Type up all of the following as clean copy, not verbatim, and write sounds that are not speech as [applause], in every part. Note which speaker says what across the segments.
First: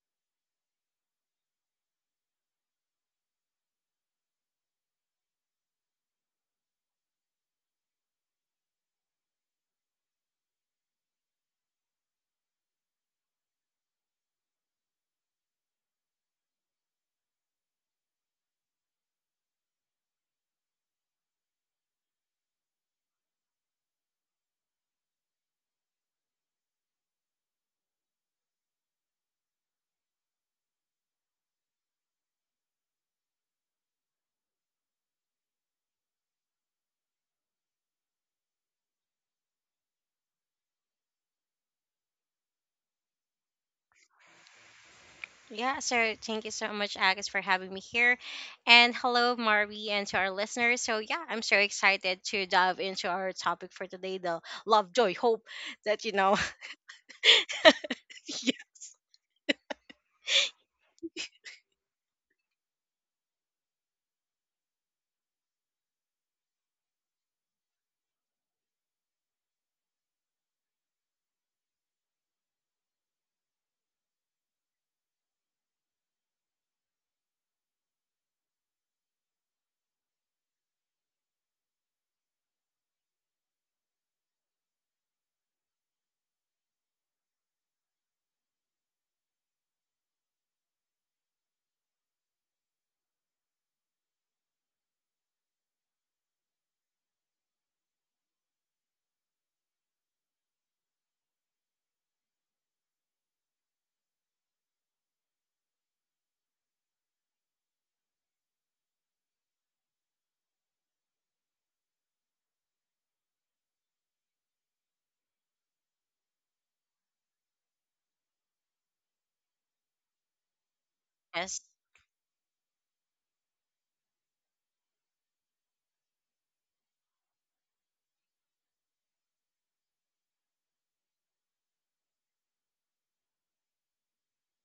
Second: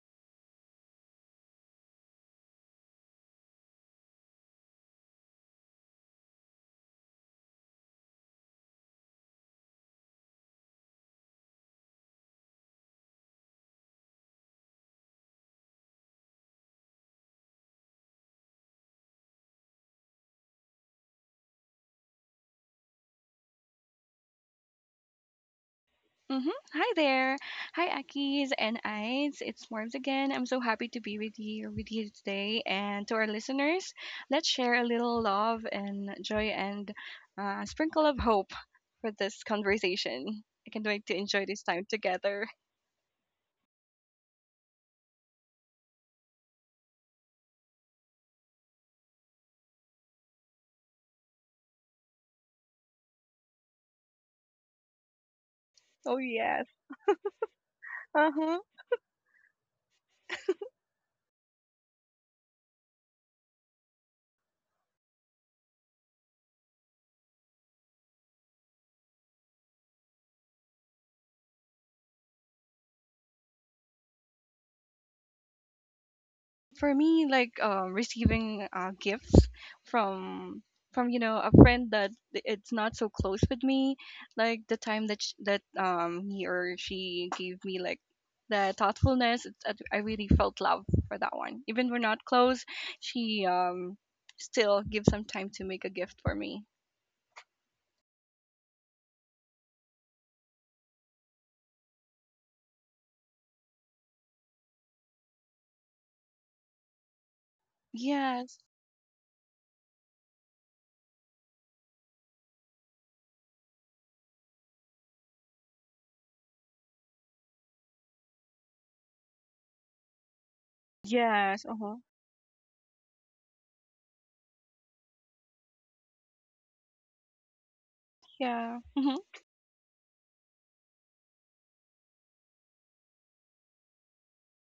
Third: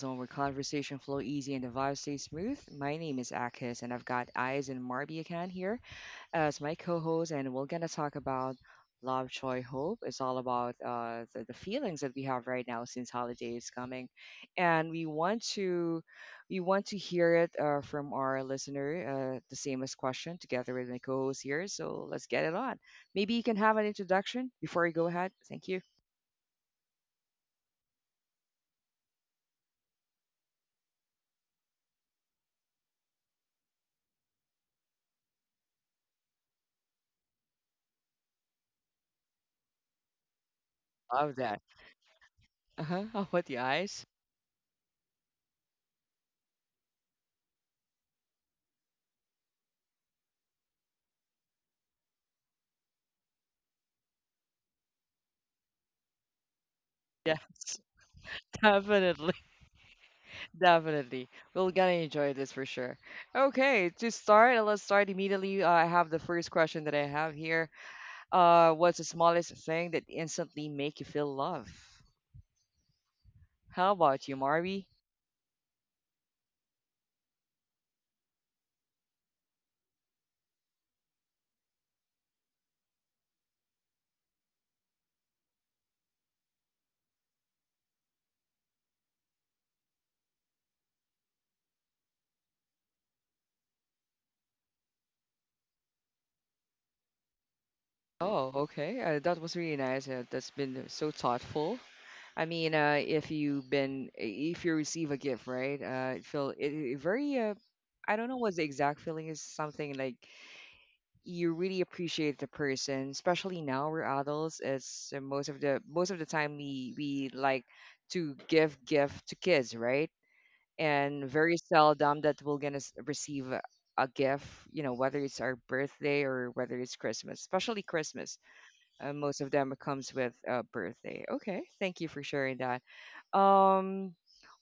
Speaker 1: zone where conversation flow easy and the vibe stays smooth. My name is Akis and I've got Eyes and Marbiakan here as my co-host, and we're gonna talk about love, joy, hope. It's all about the feelings that we have right now since holiday is coming, and we want to hear it from our listener. The same as question together with my co-host here. So let's get it on. Maybe you can have an introduction before you go ahead. Thank you.
Speaker 2: Mm-hmm. Hi there. Hi, Akis and Ides. It's Morms again. I'm so happy to be with you today. And to our listeners, let's share a little love and joy and a sprinkle of hope for this conversation. I can't wait to
Speaker 1: Love
Speaker 2: enjoy
Speaker 1: that.
Speaker 2: this time together. [laughs]
Speaker 1: Uh huh. How about the eyes? [laughs]
Speaker 3: Yeah, so thank you so much, Agus, for having me here. And hello, Marvi, and to our listeners. So I'm so excited to dive into our topic for today the love, joy, hope that, you
Speaker 2: Oh,
Speaker 3: know,
Speaker 2: yes.
Speaker 1: Yes,
Speaker 2: Uh-huh.
Speaker 1: [laughs]
Speaker 3: [laughs]
Speaker 1: definitely, definitely. We're gonna enjoy this for sure. Okay, to start, let's start immediately. I have the first question that I have here. What's the smallest thing that instantly make you feel love? How about you, Marvy?
Speaker 2: For me, like receiving gifts from from you know a friend that it's not so close with me, like the time that he or she gave me like the thoughtfulness, I really felt love for that one, even we're not close. She still gives some time to make a gift for me.
Speaker 1: Oh, okay. That was really nice. That's been so thoughtful. I mean, if you've been, if you receive a gift, right? It feel it, it very. I don't know what
Speaker 2: Yes.
Speaker 1: the exact feeling is. Something like you really appreciate the person, especially now we're adults. It's most of the time we like to give gift to kids, right? And very
Speaker 3: yes.
Speaker 2: Yes. Uh-huh.
Speaker 1: seldom that we're gonna receive a gift, you know, whether it's our birthday or whether it's Christmas, especially Christmas.
Speaker 2: Yeah. Hmm.
Speaker 1: Most of them comes with a birthday. Okay, thank you for sharing that. um,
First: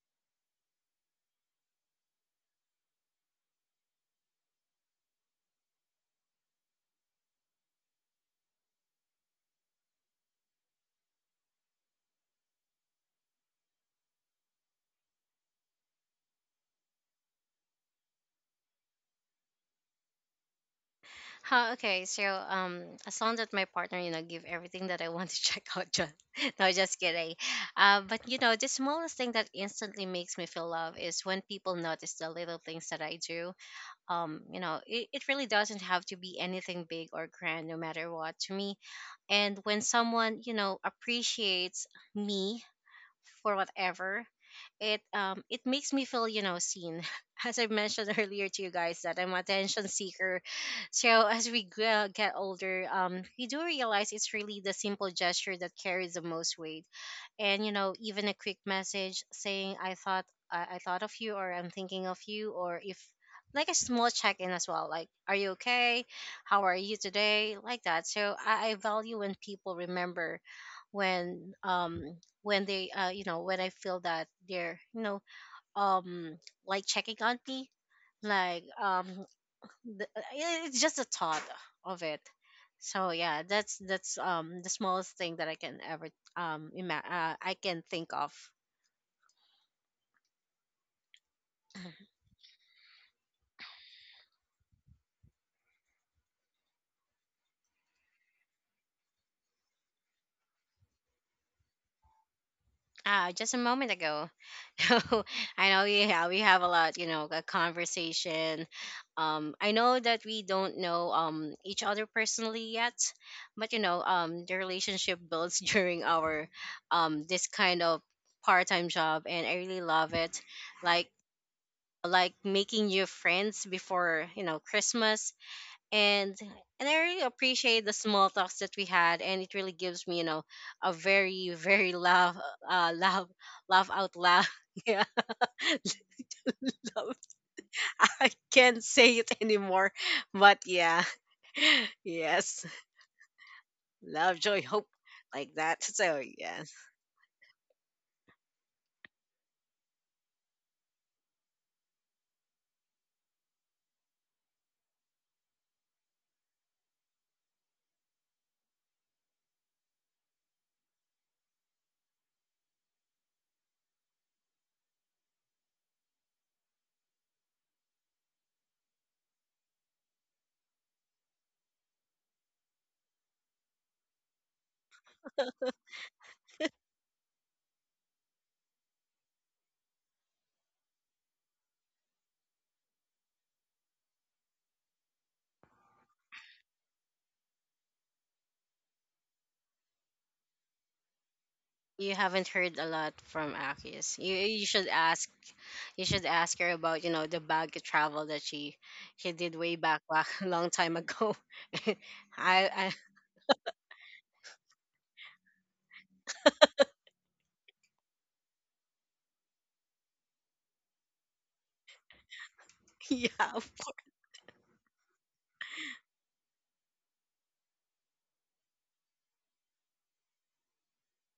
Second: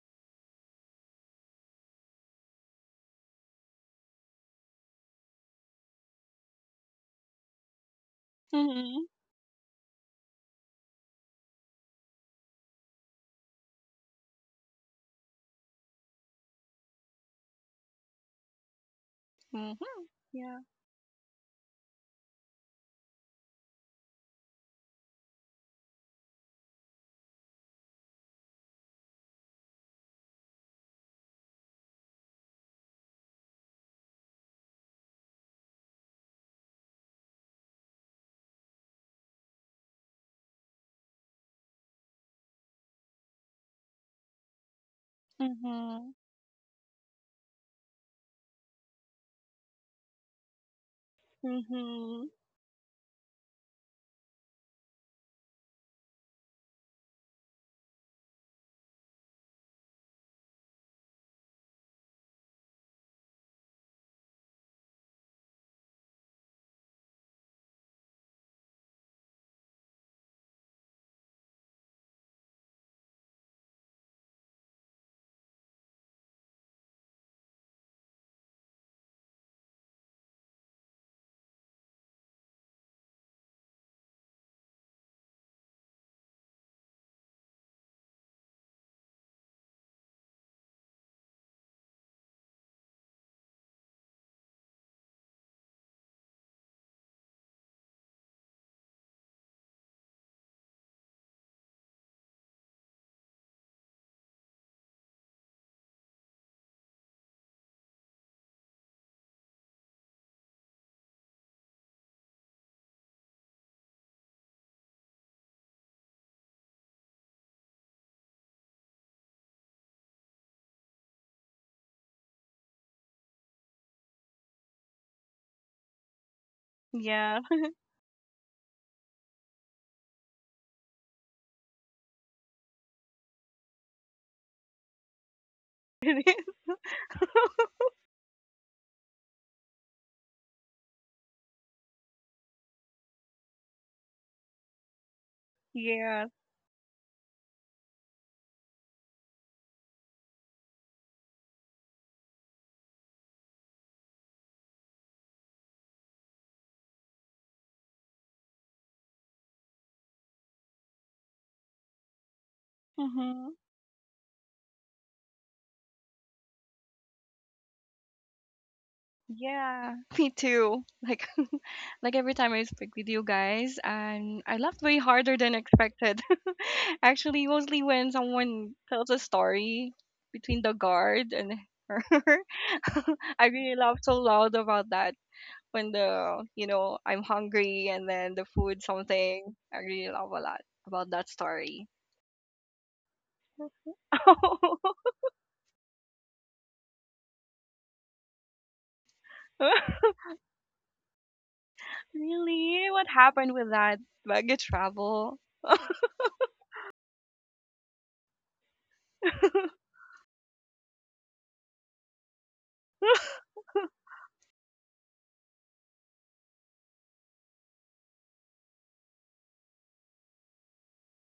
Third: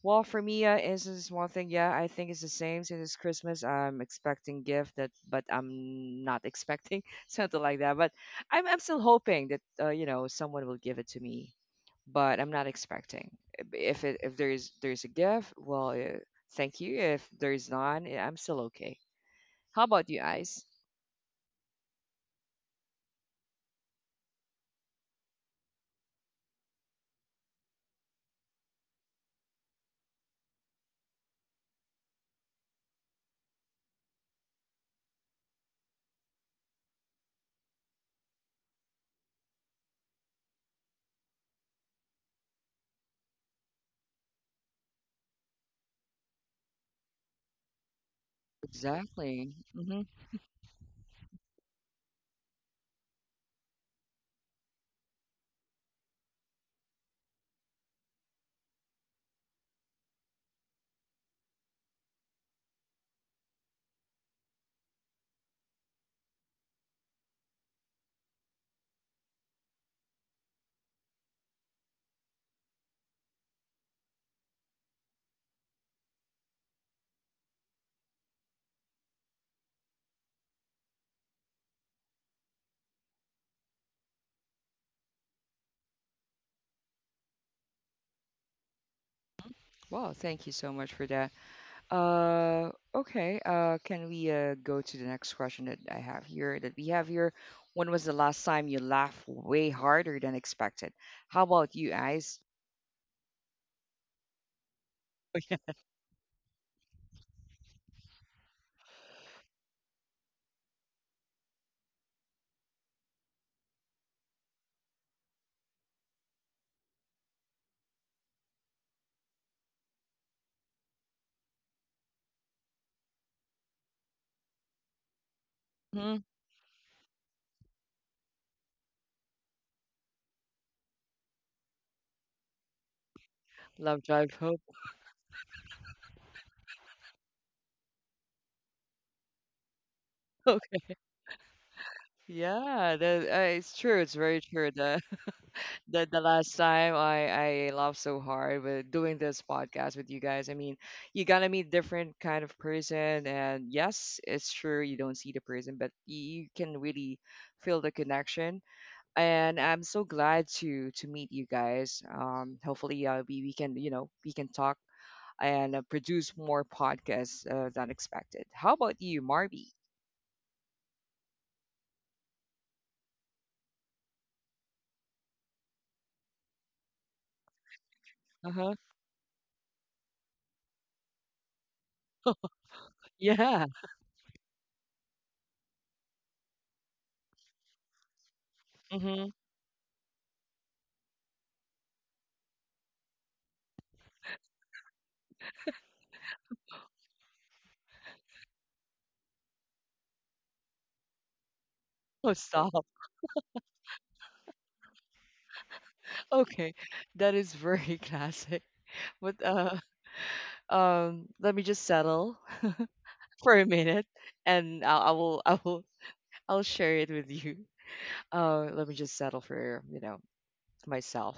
Speaker 1: well, for me, it's just one thing. Yeah, I think it's the same. Since it's Christmas, I'm expecting gift that, but I'm not expecting [laughs] something like that. But I'm still
Speaker 2: Hmm.
Speaker 1: hoping that you know someone will give it to me. But I'm not expecting. If there's a gift, well, thank you. If there's none, eh, I'm still okay.
Speaker 2: Hmm.
Speaker 1: How about you
Speaker 2: Yeah.
Speaker 1: guys?
Speaker 3: Huh, okay, so as long that my partner, give everything that I want to [laughs] check out, just [laughs] no, just kidding. But you know, the smallest thing that instantly makes me feel love is when people notice the little things that I do. You know, it really doesn't have to be anything big or grand, no matter what. To me, and when someone, appreciates me for whatever it it makes me
Speaker 2: Hmm.
Speaker 3: feel seen, [laughs] as I mentioned [laughs] earlier to you guys, that I'm
Speaker 1: Exactly.
Speaker 3: attention
Speaker 1: Mm-hmm.
Speaker 3: seeker. So as we
Speaker 2: Hmm.
Speaker 3: get older, we do realize it's really the simple gesture that carries the most weight. And you know, even a quick message saying I thought I thought of you, or I'm thinking of you, or if like a small check-in as well, like, are you okay, how are you today, like that. So I value when people remember, when um when they you know, when I feel that they're you know, um like checking on me, like, it's just a thought of it. So yeah, that's the smallest thing that I can ever I can think of.
Speaker 1: Well, thank you so much for that. Okay. Can we go to the next question that I have here that we have here? When was the last time you laughed way harder than expected? How about you guys?
Speaker 3: Ah, just a moment ago. [laughs] So I know we have a lot, you know, a conversation. I know that we don't know each other personally yet, but you know, the relationship builds [laughs] during our this kind of part time job, and I really love it. Like like making new friends before, you know, Christmas.
Speaker 1: Hmm.
Speaker 3: and and I really
Speaker 2: Yeah.
Speaker 3: appreciate the small talks that we had, and it really gives me, you know, a very laugh, laugh, laugh
Speaker 1: Love
Speaker 3: out
Speaker 1: Drive
Speaker 3: loud.
Speaker 1: Hope.
Speaker 3: [laughs]
Speaker 1: [laughs]
Speaker 3: Yeah,
Speaker 2: [laughs] It is.
Speaker 3: Laugh-
Speaker 2: [laughs]
Speaker 3: I can't say it anymore, but
Speaker 1: Okay.
Speaker 3: yeah, [laughs] yes,
Speaker 1: Yeah, that, it's true. It's
Speaker 3: love,
Speaker 1: very
Speaker 3: joy,
Speaker 1: true.
Speaker 3: hope,
Speaker 1: The
Speaker 3: like
Speaker 1: [laughs]
Speaker 3: that. So
Speaker 1: the
Speaker 2: Yeah.
Speaker 1: last
Speaker 3: yeah.
Speaker 1: time I laughed so hard with doing this podcast with you guys. I mean, you gotta meet different kind of person, and yes, it's true. You don't see the person, but you can really feel the connection, and I'm so glad to meet you guys. Hopefully, we
Speaker 2: Mm-hmm.
Speaker 1: can, you know, we can talk and produce more podcasts than expected. How about you, Marby?
Speaker 2: Yeah. [laughs] Me too. Like [laughs] like every time I speak with you guys and I laughed way harder than expected. [laughs] Actually, mostly when
Speaker 1: Uh huh.
Speaker 2: someone tells a story between the guard and her. [laughs] I
Speaker 1: Yeah.
Speaker 2: really laughed so loud about that. When the you know, I'm hungry and then the food
Speaker 1: Mm-hmm.
Speaker 2: something. I really laugh a lot about that story.
Speaker 3: You haven't heard a lot from Akis. You should
Speaker 2: [laughs]
Speaker 3: ask, you should ask her about, you know, the bag travel that she did way back [laughs] a long time ago.
Speaker 1: Oh,
Speaker 3: [laughs] I,
Speaker 1: stop.
Speaker 2: Really?
Speaker 3: I
Speaker 1: [laughs]
Speaker 2: What happened with that baggage travel?
Speaker 1: Okay, that is very [laughs] classic. But
Speaker 2: [laughs]
Speaker 1: let me just settle
Speaker 3: [laughs]
Speaker 1: [laughs]
Speaker 3: yeah.
Speaker 1: for a minute, and I will I'll share it with you. Let me just settle for, you know, myself,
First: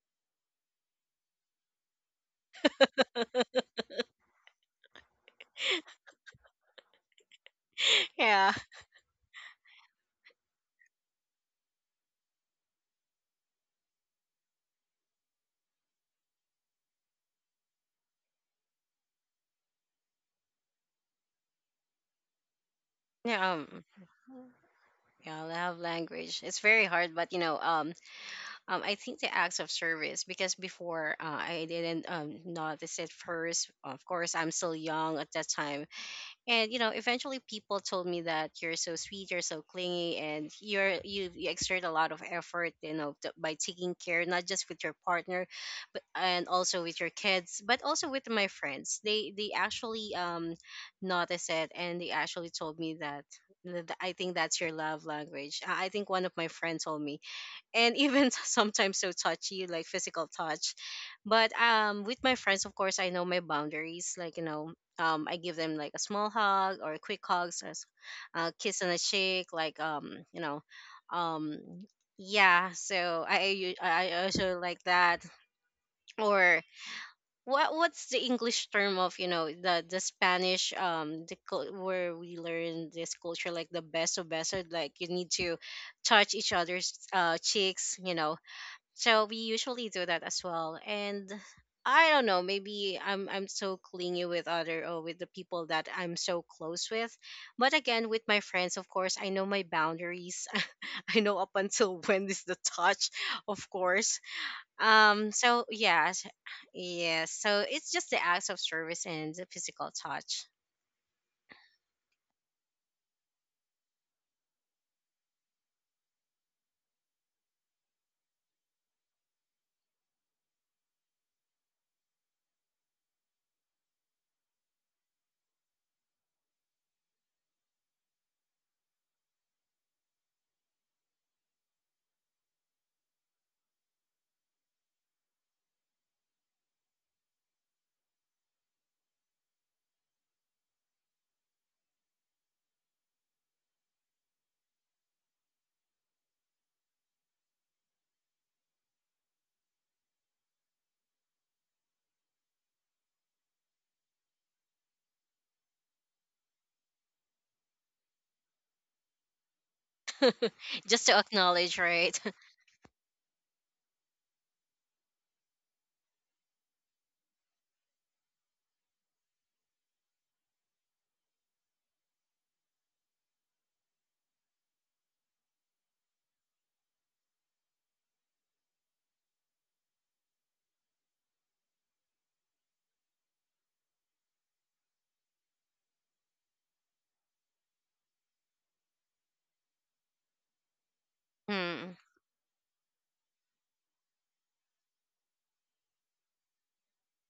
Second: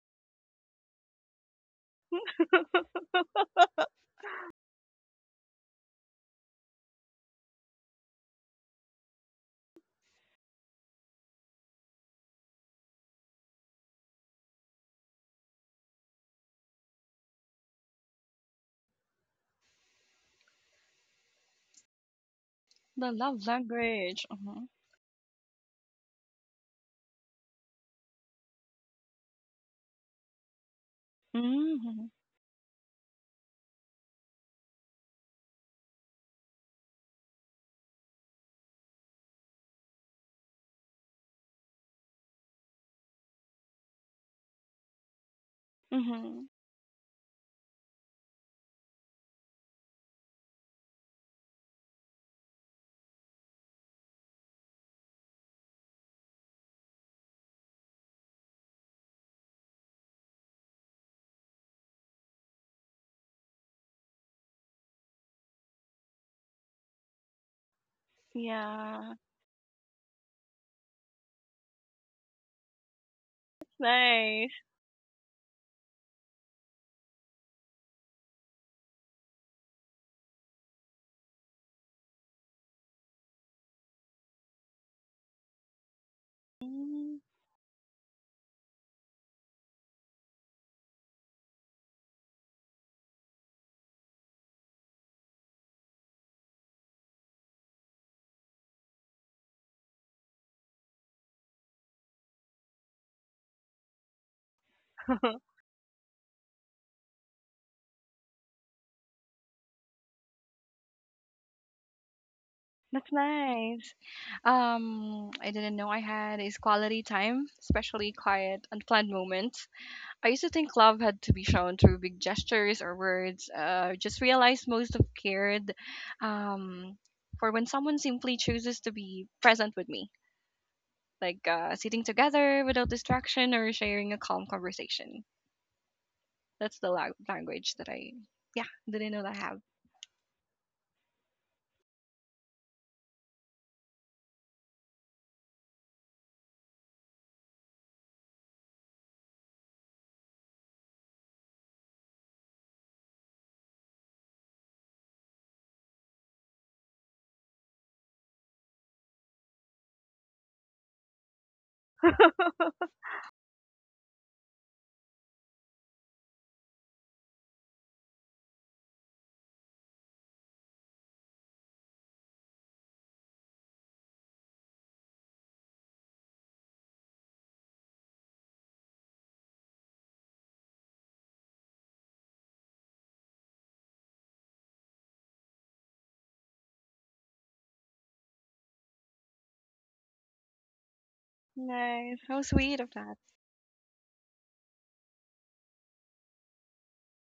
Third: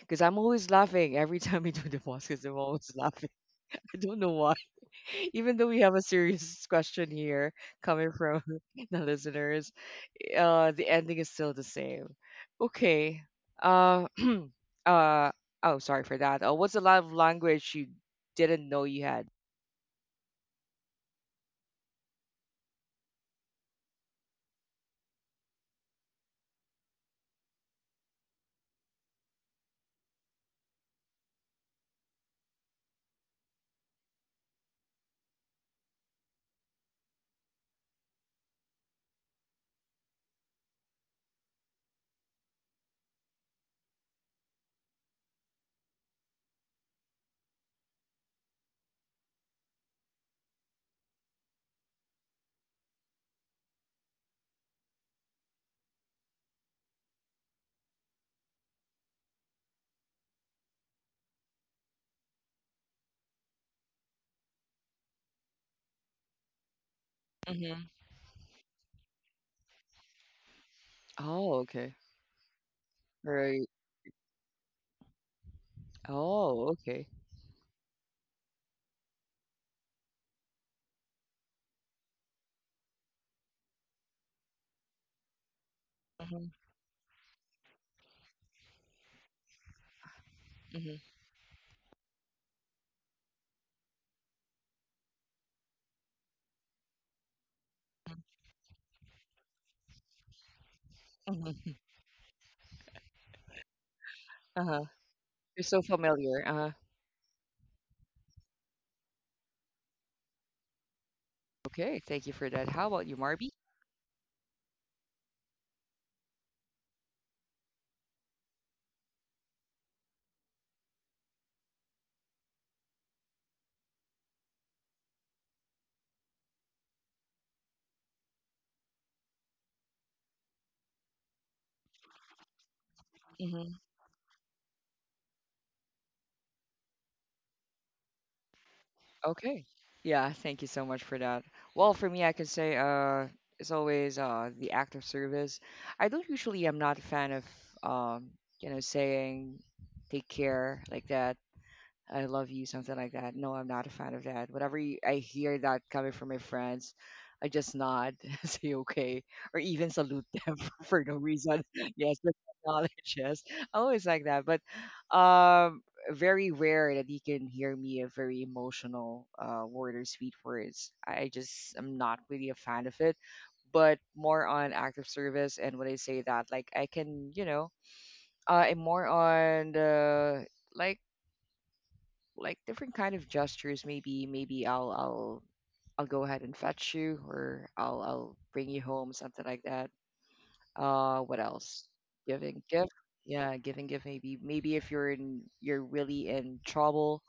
Speaker 1: because I'm always laughing every [laughs] time we do the podcast. I'm always laughing. I don't know why. [laughs] Even though we have a serious question here coming from
Speaker 3: Yeah.
Speaker 1: [laughs] the listeners, the ending is still the same. Okay. Uh, [clears throat] uh, oh, sorry for that. What's the love language you didn't know you had?
Speaker 2: The love
Speaker 3: Yeah. Um,
Speaker 2: language. Mhm.
Speaker 3: yeah, love language. It's very hard, but you know, I think the acts of service because before, I didn't
Speaker 2: Mhm.
Speaker 3: notice it first. Of course, I'm still young at that time. And you know, eventually people told me that you're so sweet, you're so clingy, and you exert a lot of effort, you know, by taking care not just with your partner, but and
Speaker 2: Mhm.
Speaker 3: also with your kids, but also with my friends. They actually noticed it, and they actually told me that I think that's your love language. I think one of my friends told me, and even [laughs] sometimes so touchy, like physical touch, but with my friends, of course, I know my boundaries, like you know, I give them like a small hug or quick hugs as
Speaker 1: Mm-hmm.
Speaker 3: a kiss on the
Speaker 2: Yeah.
Speaker 3: cheek, like, you know,
Speaker 1: Oh,
Speaker 3: um
Speaker 1: okay.
Speaker 3: yeah. So I
Speaker 1: Right.
Speaker 3: u- I
Speaker 2: Nice.
Speaker 3: also like that. Or
Speaker 1: Oh, okay.
Speaker 3: what, what's the English term of, you know, the Spanish, the where we learn this culture, like the beso beso, like you need to touch
Speaker 1: Mm-hmm.
Speaker 3: each other's
Speaker 2: Mm.
Speaker 3: cheeks, you know. So we usually do that as well.
Speaker 1: Mm-hmm.
Speaker 3: And I don't know, maybe I'm so clingy with other or with the people that I'm so close with. But again, with my friends, of course, I know my boundaries. [laughs] I know
Speaker 1: Mm-hmm.
Speaker 3: up
Speaker 1: Uh-huh.
Speaker 3: until [laughs] when is the touch, of course.
Speaker 1: Uh-huh.
Speaker 3: Um
Speaker 2: [laughs]
Speaker 1: You're
Speaker 3: so
Speaker 1: so
Speaker 3: yeah, s-
Speaker 1: familiar. Uh-huh.
Speaker 3: yeah. So it's just the acts of service and the physical touch.
Speaker 1: Okay. Thank you for that. How about
Speaker 2: That's
Speaker 1: you, Marby?
Speaker 2: nice. I didn't know I had is quality time, especially quiet, unplanned moments. I used to think love had to be shown through big gestures or words. Just realized most of cared, um, for when someone simply chooses to be present with me, like sitting together without distraction or
Speaker 1: Mm-hmm.
Speaker 2: sharing a calm conversation. That's the language that I, yeah, didn't know that I
Speaker 1: Okay. Yeah, thank you so much for that. Well, for me, I can say it's always the act of service. I don't usually, I'm not a fan of um, you know, saying take care like that. I love you, something like that. No, I'm not a fan of that. Whenever I hear that coming from my friends, I just nod, [laughs] say okay, or even salute them [laughs]
Speaker 3: [laughs]
Speaker 1: for
Speaker 3: just to
Speaker 1: no reason.
Speaker 3: acknowledge,
Speaker 1: [laughs]
Speaker 2: have.
Speaker 3: right?
Speaker 1: Yes, with
Speaker 3: [laughs]
Speaker 2: [laughs]
Speaker 1: knowledge, [laughs] yes. I always like that. But um, very rare that you can hear me a very emotional word or sweet words. I just am not really a fan of it, but more on active service. And when I say that, like I can, you know, I'm more on the like like different kind of gestures. Maybe I'll go ahead and fetch you, or I'll bring you home, something like that. What else?
Speaker 3: Hmm.
Speaker 2: Nice. How
Speaker 1: Giving
Speaker 2: sweet
Speaker 1: gift,
Speaker 2: of that.
Speaker 1: yeah, giving gift. Maybe if you're really in trouble,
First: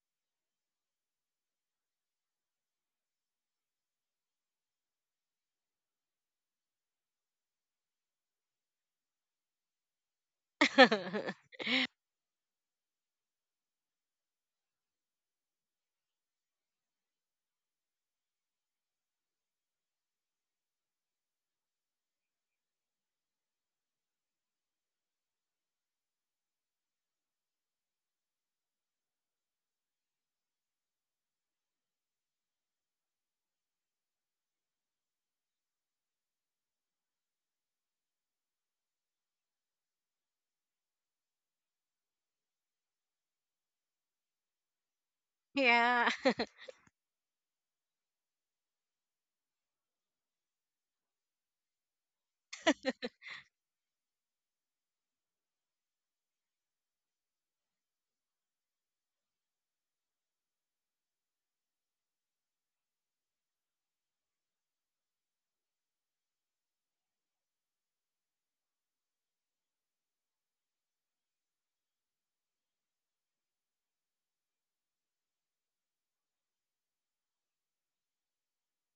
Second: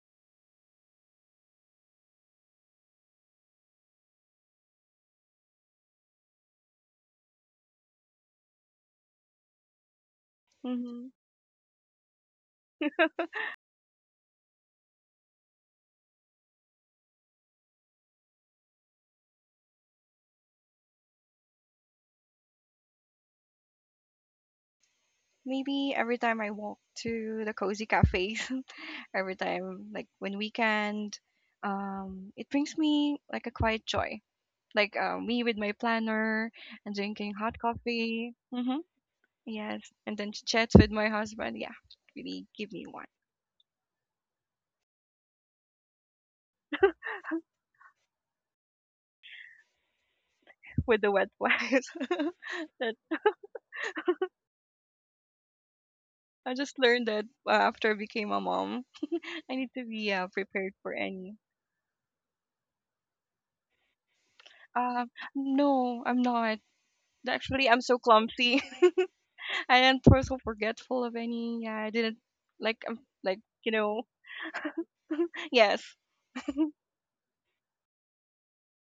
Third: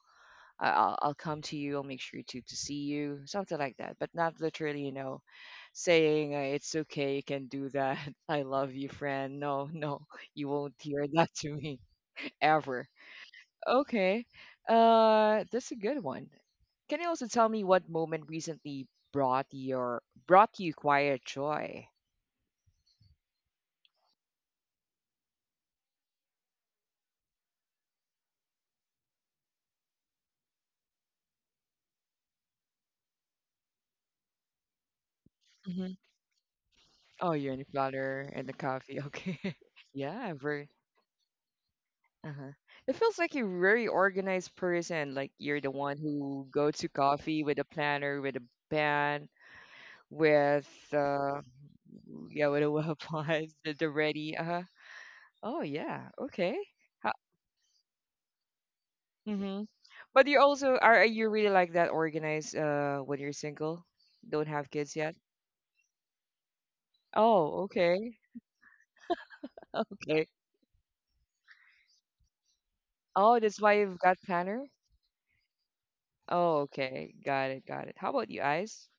Speaker 1: I'll come to you. I'll make sure to see you, something like that. But not literally, you know, saying it's okay, you can do that. [laughs] I love you, friend. No, no, you won't hear
Speaker 2: Hmm.
Speaker 1: [laughs] that
Speaker 3: [laughs]
Speaker 1: to me [laughs] ever. Okay, that's a good one. Can you also tell me what moment recently brought your brought you quiet joy?
Speaker 2: Maybe every time I walk to the cozy cafes, [laughs] every time, like when weekend, it brings me like a quiet joy. Like me with my
Speaker 1: Hmm.
Speaker 2: planner and
Speaker 1: Oh,
Speaker 2: drinking
Speaker 1: you're in
Speaker 2: hot
Speaker 1: the flower
Speaker 2: coffee.
Speaker 1: and the
Speaker 2: Hmm.
Speaker 1: coffee. Okay. [laughs]
Speaker 2: Yes, and
Speaker 1: Yeah,
Speaker 2: then
Speaker 1: very.
Speaker 2: chats with my husband. Yeah, really
Speaker 1: Uh-huh.
Speaker 2: give me
Speaker 1: It
Speaker 2: one
Speaker 1: feels like you're a very organized person. Like you're the one
Speaker 3: yeah.
Speaker 1: who go to coffee with a planner, with a pen, with
Speaker 2: with the wet wipes.
Speaker 1: yeah, with a [laughs]
Speaker 2: [laughs] That.
Speaker 3: [laughs]
Speaker 1: weapon, the ready. Uh-huh. Oh yeah.
Speaker 2: I
Speaker 1: Okay.
Speaker 2: just learned
Speaker 1: How,
Speaker 2: that after I became a mom, [laughs] I
Speaker 1: mm-hmm.
Speaker 2: need to be
Speaker 1: But you
Speaker 2: prepared
Speaker 1: also
Speaker 2: for
Speaker 1: are you
Speaker 2: any.
Speaker 1: really like that organized when you're single? Don't have kids
Speaker 2: Um,
Speaker 1: yet?
Speaker 2: no, I'm not.
Speaker 1: Oh,
Speaker 2: Actually, I'm so
Speaker 1: okay.
Speaker 2: clumsy. [laughs] I am
Speaker 1: Okay.
Speaker 2: so forgetful of any. Yeah, I didn't like. I'm
Speaker 1: Oh,
Speaker 2: like
Speaker 1: that's
Speaker 2: you
Speaker 1: why you've
Speaker 2: know. [laughs]
Speaker 1: got planner?
Speaker 2: Yes.
Speaker 1: Oh, okay. Got it, got it. How about you, Ice?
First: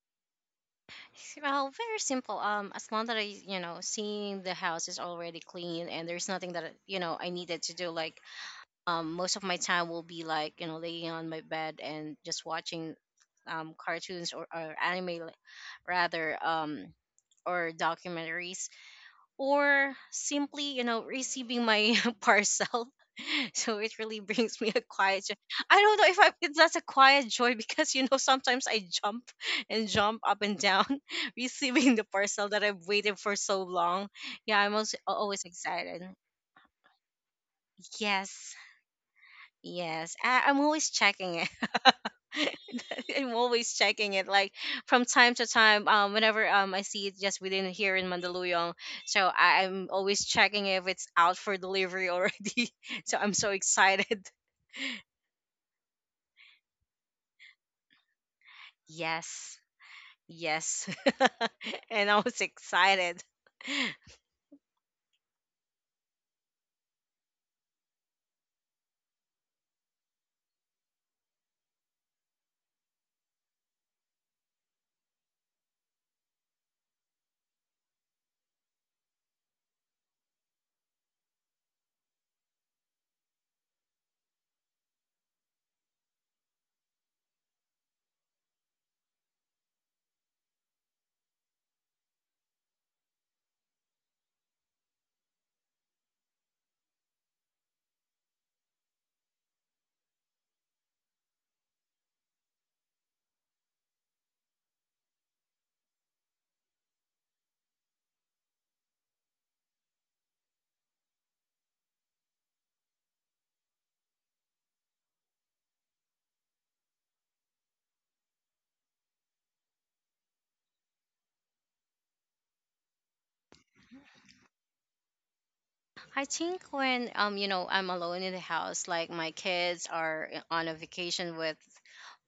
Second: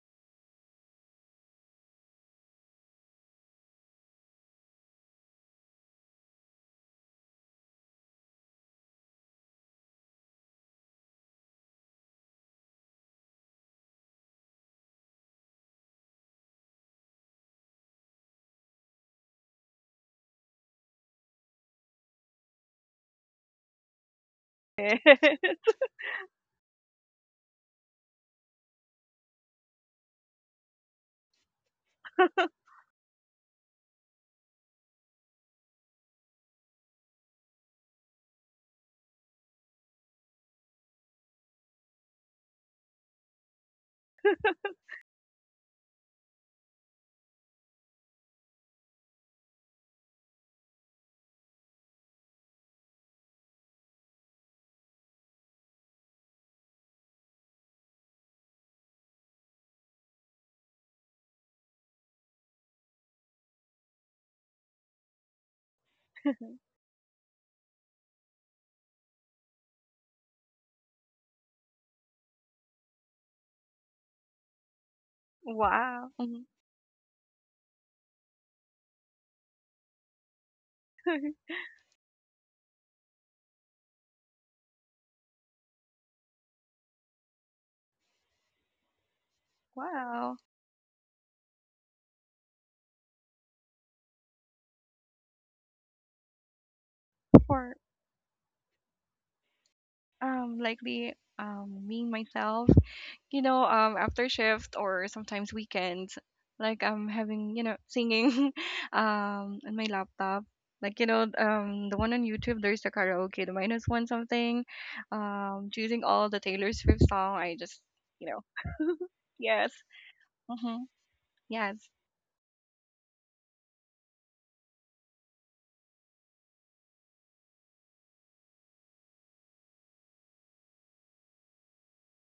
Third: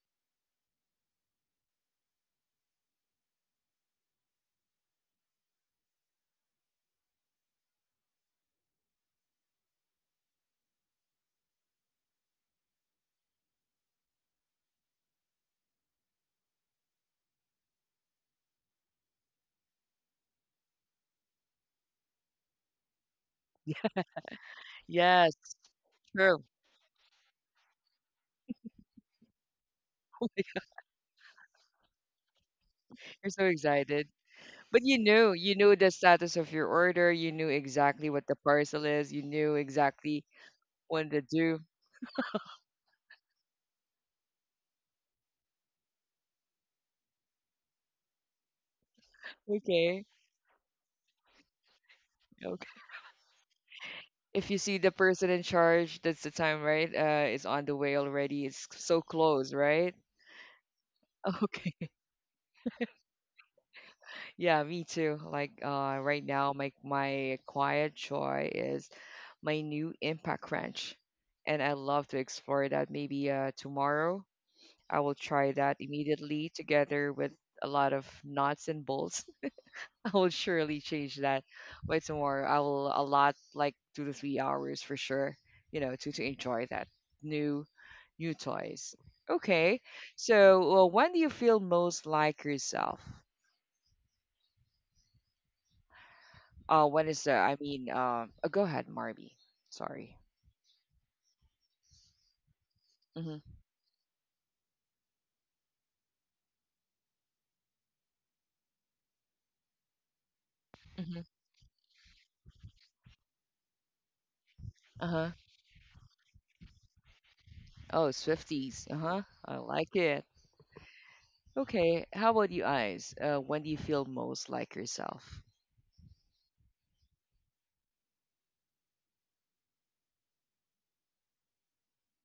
Speaker 3: Well, very simple. As long that I, you know, seeing the house is already clean and there's nothing that, you know, I needed to do. Like, most of my time will be like, you know, laying on my bed and just watching, cartoons, or anime, rather, or documentaries, or simply, you know, receiving my [laughs] parcel. [laughs] So
Speaker 1: Yeah.
Speaker 3: it really brings me a quiet joy.
Speaker 1: Yes,
Speaker 2: [laughs]
Speaker 3: I don't know if,
Speaker 1: true.
Speaker 3: if that's a quiet joy [laughs] because, you know, sometimes I jump and jump up and down [laughs] receiving the parcel that I've waited
Speaker 1: You're
Speaker 3: for
Speaker 1: so
Speaker 3: so
Speaker 1: excited.
Speaker 3: long. Yeah, I'm
Speaker 1: But
Speaker 3: also always
Speaker 1: you knew the
Speaker 3: excited.
Speaker 1: status of your order, you knew exactly what the
Speaker 3: Yes.
Speaker 1: parcel is, you knew
Speaker 3: Yes,
Speaker 1: exactly
Speaker 3: I'm always
Speaker 1: when to
Speaker 3: checking it.
Speaker 1: do.
Speaker 3: [laughs] I'm always checking it, like from time to time. Whenever I see it just within here in Mandaluyong, so I'm
Speaker 1: Okay,
Speaker 3: always checking if it's out for delivery
Speaker 1: okay.
Speaker 3: already. [laughs] So I'm so excited.
Speaker 1: If you see the person in charge, that's the time, right? It's on the way already. It's so close,
Speaker 3: Yes,
Speaker 1: right?
Speaker 3: yes,
Speaker 1: [laughs]
Speaker 3: [laughs]
Speaker 1: Okay.
Speaker 3: and I was excited. [laughs]
Speaker 1: Yeah, me too. Like right now, my quiet joy is my new impact wrench. And I love to explore that. Maybe tomorrow I will try that
Speaker 2: Wow. Mhm.
Speaker 1: immediately together with a lot of knots and bolts. [laughs] I will surely change that
Speaker 2: [laughs]
Speaker 1: by tomorrow. I will allot like 2 to 3 hours for sure, you know, to enjoy that new new toys. Okay.
Speaker 2: Wow.
Speaker 1: So well, when do you feel most like yourself? When is the, I
Speaker 2: For
Speaker 1: mean, go ahead, Marby. Sorry.
Speaker 2: likely me myself.
Speaker 1: Mm-hmm.
Speaker 2: You know, after shift or sometimes weekends, like I'm having, you know, singing [laughs] on my laptop. Like, you
Speaker 1: Mm-hmm.
Speaker 2: know, the one on YouTube, there's the karaoke, the minus one something.
Speaker 1: Uh-huh.
Speaker 2: Um, choosing all the Taylor Swift song, I just
Speaker 1: Oh,
Speaker 2: you know
Speaker 1: Swifties. Uh-huh.
Speaker 2: [laughs]
Speaker 1: I
Speaker 2: Yes.
Speaker 1: like it.
Speaker 2: Mm-hmm. Yes.
Speaker 1: Okay, how about you eyes? When do you feel most like yourself?
Speaker 3: I think when you know, I'm alone in the house, like my kids are eh, on a vacation with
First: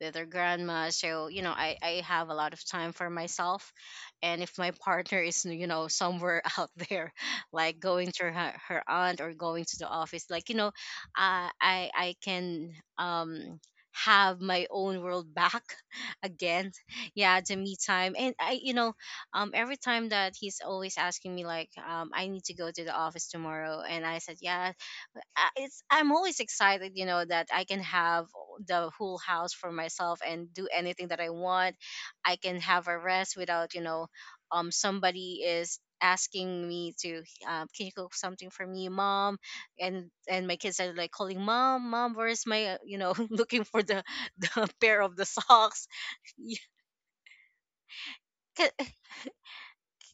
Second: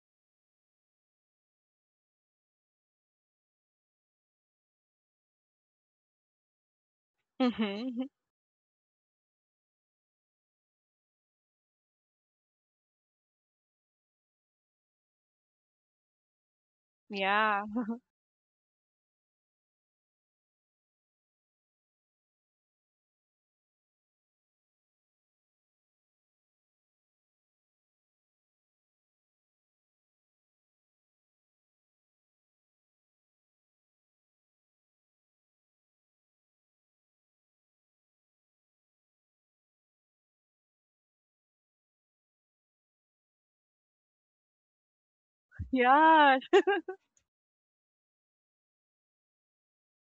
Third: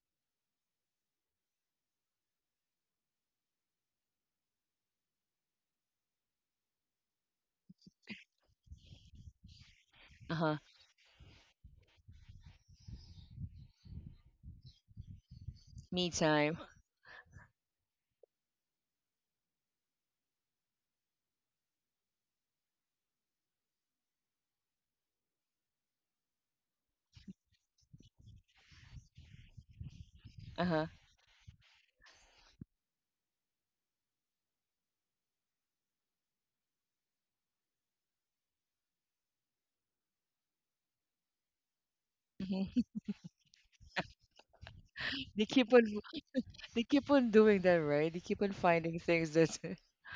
Speaker 3: their grandma, so you know, I have a lot of time for myself, and if my partner is, you know, somewhere [laughs] out there, like
Speaker 2: Mm-hmm.
Speaker 3: going
Speaker 2: [laughs]
Speaker 3: to her aunt, or going to the office, like, you
Speaker 1: Uh-huh.
Speaker 3: know, I can um have my own world back
Speaker 1: Me
Speaker 3: [laughs]
Speaker 1: time.
Speaker 3: again. Yeah, the
Speaker 2: Yeah.
Speaker 3: me time. And I, you know, every time that he's always asking me, like, I need to go to the office tomorrow, and I said yeah, but I- it's I'm always excited, you know, that I can have the whole house for myself and do
Speaker 1: Uh-huh.
Speaker 3: anything that I want. I can have a rest without, you know, somebody is asking me to, can you cook something for me, mom, and my kids are like calling, mom, mom, where's my,
Speaker 1: Hmm.
Speaker 3: you know, [laughs] looking for the [laughs] the pair of the
Speaker 1: They keep on
Speaker 3: socks. [laughs]
Speaker 2: Yes.
Speaker 3: Yeah,
Speaker 1: doing that, right? They keep on
Speaker 3: 'cause
Speaker 1: finding things that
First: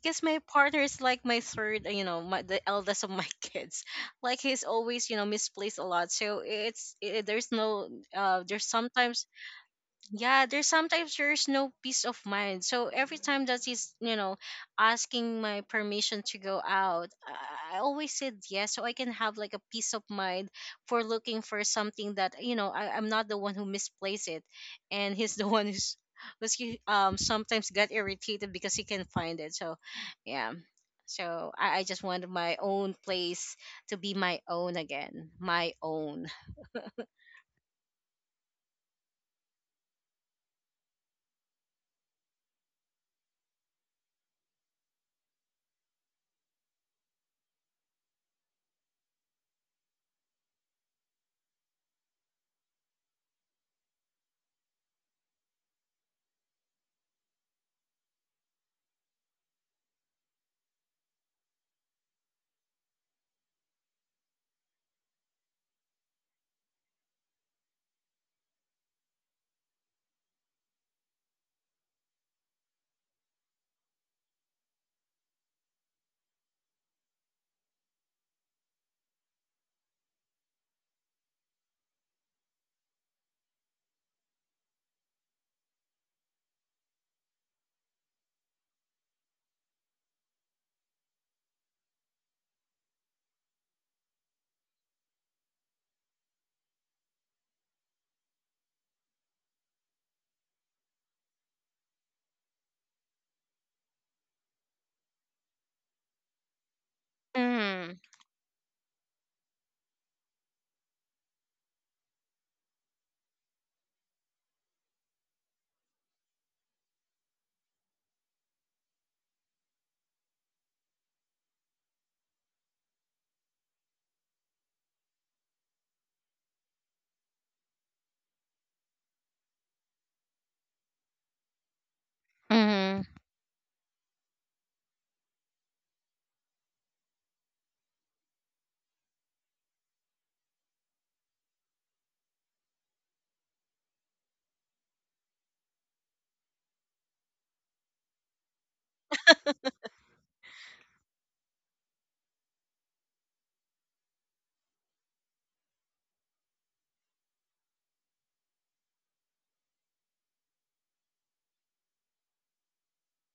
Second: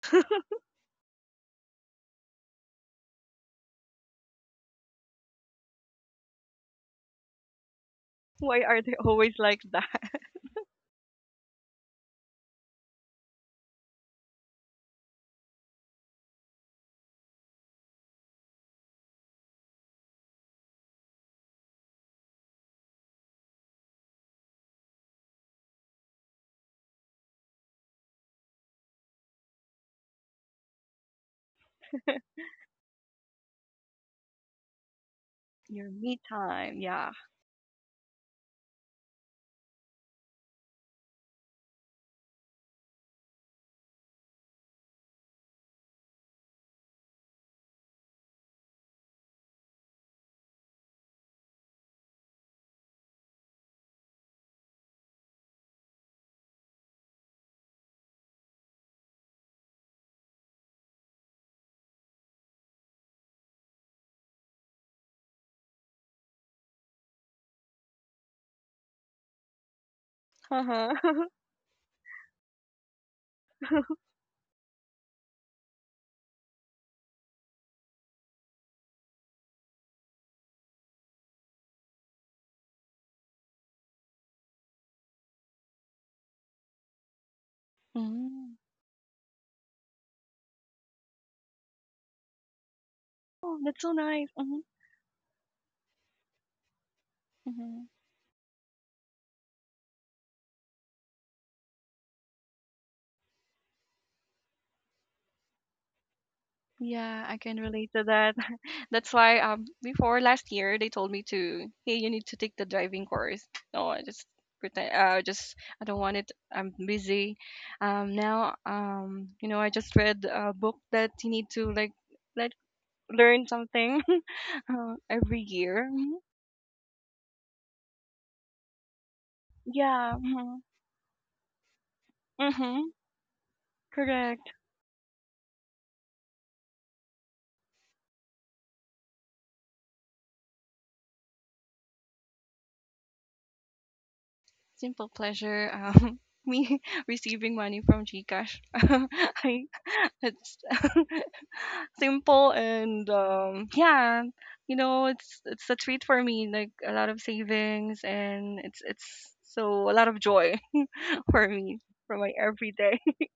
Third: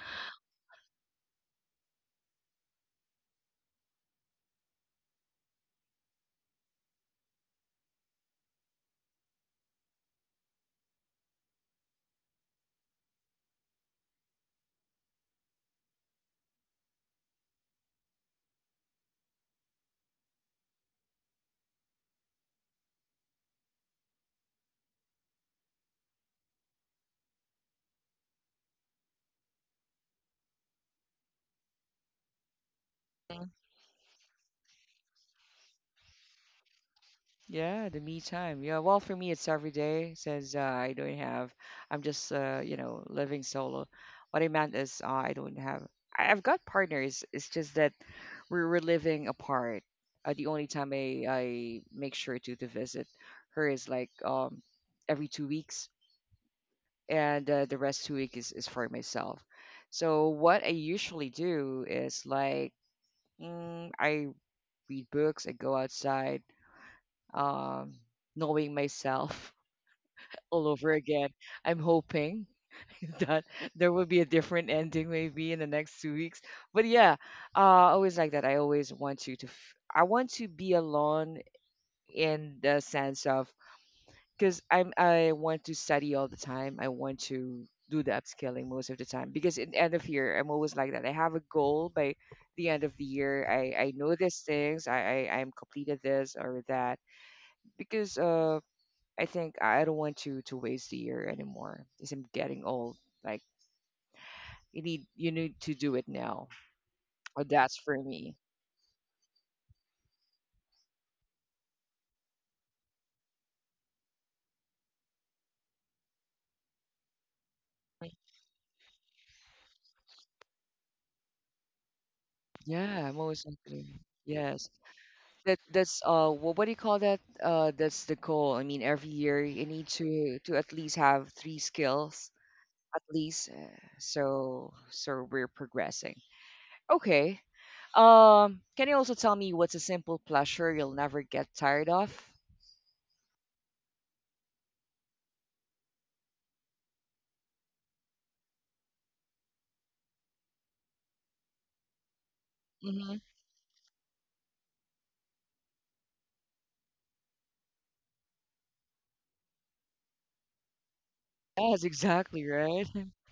Speaker 3: because my partner is like my third, you know, my, the eldest of my [laughs] kids. Like he's always, you know, misplaced a lot. So it's it, there's no,
Speaker 2: Why
Speaker 3: there's
Speaker 2: are they
Speaker 3: sometimes,
Speaker 2: always like that?
Speaker 3: yeah, there's sometimes there's no peace of mind. So every time that he's, you know, asking my permission to go out, I always said yes, so I can have like a peace of mind for looking for something that, you know, I'm not the one who misplaced it, and he's [laughs] the one who's, was he, sometimes got irritated because he can find it. So yeah, so I just wanted
Speaker 2: [laughs]
Speaker 3: my own
Speaker 1: [laughs]
Speaker 3: place to be my own again, my
Speaker 2: Your me
Speaker 3: own.
Speaker 2: time. Yeah.
Speaker 1: yeah, the me time. Yeah, well, for me, it's every day since I don't have, I'm just, you know, living solo. What I meant is, I don't have, I- I've got partners. It's just that we're living apart. The only time I make sure to visit her is like every 2 weeks, and the rest 2 weeks is for myself. So, what I usually do is like, mm, I read books, I go outside, um, knowing myself all over
Speaker 2: Uh-huh. [laughs]
Speaker 1: again. I'm hoping [laughs] that there will be a different ending maybe in the next 2 weeks. But yeah, uh, I always like that. I always want you to. I want to be alone in the sense of, because I want to study all the time. I want to do the
Speaker 2: Mm.
Speaker 1: upscaling most of the time, because in end of year I'm always like that. I have a goal by the end of the year.
Speaker 2: Oh, that's so
Speaker 1: I know
Speaker 2: nice.
Speaker 1: these
Speaker 2: Mm-hmm.
Speaker 1: things. I I'm completed this or that,
Speaker 2: Mm-hmm.
Speaker 1: because I think I don't want to waste a year anymore because I'm getting old. Like you need to do it now.
Speaker 2: Yeah, I
Speaker 1: Or
Speaker 2: can
Speaker 1: that's
Speaker 2: relate
Speaker 3: Mm-hmm.
Speaker 1: for
Speaker 2: to that.
Speaker 1: me.
Speaker 2: [laughs] That's why before last year they told me to hey you need to take the driving course. No, I just pretend just I don't want it. I'm busy.
Speaker 1: Like,
Speaker 2: Now you know I just read a book that you need to like like
Speaker 1: yeah, I'm always
Speaker 2: learn
Speaker 1: thinking.
Speaker 2: something [laughs]
Speaker 1: Yes.
Speaker 2: every
Speaker 1: That
Speaker 2: year.
Speaker 1: that's
Speaker 2: Mm-hmm.
Speaker 1: what do you call that? That's the goal. I mean every year you need
Speaker 2: Yeah.
Speaker 1: to
Speaker 2: Mm-hmm.
Speaker 1: at least have three skills
Speaker 2: Mm-hmm.
Speaker 1: at
Speaker 3: Mm-hmm.
Speaker 1: least,
Speaker 2: Correct.
Speaker 1: so so we're progressing. Okay. Can you also tell me what's a simple pleasure you'll never get tired of?
Speaker 2: Simple pleasure. [laughs] Me [laughs] receiving money from GCash. [laughs] I, it's [laughs] simple and
Speaker 1: Mm-hmm.
Speaker 2: yeah, you know, it's a treat for me. Like a lot of savings and it's so a lot of joy [laughs] for me
Speaker 1: Yes,
Speaker 2: for my
Speaker 1: exactly, right?
Speaker 2: everyday. [laughs]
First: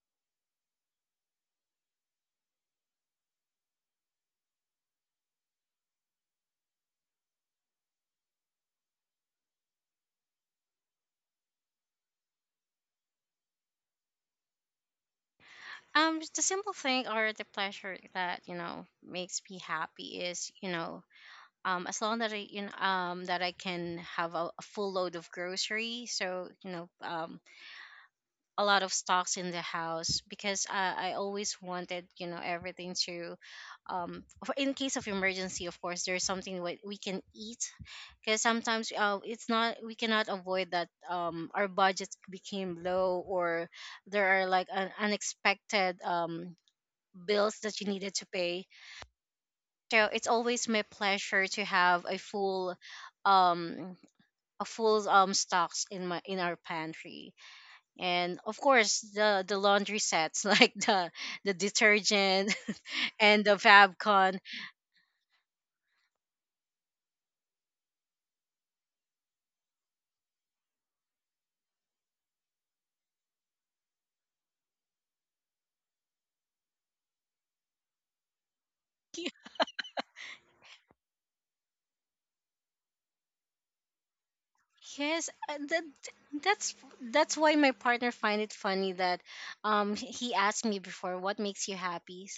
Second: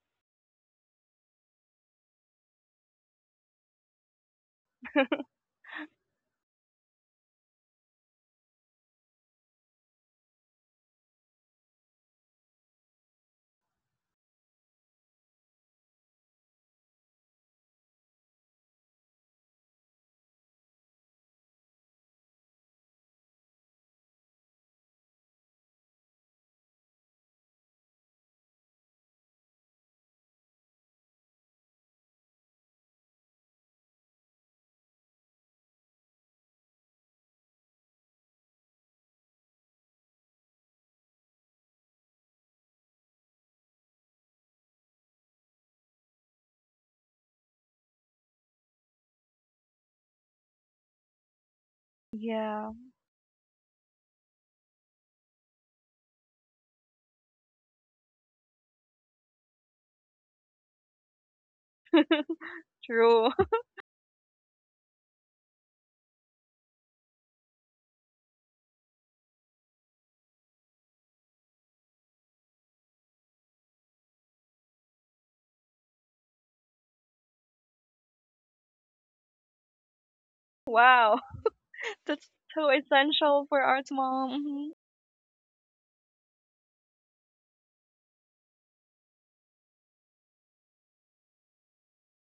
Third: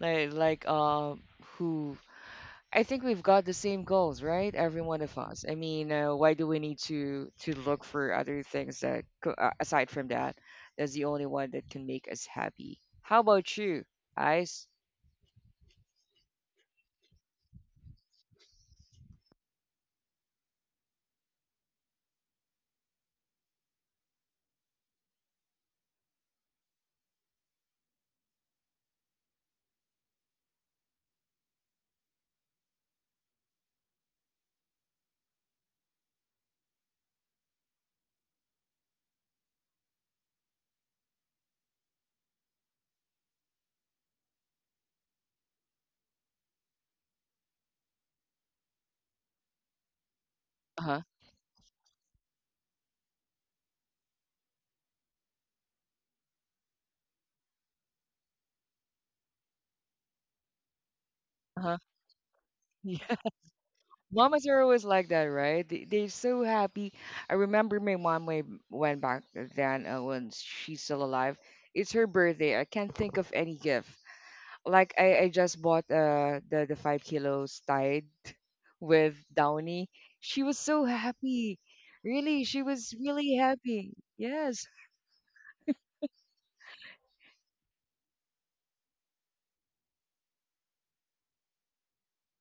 Speaker 1: like who I think we've got the same goals, right? Every one of us. I mean, why do we need to look for other things aside from that? That's the only one that can make us happy. How about you, Ice?
Speaker 3: Just the simple thing or the pleasure that, you know, makes me happy is, you know, as long that I, you know, that I can have a full load of grocery, so you know, a lot of stocks in the house, because I always wanted, you know, everything to in case of emergency, of course, there's something what we can eat. Because sometimes, it's not, we cannot avoid that, our budget became low, or there are like an unexpected bills that you needed to pay. So it's always
Speaker 1: Uh
Speaker 3: my
Speaker 1: huh.
Speaker 3: pleasure to have a
Speaker 2: Yeah,
Speaker 3: full um stocks in my in our pantry. And of course, the laundry sets, [laughs] like the
Speaker 1: Uh huh. [laughs]
Speaker 3: detergent
Speaker 1: Yeah.
Speaker 3: [laughs]
Speaker 2: true.
Speaker 3: and the
Speaker 2: [laughs]
Speaker 3: Fabcon.
Speaker 1: Mamas are always like that, right? They, they're so happy. I remember my mom when back then when she's still alive. It's her birthday. I can't think of any gift. Like I just bought the 5 kilos tied [laughs] with Downy. She was so
Speaker 2: Wow,
Speaker 1: happy.
Speaker 2: [laughs] that's
Speaker 1: Really, she
Speaker 2: so
Speaker 1: was really
Speaker 2: essential for
Speaker 1: happy.
Speaker 2: arts, mom.
Speaker 1: Yes,
Speaker 2: Mhm.
Speaker 3: Yes, that's that's why my partner find it funny that, he asked me before, what makes you happy?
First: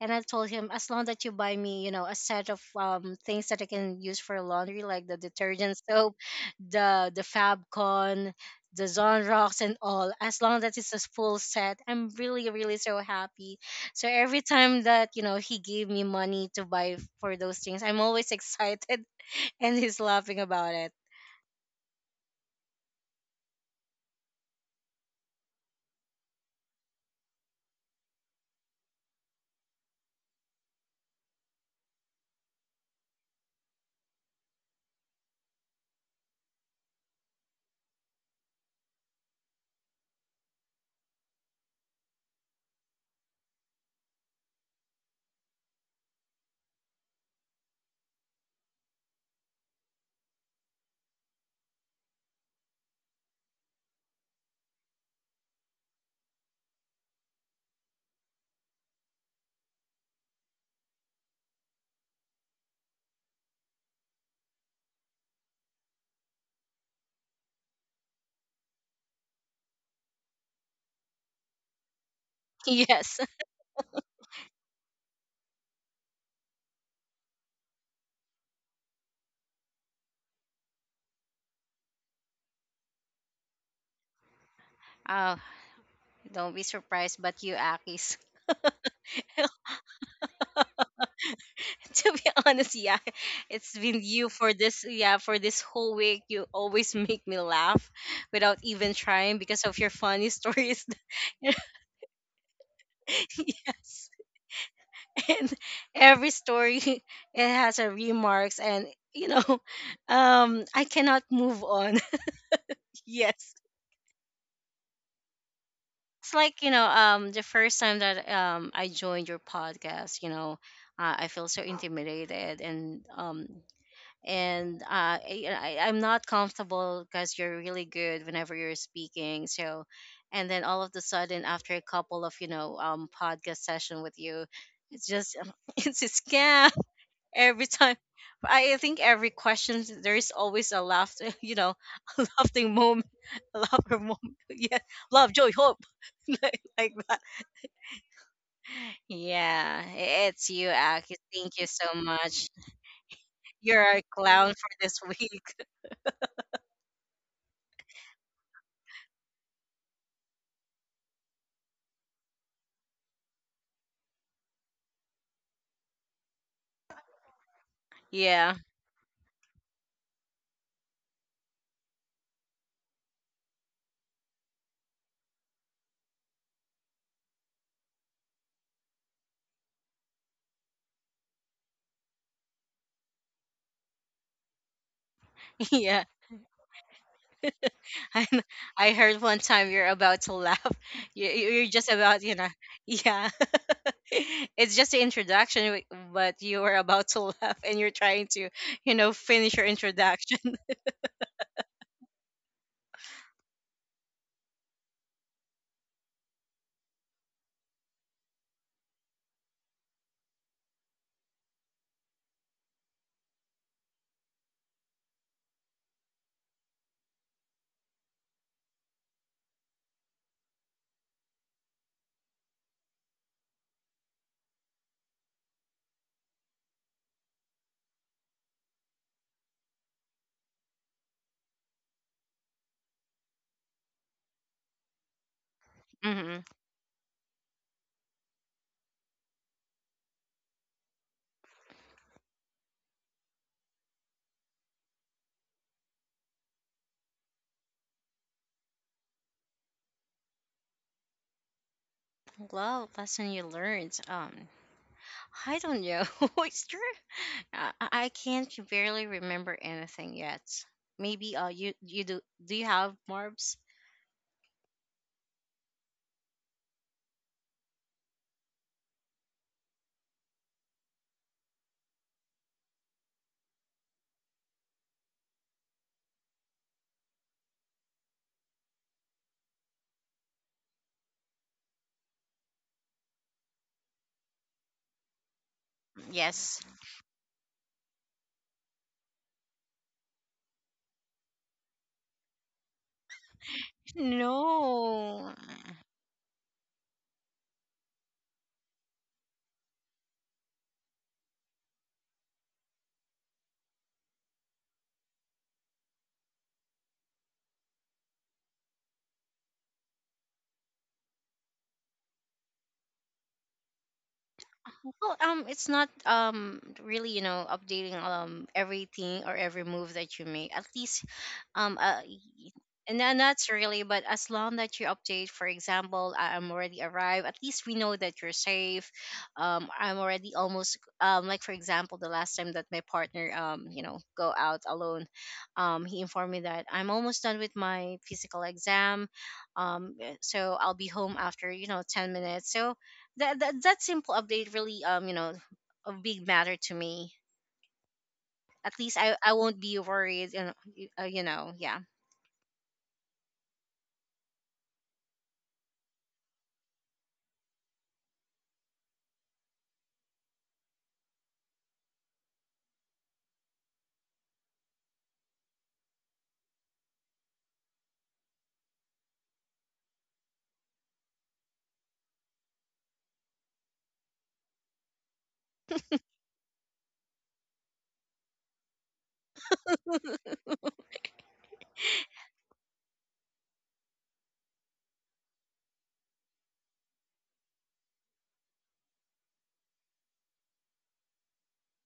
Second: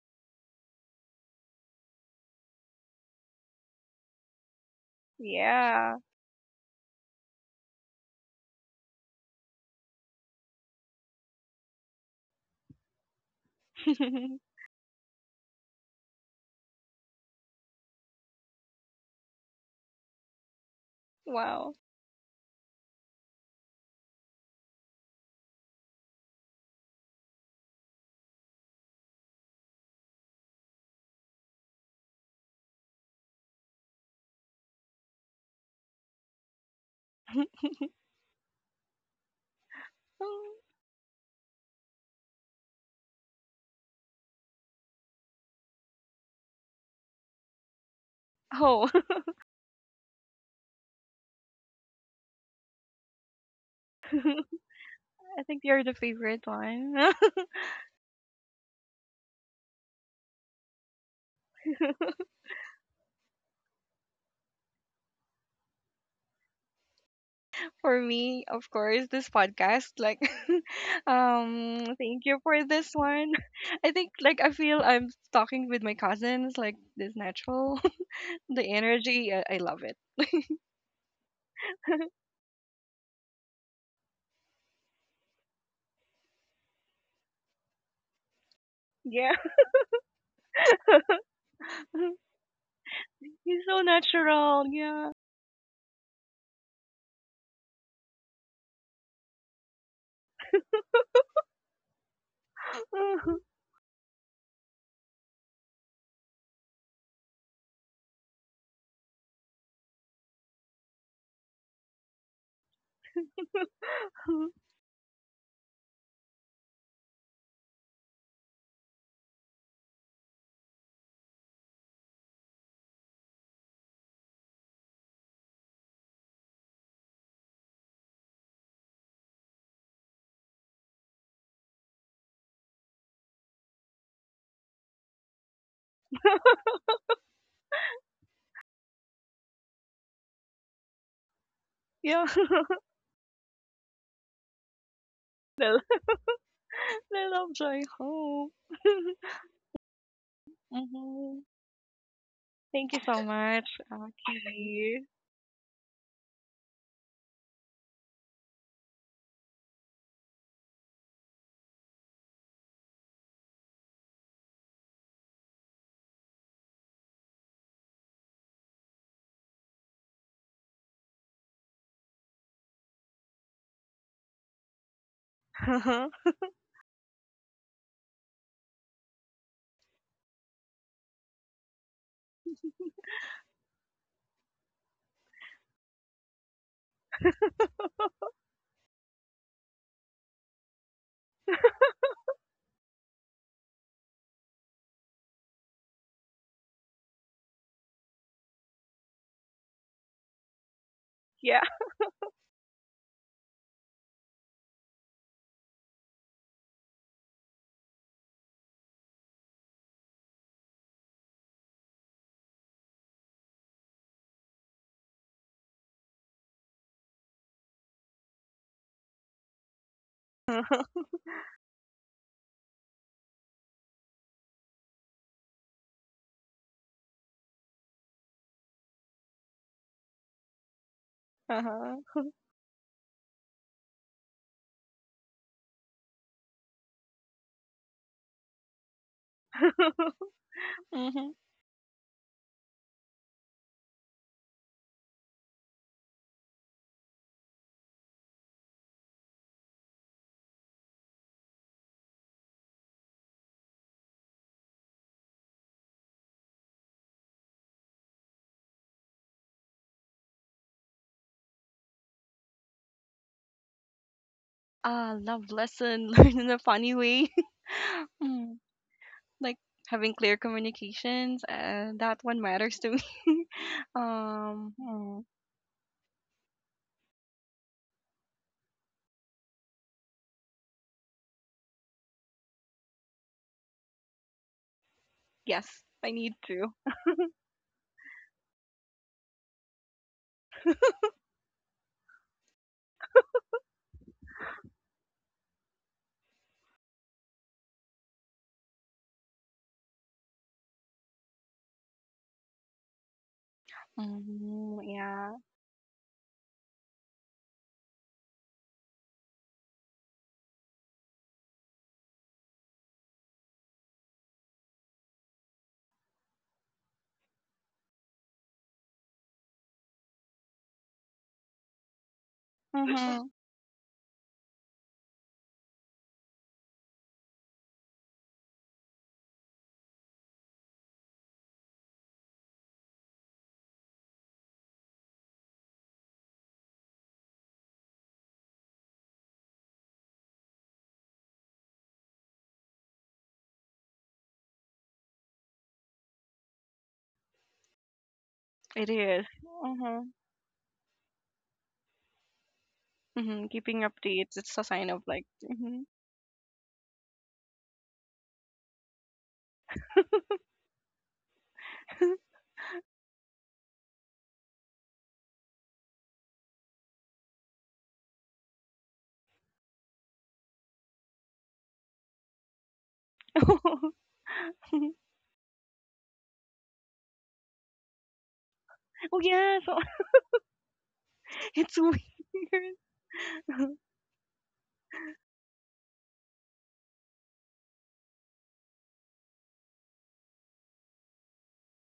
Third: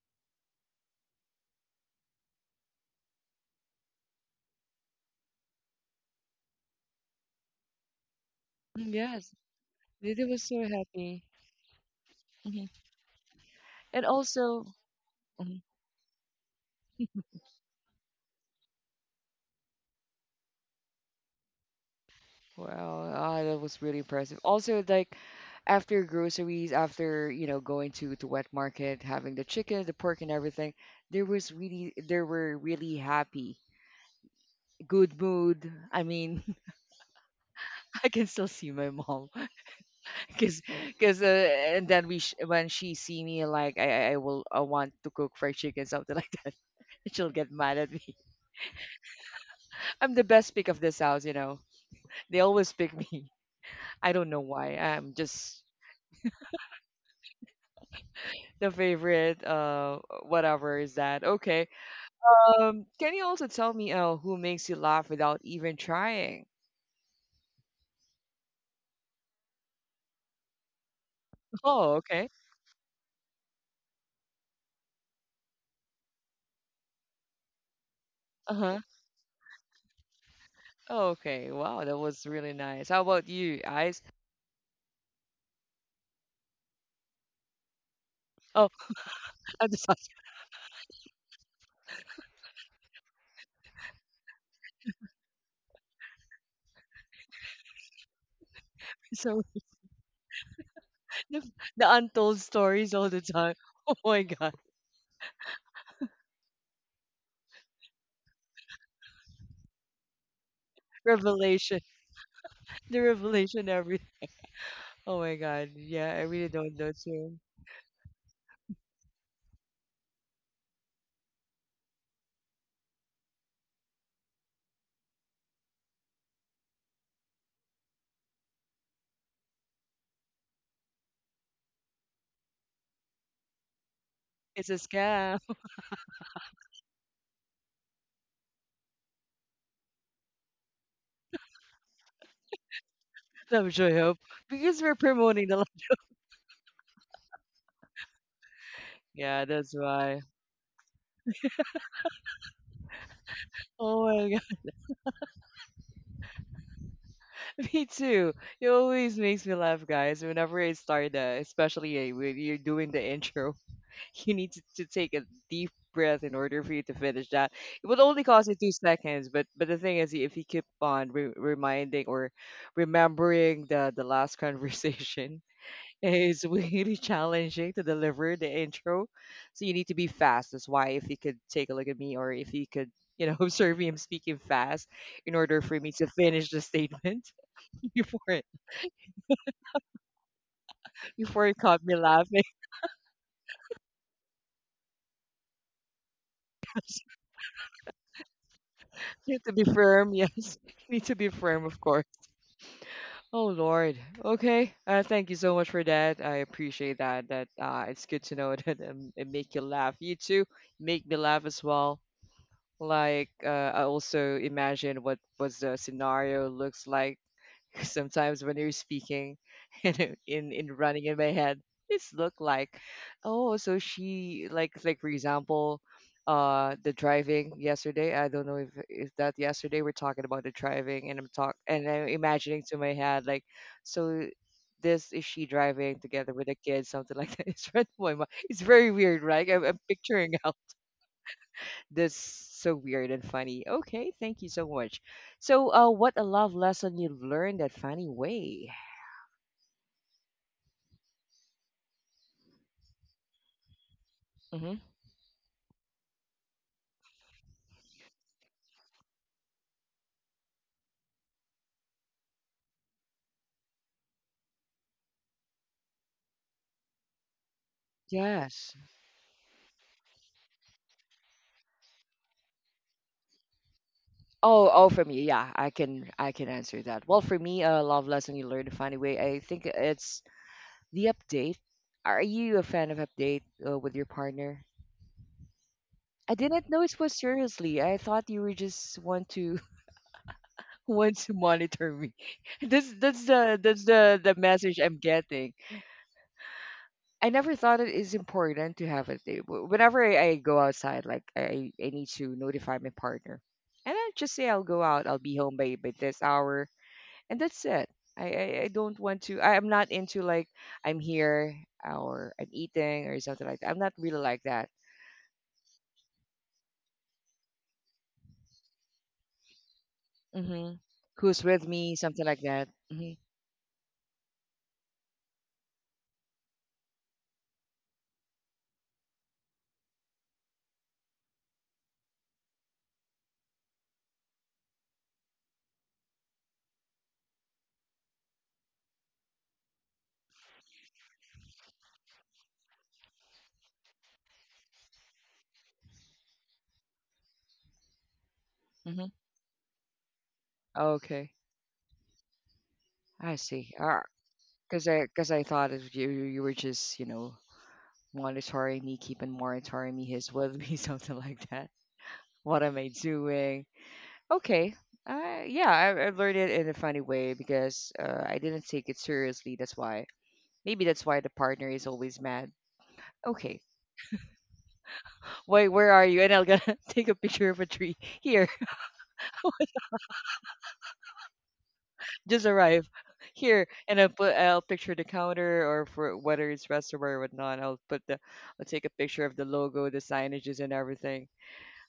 Speaker 3: And I told him, as long that you buy me, you know, a set of things that I can use for laundry, like the detergent
Speaker 2: Yeah.
Speaker 3: soap, the Fabcon, the
Speaker 1: mm, yes,
Speaker 3: Zonrox, and all,
Speaker 1: they were
Speaker 3: as long
Speaker 1: so
Speaker 3: that it's a
Speaker 1: happy.
Speaker 3: full set, I'm really
Speaker 1: Hmm.
Speaker 3: so happy.
Speaker 1: And
Speaker 3: So every
Speaker 2: [laughs]
Speaker 1: also,
Speaker 3: time that, you know, he
Speaker 1: mhm,
Speaker 3: gave me money to buy for those things, I'm always excited, [laughs] and he's laughing about it.
Speaker 2: Wow.
Speaker 1: wow, ah, that was really impressive. Also, like after groceries, after going to wet market, having the chicken, the pork, and everything, there were really happy, good mood. I mean, [laughs] I can still see my mom [laughs] because because uh, and then when she see me like I want to cook fried chicken something like that [laughs] she'll get mad at me [laughs]
Speaker 2: Oh,
Speaker 1: I'm the best pick of this house. They always pick me. [laughs] I don't know why. I'm
Speaker 2: [laughs] I
Speaker 1: just
Speaker 2: think you're the favorite one. [laughs]
Speaker 1: the favorite, whatever is that. Okay.
Speaker 2: [laughs]
Speaker 1: Can you also tell me who makes you laugh without even trying?
Speaker 2: For me, of course, this podcast. Like, [laughs]
Speaker 1: [laughs] Oh,
Speaker 2: thank
Speaker 1: okay.
Speaker 2: you for
Speaker 3: [laughs]
Speaker 2: this
Speaker 3: Yes.
Speaker 2: one. [laughs] I think, like, I feel I'm talking with my cousins. Like, this natural, [laughs] the
Speaker 1: Uh-huh.
Speaker 2: energy. I love it.
Speaker 1: Okay, wow, that was really nice. How about you, eyes?
Speaker 3: Oh, don't be surprised, but you, Akis.
Speaker 1: Oh,
Speaker 2: Yeah,
Speaker 1: [laughs] I'm the
Speaker 3: [laughs] To be honest, yeah,
Speaker 2: [laughs] he's
Speaker 3: it's
Speaker 2: so
Speaker 3: been you for
Speaker 2: natural.
Speaker 3: this,
Speaker 2: Yeah,
Speaker 3: yeah, for this whole week. You always make me laugh without even trying
Speaker 1: suspect.
Speaker 3: because of your funny stories. [laughs]
Speaker 1: The
Speaker 3: Yes,
Speaker 1: the untold stories all the
Speaker 2: [laughs]
Speaker 1: time. [laughs] Oh my God.
Speaker 3: and every story it has a remarks, and you know, I cannot move
Speaker 1: Revelation.
Speaker 3: on.
Speaker 1: The
Speaker 3: [laughs] Yes,
Speaker 1: revelation every Oh my God. Yeah, I
Speaker 3: it's
Speaker 1: really
Speaker 3: like, you
Speaker 1: don't
Speaker 3: know,
Speaker 1: know too.
Speaker 3: the first time that I joined your podcast, you know, I feel so intimidated, and I'm not comfortable because you're really good whenever you're speaking. So, and then all of the sudden, after a couple of, you know, podcast session with you,
Speaker 1: It's a
Speaker 3: it's just
Speaker 1: scam.
Speaker 3: [laughs] it's a scam [laughs] every time. I think every question there is always a laughter, [laughs] you know, [laughs]
Speaker 2: yeah.
Speaker 3: a
Speaker 2: [laughs]
Speaker 3: laughing moment,
Speaker 1: [laughs]
Speaker 3: a
Speaker 1: I'm sure I
Speaker 3: laughter
Speaker 1: hope.
Speaker 3: moment. [laughs] Yeah,
Speaker 1: Because we're
Speaker 3: love,
Speaker 1: promoting
Speaker 3: joy,
Speaker 1: the li-
Speaker 2: I lo-
Speaker 3: hope, [laughs] like that.
Speaker 2: I love Joy Ho. [laughs]
Speaker 1: Yeah, that's
Speaker 3: Yeah,
Speaker 1: why.
Speaker 3: it's you, Aki.
Speaker 2: Hmm.
Speaker 3: Thank you so much.
Speaker 2: Thank you so much,
Speaker 3: You're a
Speaker 1: Oh my God.
Speaker 3: clown for this
Speaker 2: Kitty.
Speaker 3: week.
Speaker 1: [laughs] Me too. It always makes me laugh, guys, whenever I start that, especially eh, when you're doing the intro. You need to take a deep breath in order for you to finish that. It would only cost
Speaker 3: Yeah,
Speaker 1: you 2 seconds, but the thing is, if you keep on reminding or remembering the last conversation, [laughs]
Speaker 2: [laughs]
Speaker 1: it's really challenging to deliver the intro. So you need to be fast. That's why if you could take a look at me, or if you could, [laughs] observe me, I'm speaking fast in order
Speaker 3: [laughs]
Speaker 1: for me
Speaker 3: yeah.
Speaker 1: to finish the statement [laughs] before it
Speaker 3: [laughs] I heard one time you're about to laugh. [laughs] You,
Speaker 1: before
Speaker 3: you-
Speaker 1: it
Speaker 3: you're
Speaker 1: caught
Speaker 3: just
Speaker 1: me
Speaker 3: about,
Speaker 1: laughing. [laughs]
Speaker 3: [laughs] yeah. [laughs] It's just the introduction, w- but you were about to [laughs] laugh and you're trying to,
Speaker 1: You need to
Speaker 3: finish
Speaker 1: be
Speaker 3: your
Speaker 1: firm,
Speaker 3: introduction.
Speaker 1: yes. [laughs]
Speaker 3: [laughs]
Speaker 1: You need to be
Speaker 2: Yeah.
Speaker 1: firm, of course. Oh Lord. Okay. Thank you so much for that. I appreciate that. It's good to know [laughs] that it make you laugh. You too make me laugh as well. I also imagine what was the scenario looks like [laughs] sometimes when you're speaking [laughs] and in running in my head this look like oh so she like for example the driving yesterday. I don't know if that yesterday we're talking about the driving, and I'm talk and I'm
Speaker 2: [laughs]
Speaker 1: imagining to my head like so this is she driving together
Speaker 3: Hmm.
Speaker 1: with the kids, something like that. [laughs] It's right in my mind. It's very weird, right? I'm
Speaker 2: Uh-huh.
Speaker 1: picturing [laughs] out
Speaker 2: [laughs] Mhm.
Speaker 1: this so weird and funny. Okay, thank you so much. So, what a love lesson you learned at Funny Way.
Speaker 3: Love lesson you learned.
Speaker 1: Mm-hmm.
Speaker 3: I don't know. [laughs] It's true. I can't barely remember anything yet. Maybe you you do do you have Marbs?
Speaker 2: Ah, love lesson [laughs] learned in a funny way. [laughs] Mm.
Speaker 1: Yes.
Speaker 2: Like having clear communications and that one matters to me. [laughs]
Speaker 1: Oh, oh, for me,
Speaker 2: Mm.
Speaker 1: yeah, I can answer that. Well, for me, a love lesson you learn to find a way. I think it's the update. Are you a fan of update, with your partner?
Speaker 2: Yes, I
Speaker 1: I
Speaker 2: need
Speaker 3: Yes.
Speaker 1: didn't
Speaker 2: to.
Speaker 1: know it was seriously. I thought you were just want to [laughs] want to monitor me. [laughs] That's the message I'm
Speaker 3: No.
Speaker 1: getting. I never thought it is important to have a date. Whenever I go outside, like I need to notify my partner, and I just say I'll go
Speaker 2: Mm.
Speaker 1: out. I'll be
Speaker 2: Yeah.
Speaker 1: home by this hour, and that's it. I I don't want to. I am not into like I'm here, or I'm eating or something like that. I'm not really like that.
Speaker 3: Well, it's not really updating everything or every move that you make. At
Speaker 1: Mm-hmm.
Speaker 3: least
Speaker 1: Who's with
Speaker 3: um
Speaker 1: me?
Speaker 3: uh,
Speaker 1: Something like
Speaker 3: y-
Speaker 1: that.
Speaker 3: and
Speaker 1: Mm-hmm.
Speaker 3: then
Speaker 2: Mm-hmm.
Speaker 3: that's really, but as long that you update, for example, I'm already arrived. At least we know that you're safe. I'm already almost like for example, the last time that my partner go out alone, he informed me that I'm almost done with my physical exam, so I'll be home after 10 minutes. So that simple update really a big matter to me, at
Speaker 2: It
Speaker 3: least
Speaker 1: Mm-hmm.
Speaker 3: i
Speaker 2: is.
Speaker 3: i won't be
Speaker 2: Mm-hmm.
Speaker 3: worried and
Speaker 1: Okay,
Speaker 3: yeah.
Speaker 1: I
Speaker 2: Mhm,
Speaker 1: see.
Speaker 2: keeping
Speaker 1: Ah,
Speaker 2: updates it's a sign of like
Speaker 1: cause I thought
Speaker 2: mhm.
Speaker 1: if you were just monitoring me, keeping monitoring me. He's with me, [laughs] something like that. What am I doing? Okay. Yeah, I learned it in a funny way because I didn't take it seriously. That's why. Maybe that's why the partner is always mad. Okay.
Speaker 2: [laughs]
Speaker 1: Wait, where are you? And I'll gonna [laughs] take a picture of a tree. Here,
Speaker 2: Oh yeah so
Speaker 3: [laughs]
Speaker 2: [laughs] it's weird.
Speaker 1: just arrive. Here,
Speaker 2: [laughs]
Speaker 1: and I'll picture the counter or for whether it's restaurant or whatnot. I'll put the I'll take a picture of the logo, the signages, and everything.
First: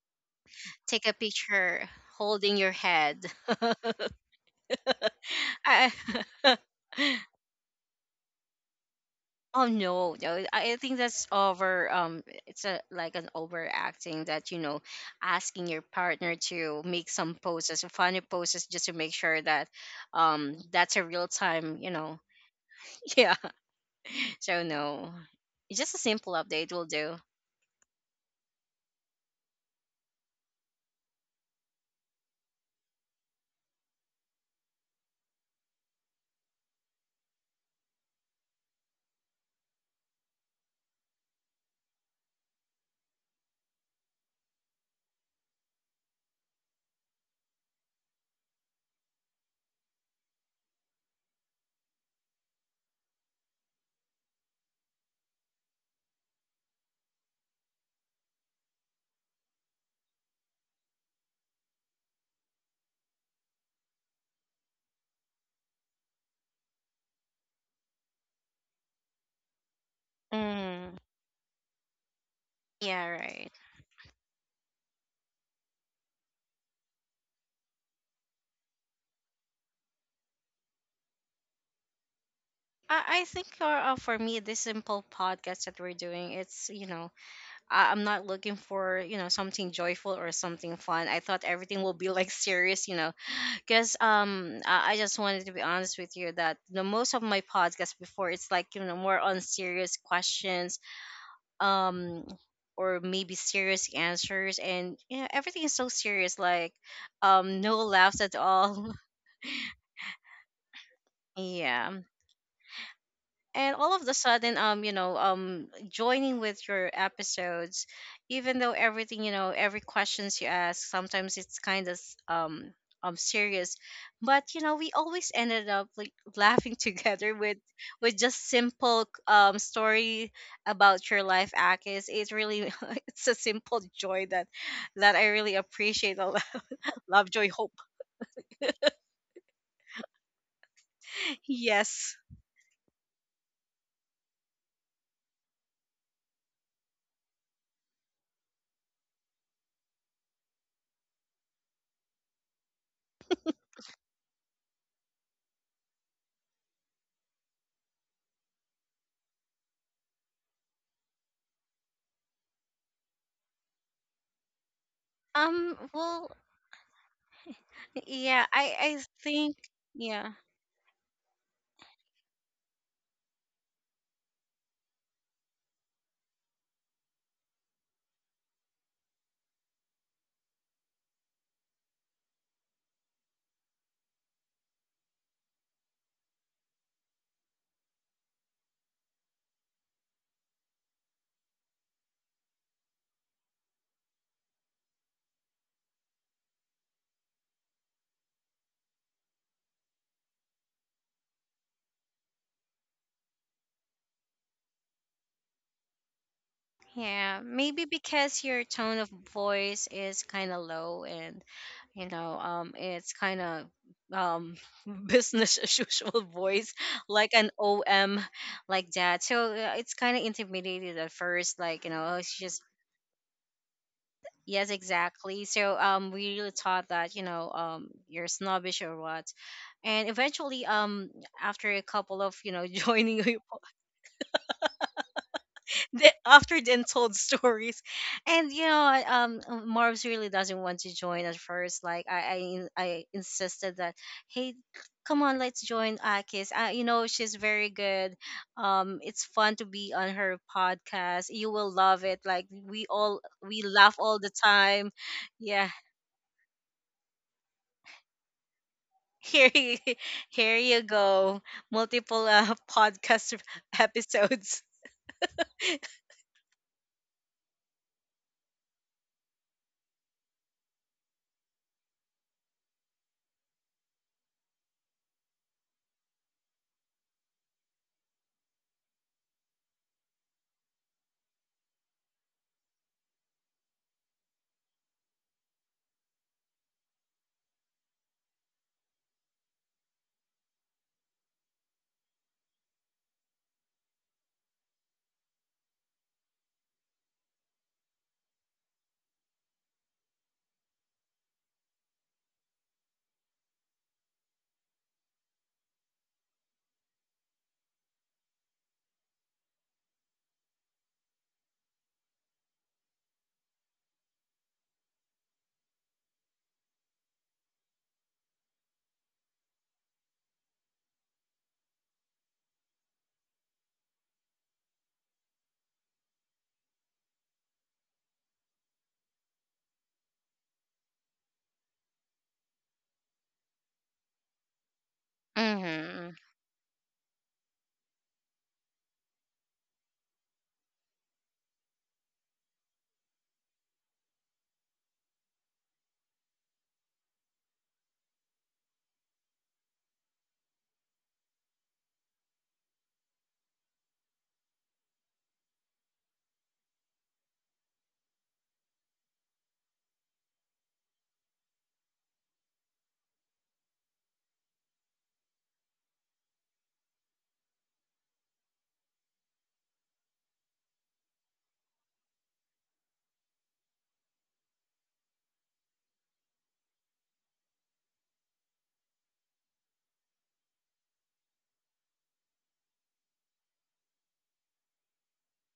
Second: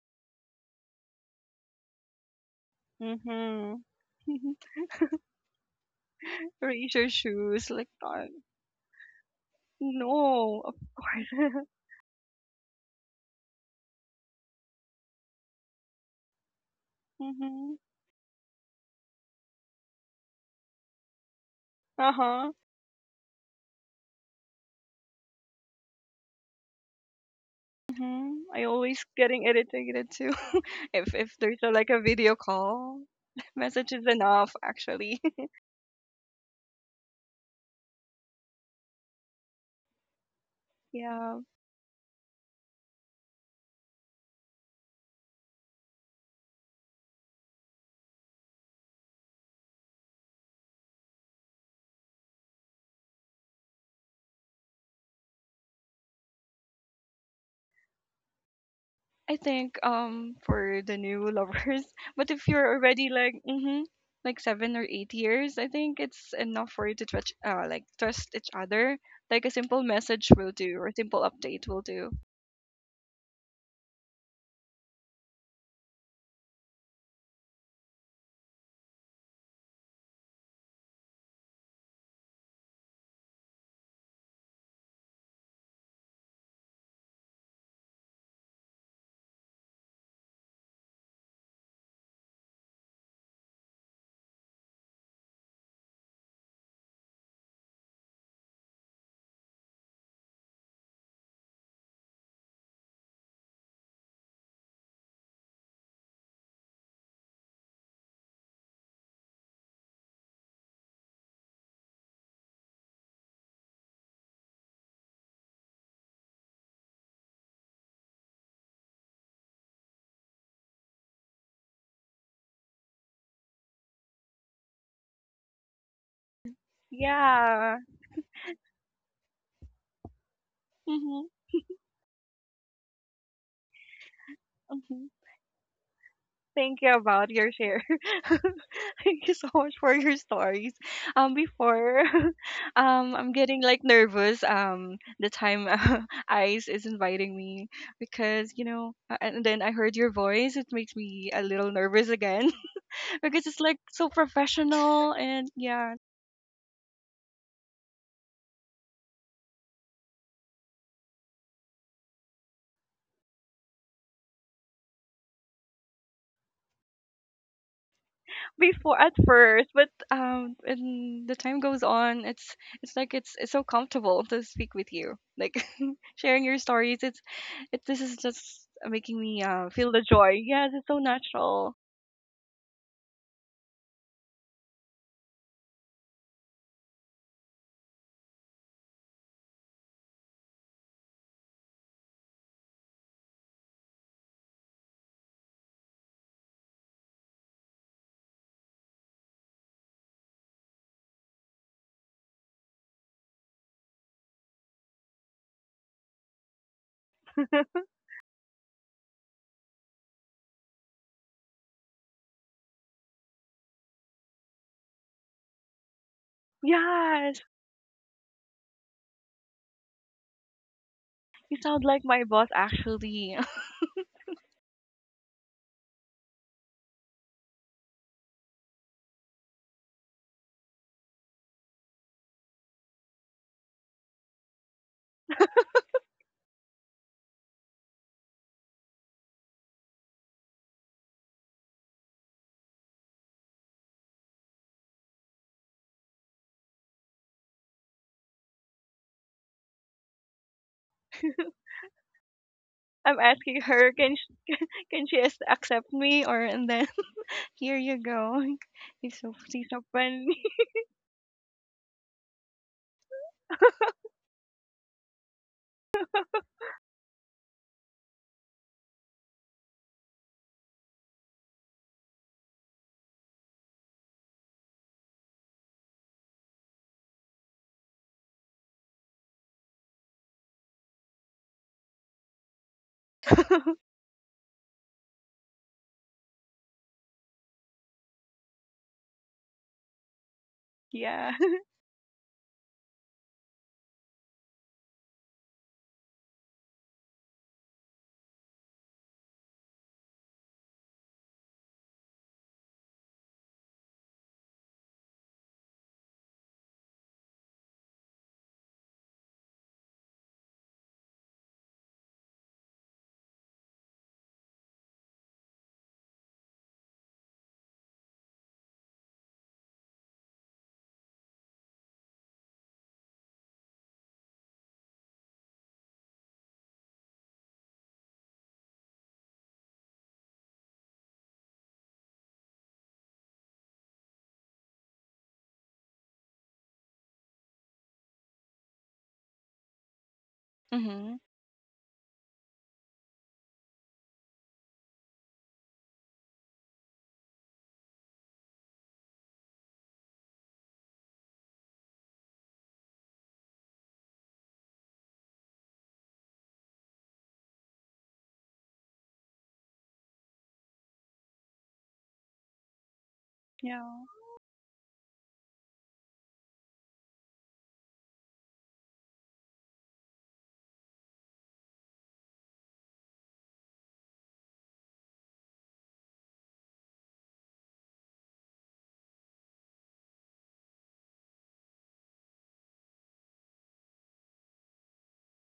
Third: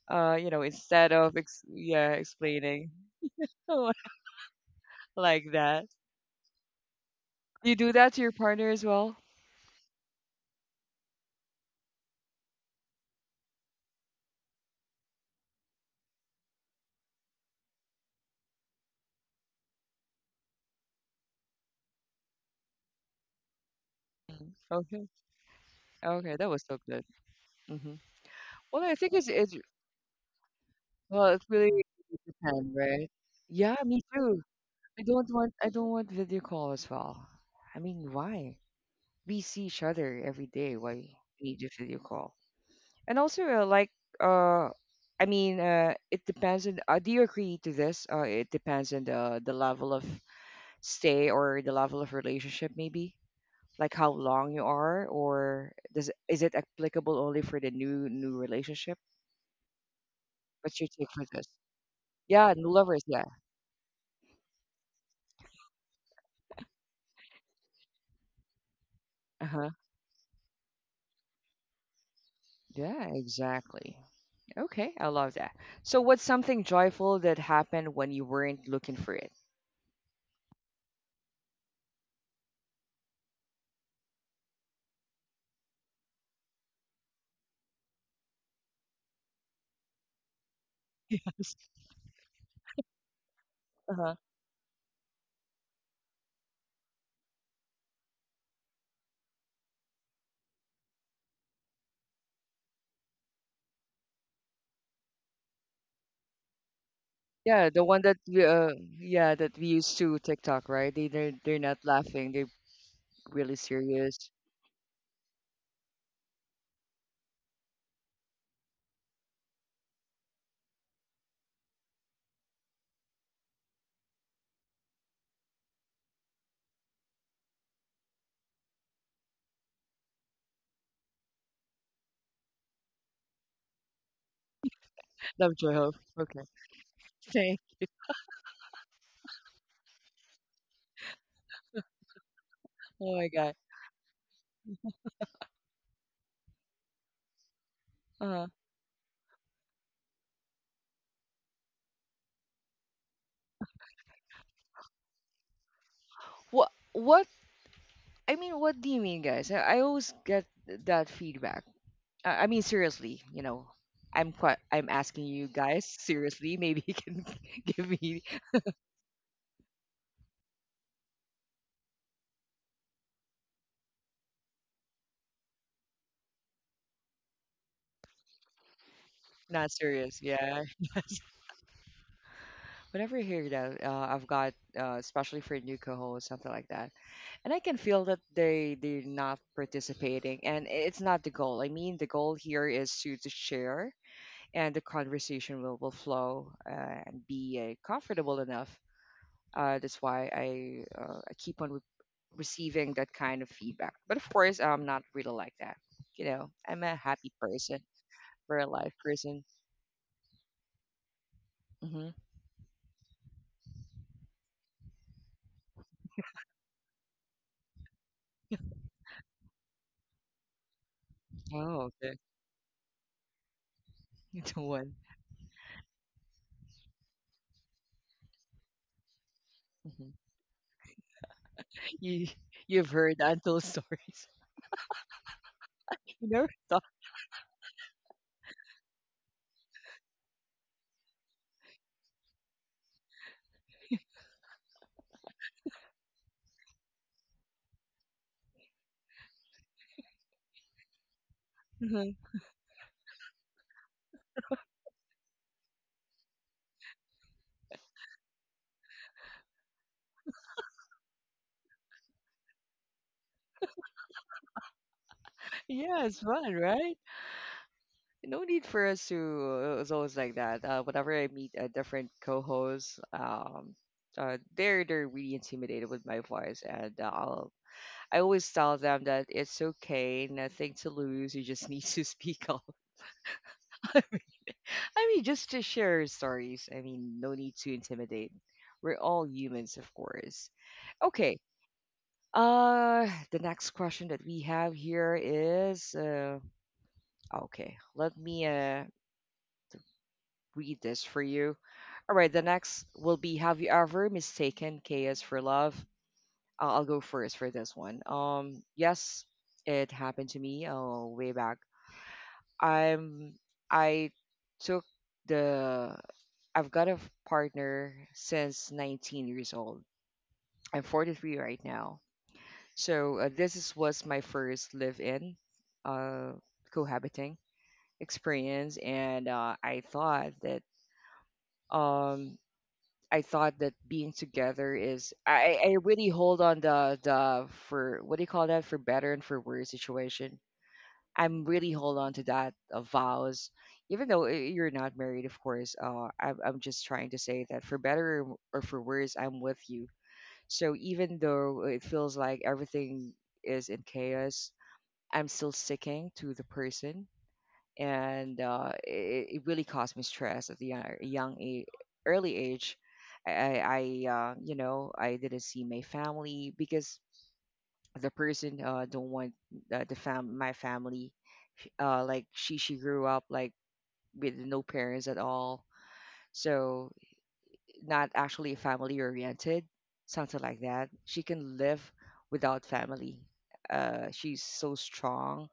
Speaker 3: Take a picture
Speaker 1: Yeah,
Speaker 3: holding your
Speaker 1: explaining
Speaker 3: head.
Speaker 1: [laughs]
Speaker 2: Mm-hmm.
Speaker 3: [laughs]
Speaker 2: [laughs]
Speaker 1: like that.
Speaker 3: I, [laughs]
Speaker 2: Raise your shoes
Speaker 1: You
Speaker 2: like
Speaker 1: do that to your partner as well.
Speaker 3: oh, no no
Speaker 2: no
Speaker 3: i
Speaker 2: of
Speaker 3: I think that's
Speaker 2: course.
Speaker 3: over. It's a like an overacting that asking your partner to make
Speaker 2: [laughs]
Speaker 3: some
Speaker 2: Mm-hmm.
Speaker 3: poses, funny poses, just to make sure that that's a real time,
Speaker 2: Uh-huh.
Speaker 3: [laughs] yeah.
Speaker 1: Mm,
Speaker 3: So
Speaker 1: okay.
Speaker 3: no, just a simple
Speaker 1: Okay, that was
Speaker 3: update
Speaker 1: so
Speaker 3: will
Speaker 1: good.
Speaker 3: do.
Speaker 1: Hmm.
Speaker 2: Mhm. I
Speaker 1: Well, I
Speaker 2: always
Speaker 1: think
Speaker 2: getting
Speaker 1: it's
Speaker 2: irritated too [laughs]
Speaker 1: well,
Speaker 2: if
Speaker 1: it's
Speaker 2: there's
Speaker 1: really
Speaker 2: a, like a video
Speaker 1: depend,
Speaker 2: call.
Speaker 1: right?
Speaker 2: [laughs]
Speaker 1: Yeah,
Speaker 2: Message
Speaker 1: me
Speaker 2: is
Speaker 1: too.
Speaker 2: enough actually. [laughs]
Speaker 1: I don't want video call as well. I mean, why? We see each other every day. Why we
Speaker 2: Yeah.
Speaker 1: need a video call? And also, uh, I mean, it depends on. Do you agree to this? It depends on the level of stay or the level of relationship, maybe. Like how long you are, or is it applicable only for the new new relationship?
Speaker 2: I think
Speaker 1: What's
Speaker 2: for
Speaker 1: your
Speaker 2: the
Speaker 1: take for
Speaker 2: new
Speaker 1: this?
Speaker 2: lovers, [laughs] but if
Speaker 1: Yeah, new
Speaker 2: you're
Speaker 1: lovers.
Speaker 2: already
Speaker 1: Yeah.
Speaker 2: like mhm like 7 or 8 years, I think it's enough for you to trust like trust each other. Like
Speaker 1: Uh
Speaker 2: a
Speaker 1: huh.
Speaker 2: simple message will do or a
Speaker 3: Mm.
Speaker 2: simple update will do.
Speaker 1: Yeah,
Speaker 3: Yeah, right.
Speaker 1: exactly. Okay, I love that. So, what's something joyful that happened when you weren't looking for it?
Speaker 3: I think for me, this simple podcast that we're doing, it's, you know, I'm not looking for, you know, something joyful or something fun. I thought
Speaker 1: [laughs]
Speaker 3: everything will be like serious, you know, because
Speaker 1: Uh-huh.
Speaker 3: I just wanted to be honest with you that the most of my podcasts before, it's like, you know, more on serious questions, um or maybe serious answers, and yeah, everything is so serious, like
Speaker 1: Yeah,
Speaker 3: no
Speaker 1: the one that
Speaker 3: laughs at
Speaker 1: we,
Speaker 3: all.
Speaker 1: yeah, that we used to TikTok, right?
Speaker 3: [laughs]
Speaker 1: They're not
Speaker 3: Yeah,
Speaker 1: laughing. They're really
Speaker 3: and all of the
Speaker 1: serious.
Speaker 3: sudden joining with your episodes, even though everything, you know, every questions you ask, sometimes it's kind of um serious, but you know we always ended up like laughing [laughs] together
Speaker 2: Yeah.
Speaker 3: with just simple story
Speaker 2: Mhm.
Speaker 3: about your life, Akis. It really [laughs] it's a simple joy that
Speaker 2: Mhm.
Speaker 3: that
Speaker 1: [laughs]
Speaker 3: I
Speaker 1: Love
Speaker 3: really
Speaker 1: joyful.
Speaker 3: appreciate
Speaker 1: Okay.
Speaker 3: a lot.
Speaker 2: Thank you
Speaker 3: [laughs]
Speaker 2: about
Speaker 3: Love,
Speaker 2: your
Speaker 1: Thanks.
Speaker 3: joy,
Speaker 2: share.
Speaker 3: hope.
Speaker 2: [laughs] Thank you so much for your stories.
Speaker 3: [laughs]
Speaker 2: Before,
Speaker 3: Yes.
Speaker 2: [laughs]
Speaker 1: Oh my
Speaker 2: I'm
Speaker 1: God.
Speaker 2: getting like nervous. The time [laughs] Ice is inviting me
Speaker 1: Uh-huh.
Speaker 2: because you know, and then I heard your voice. It makes me a little nervous again [laughs] because it's like so professional and yeah,
Speaker 1: What I mean, what do you mean, guys? I always get that feedback. I mean, seriously, I'm quite I'm asking you
Speaker 3: um
Speaker 1: guys [laughs]
Speaker 3: well
Speaker 1: seriously. Maybe you can [laughs] give me
Speaker 3: yeah, I
Speaker 2: before at
Speaker 3: think
Speaker 2: first, but
Speaker 3: yeah.
Speaker 2: and the time goes on. It's it's so comfortable to speak with you, like [laughs] sharing your stories. It's it this is just making me
Speaker 1: not
Speaker 2: feel the
Speaker 1: serious.
Speaker 2: joy.
Speaker 1: Yeah.
Speaker 2: Yes, it's so natural.
Speaker 1: Whenever you hear that, I've got, especially for new co hosts something like that, and I can feel that they're not participating, and it's not the goal. I mean, the goal here is to share, and the conversation will flow, and be, comfortable enough. That's why I keep on receiving that kind of feedback. But of course, I'm not really like that. You know, I'm a happy
Speaker 3: Yeah,
Speaker 1: person,
Speaker 2: [laughs]
Speaker 3: maybe because your
Speaker 1: real life
Speaker 3: tone of
Speaker 1: person.
Speaker 3: voice is kind of low and
Speaker 1: Hmm.
Speaker 3: you know, it's kind of um [laughs] business as usual voice like
Speaker 2: Yes,
Speaker 3: an OM like that. So it's kind of intimidated at
Speaker 2: you
Speaker 3: first
Speaker 1: Oh,
Speaker 2: sound
Speaker 3: like, you
Speaker 2: like
Speaker 3: know, oh,
Speaker 1: okay,
Speaker 2: my
Speaker 3: it's
Speaker 2: boss
Speaker 3: just
Speaker 2: actually.
Speaker 1: [laughs] the
Speaker 3: yes,
Speaker 1: one.
Speaker 3: exactly. So we really thought that, you know, you're snobbish or what. And
Speaker 1: Mm-hmm.
Speaker 3: eventually after a couple
Speaker 1: You
Speaker 3: of, you know, [laughs]
Speaker 1: you've heard
Speaker 3: joining
Speaker 1: untold stories. [laughs] You never
Speaker 3: after the
Speaker 1: thought.
Speaker 3: untold [laughs] stories. And you know Marv's really doesn't want to join at first, like I insisted that, hey, come on, let's join Akis. You know, she's very good. It's fun to be on her podcast,
Speaker 2: [laughs]
Speaker 3: you will love
Speaker 1: Mhm.
Speaker 3: it, like we
Speaker 2: I'm
Speaker 3: all
Speaker 2: asking
Speaker 3: we
Speaker 2: her,
Speaker 3: laugh all the time.
Speaker 2: can she
Speaker 3: Yeah.
Speaker 2: accept me or and then [laughs] here you go. [laughs]
Speaker 3: [laughs] Here
Speaker 2: He's
Speaker 3: you,
Speaker 2: so friendly.
Speaker 3: here you go, multiple [laughs] podcast episodes.
Speaker 1: Yeah, it's fun, right? No need for us to. It's always like that. Whenever I meet a different co-host, they're really intimidated with my voice, and I always tell them that it's okay, nothing to lose. You just [laughs] need to speak up.
Speaker 2: [laughs]
Speaker 1: [laughs] I mean, just to share stories. I mean, no need to intimidate. We're all humans, of course.
Speaker 2: Yeah.
Speaker 1: Okay, the next question that we have here is okay, let me read this for you. All right, the next will be have you ever mistaken chaos for love? I'll go first for this one. Yes, it happened to me, way back. I'm I took the I've got a partner since 19 years old. I'm 43 right now. So this was my first live-in, uh, cohabiting experience, and um, I thought that being together is I really
Speaker 3: Mm-hmm.
Speaker 1: hold on the for what do you call that for better and for worse situation.
Speaker 2: Mhm.
Speaker 1: I'm really hold on to that, vows, even though, you're not married, of course. I'm just trying to say that for better or for worse, I'm with you. So even though it feels like everything is in chaos, I'm still sticking to the person, and it really caused me stress at the young a early age.
Speaker 2: Yeah.
Speaker 1: You know, I didn't see my family because the person, don't want, the fam my family. Like she grew up like with no parents at all, so not actually family oriented, something like that. She can live without family. She's so strong,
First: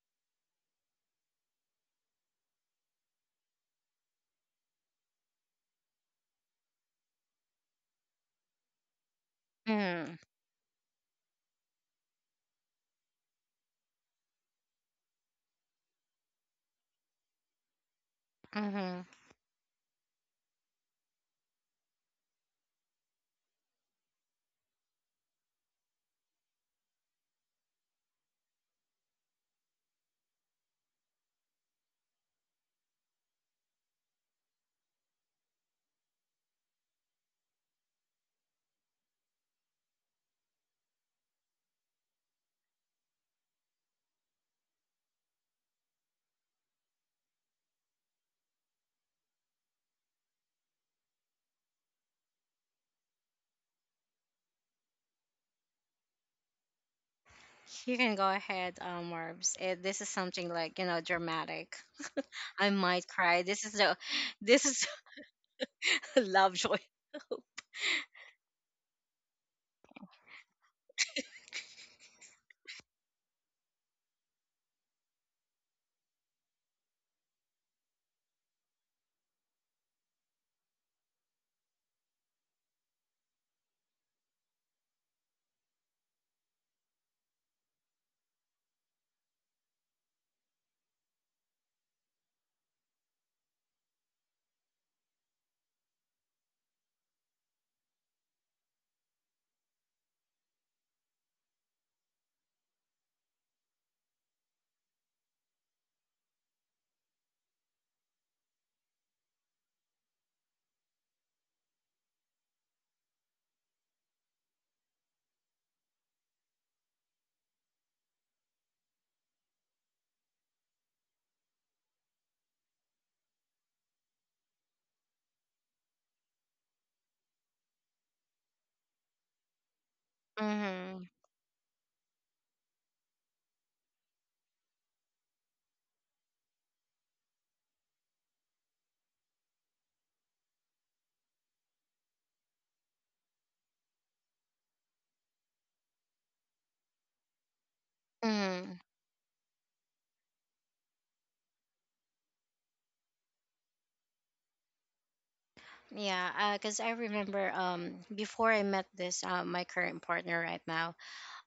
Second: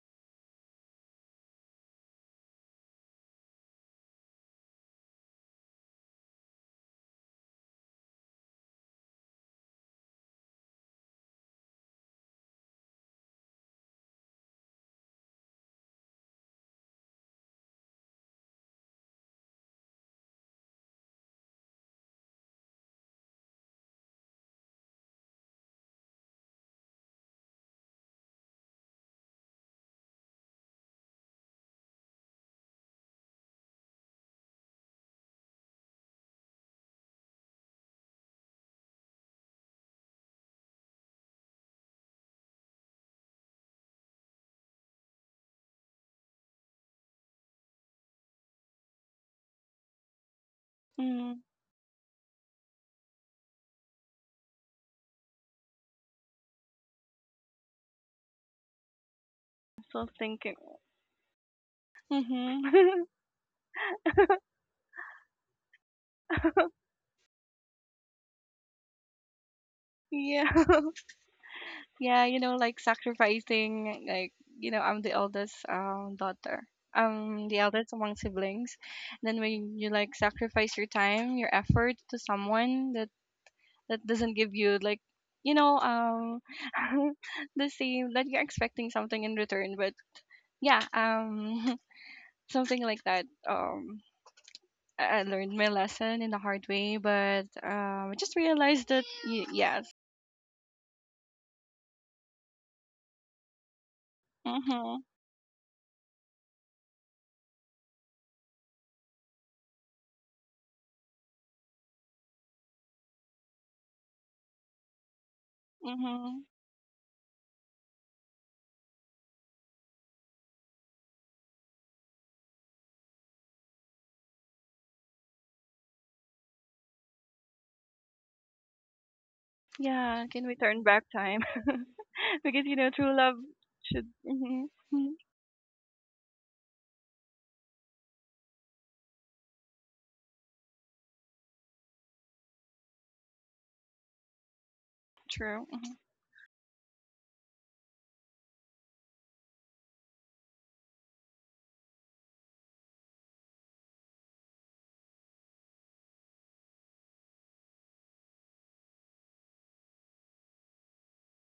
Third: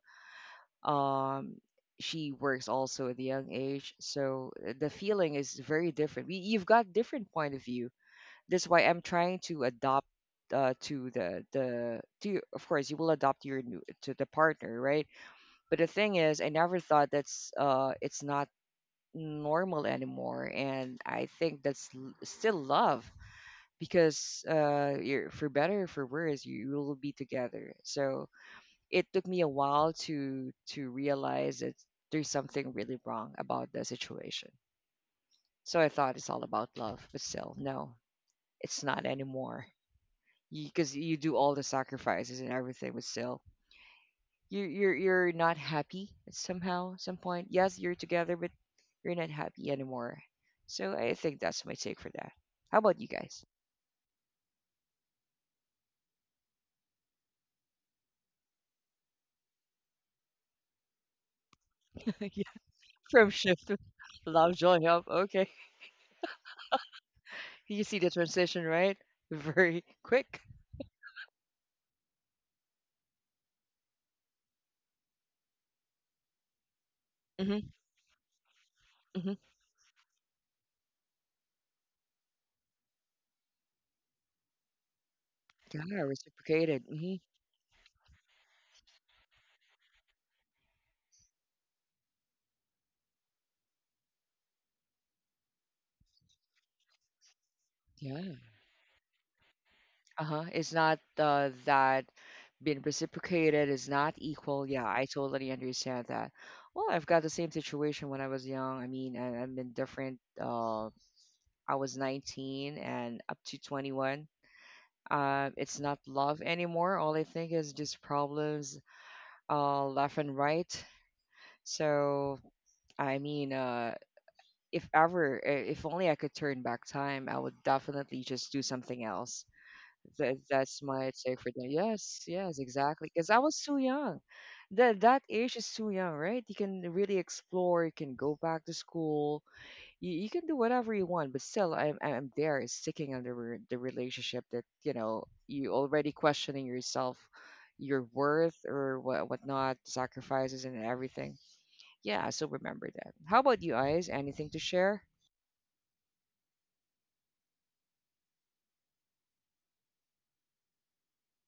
Speaker 1: um she works also at a young age, so the feeling is very different. You've got different point of view. That's why I'm trying to adopt, to of course you will adopt your new to the partner, right? But the thing is I never thought that's, it's not
Speaker 3: Mm-hmm.
Speaker 1: normal anymore, and I think that's still love because, you're for better or for worse you will be together. So it took me a while to realize that there's something really wrong about the situation. So I thought it's all about love, but still, no, it's not anymore. 'Cause you do all the sacrifices and everything, but still, you're not happy somehow, some point. Yes, you're together, but you're not happy anymore. So I think
Speaker 2: Mm.
Speaker 1: that's my take for that. How about you guys?
Speaker 3: You can go ahead, Marbs. Eh, this is
Speaker 2: Still
Speaker 3: something
Speaker 2: thinking.
Speaker 3: like, you know, dramatic. [laughs]
Speaker 1: [laughs] Yeah,
Speaker 3: I might
Speaker 2: Mhm. [laughs]
Speaker 1: from
Speaker 3: cry. This
Speaker 1: shift
Speaker 3: is
Speaker 1: to
Speaker 3: the,
Speaker 1: love,
Speaker 3: this
Speaker 1: joy,
Speaker 3: is
Speaker 1: help. Okay,
Speaker 3: [laughs] Lovejoy.
Speaker 1: you see the transition, right? [laughs] Very quick.
Speaker 2: Yeah. [laughs] Yeah, you know, like sacrificing like, you know, I'm the eldest daughter. I'm the eldest among siblings.
Speaker 1: Hmm.
Speaker 2: Then when you like sacrifice your time, your effort to someone that doesn't give you like you know,
Speaker 1: Yeah, reciprocated. Hmm.
Speaker 2: [laughs] the same that you're expecting something in return, but yeah, [laughs] something like that. I learned my lesson in a hard way, but I just
Speaker 1: Yeah.
Speaker 2: realized that yes.
Speaker 1: Uh-huh. It's not, that being reciprocated is not equal. Yeah,
Speaker 2: Mhm.
Speaker 1: I totally understand that. Well, I've got the same situation when I was young. I mean, I've been different. I was 19 and up to 21. It's not love
Speaker 2: Mhm.
Speaker 1: anymore. All I think is just problems, left and right. So, I mean, uh, if ever, if only I could turn back time, I would definitely just do something else.
Speaker 2: Yeah,
Speaker 1: That,
Speaker 2: can we
Speaker 1: that's
Speaker 2: turn
Speaker 3: Mm-hmm.
Speaker 2: back
Speaker 1: my take
Speaker 2: time?
Speaker 1: for that. Yes,
Speaker 2: [laughs]
Speaker 1: yes,
Speaker 2: Because you know,
Speaker 1: exactly.
Speaker 2: true
Speaker 1: Because I
Speaker 2: love
Speaker 1: was too
Speaker 2: should.
Speaker 1: young.
Speaker 2: Hmm.
Speaker 1: That age is too young, right? You can really explore. You can go back to school. You can do whatever you want. But still, I'm there, sticking under the the relationship that
Speaker 2: True.
Speaker 1: you
Speaker 2: Mm-hmm.
Speaker 1: already questioning yourself, your worth
Speaker 3: Mm-hmm.
Speaker 1: or what whatnot, sacrifices and everything. Yeah, so remember that. How about you, Eyes? Anything to share?
Speaker 3: Yeah, because I remember before I met this my current partner right now,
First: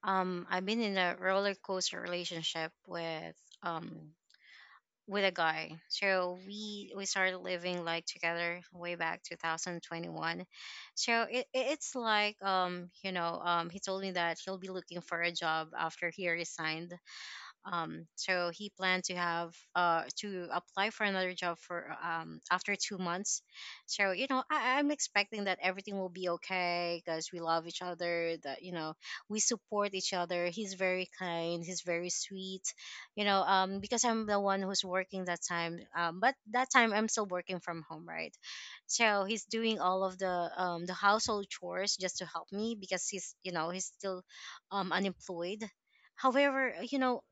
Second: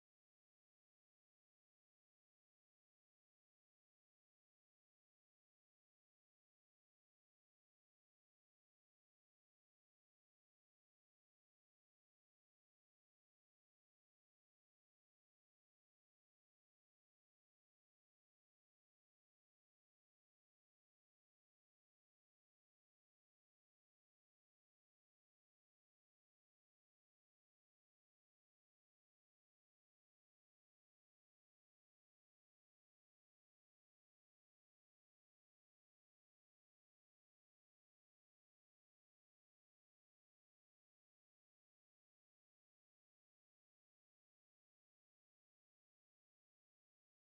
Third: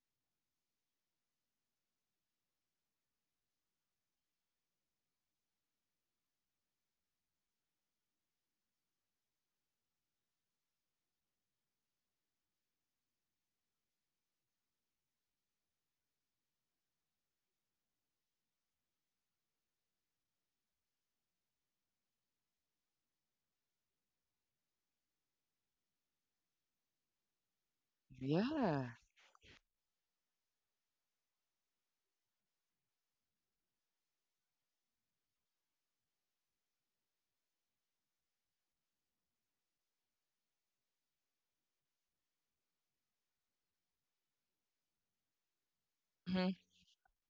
Speaker 3: I've been in a roller coaster relationship um with a guy. So we started living like together way back 2021. So it's like he told me that he'll be looking for a job after he resigned. So he planned to have to apply for another job for after 2 months. So you know I'm expecting that everything will be okay because we love each other. That you
Speaker 1: Yeah.
Speaker 3: know we support each other. He's very kind. He's very sweet. You know because I'm the one who's working that time. But that time I'm still working from home, right? So he's doing all of the household chores just to help me because he's you know he's still unemployed.
Speaker 1: Hmm.
Speaker 3: However, you know,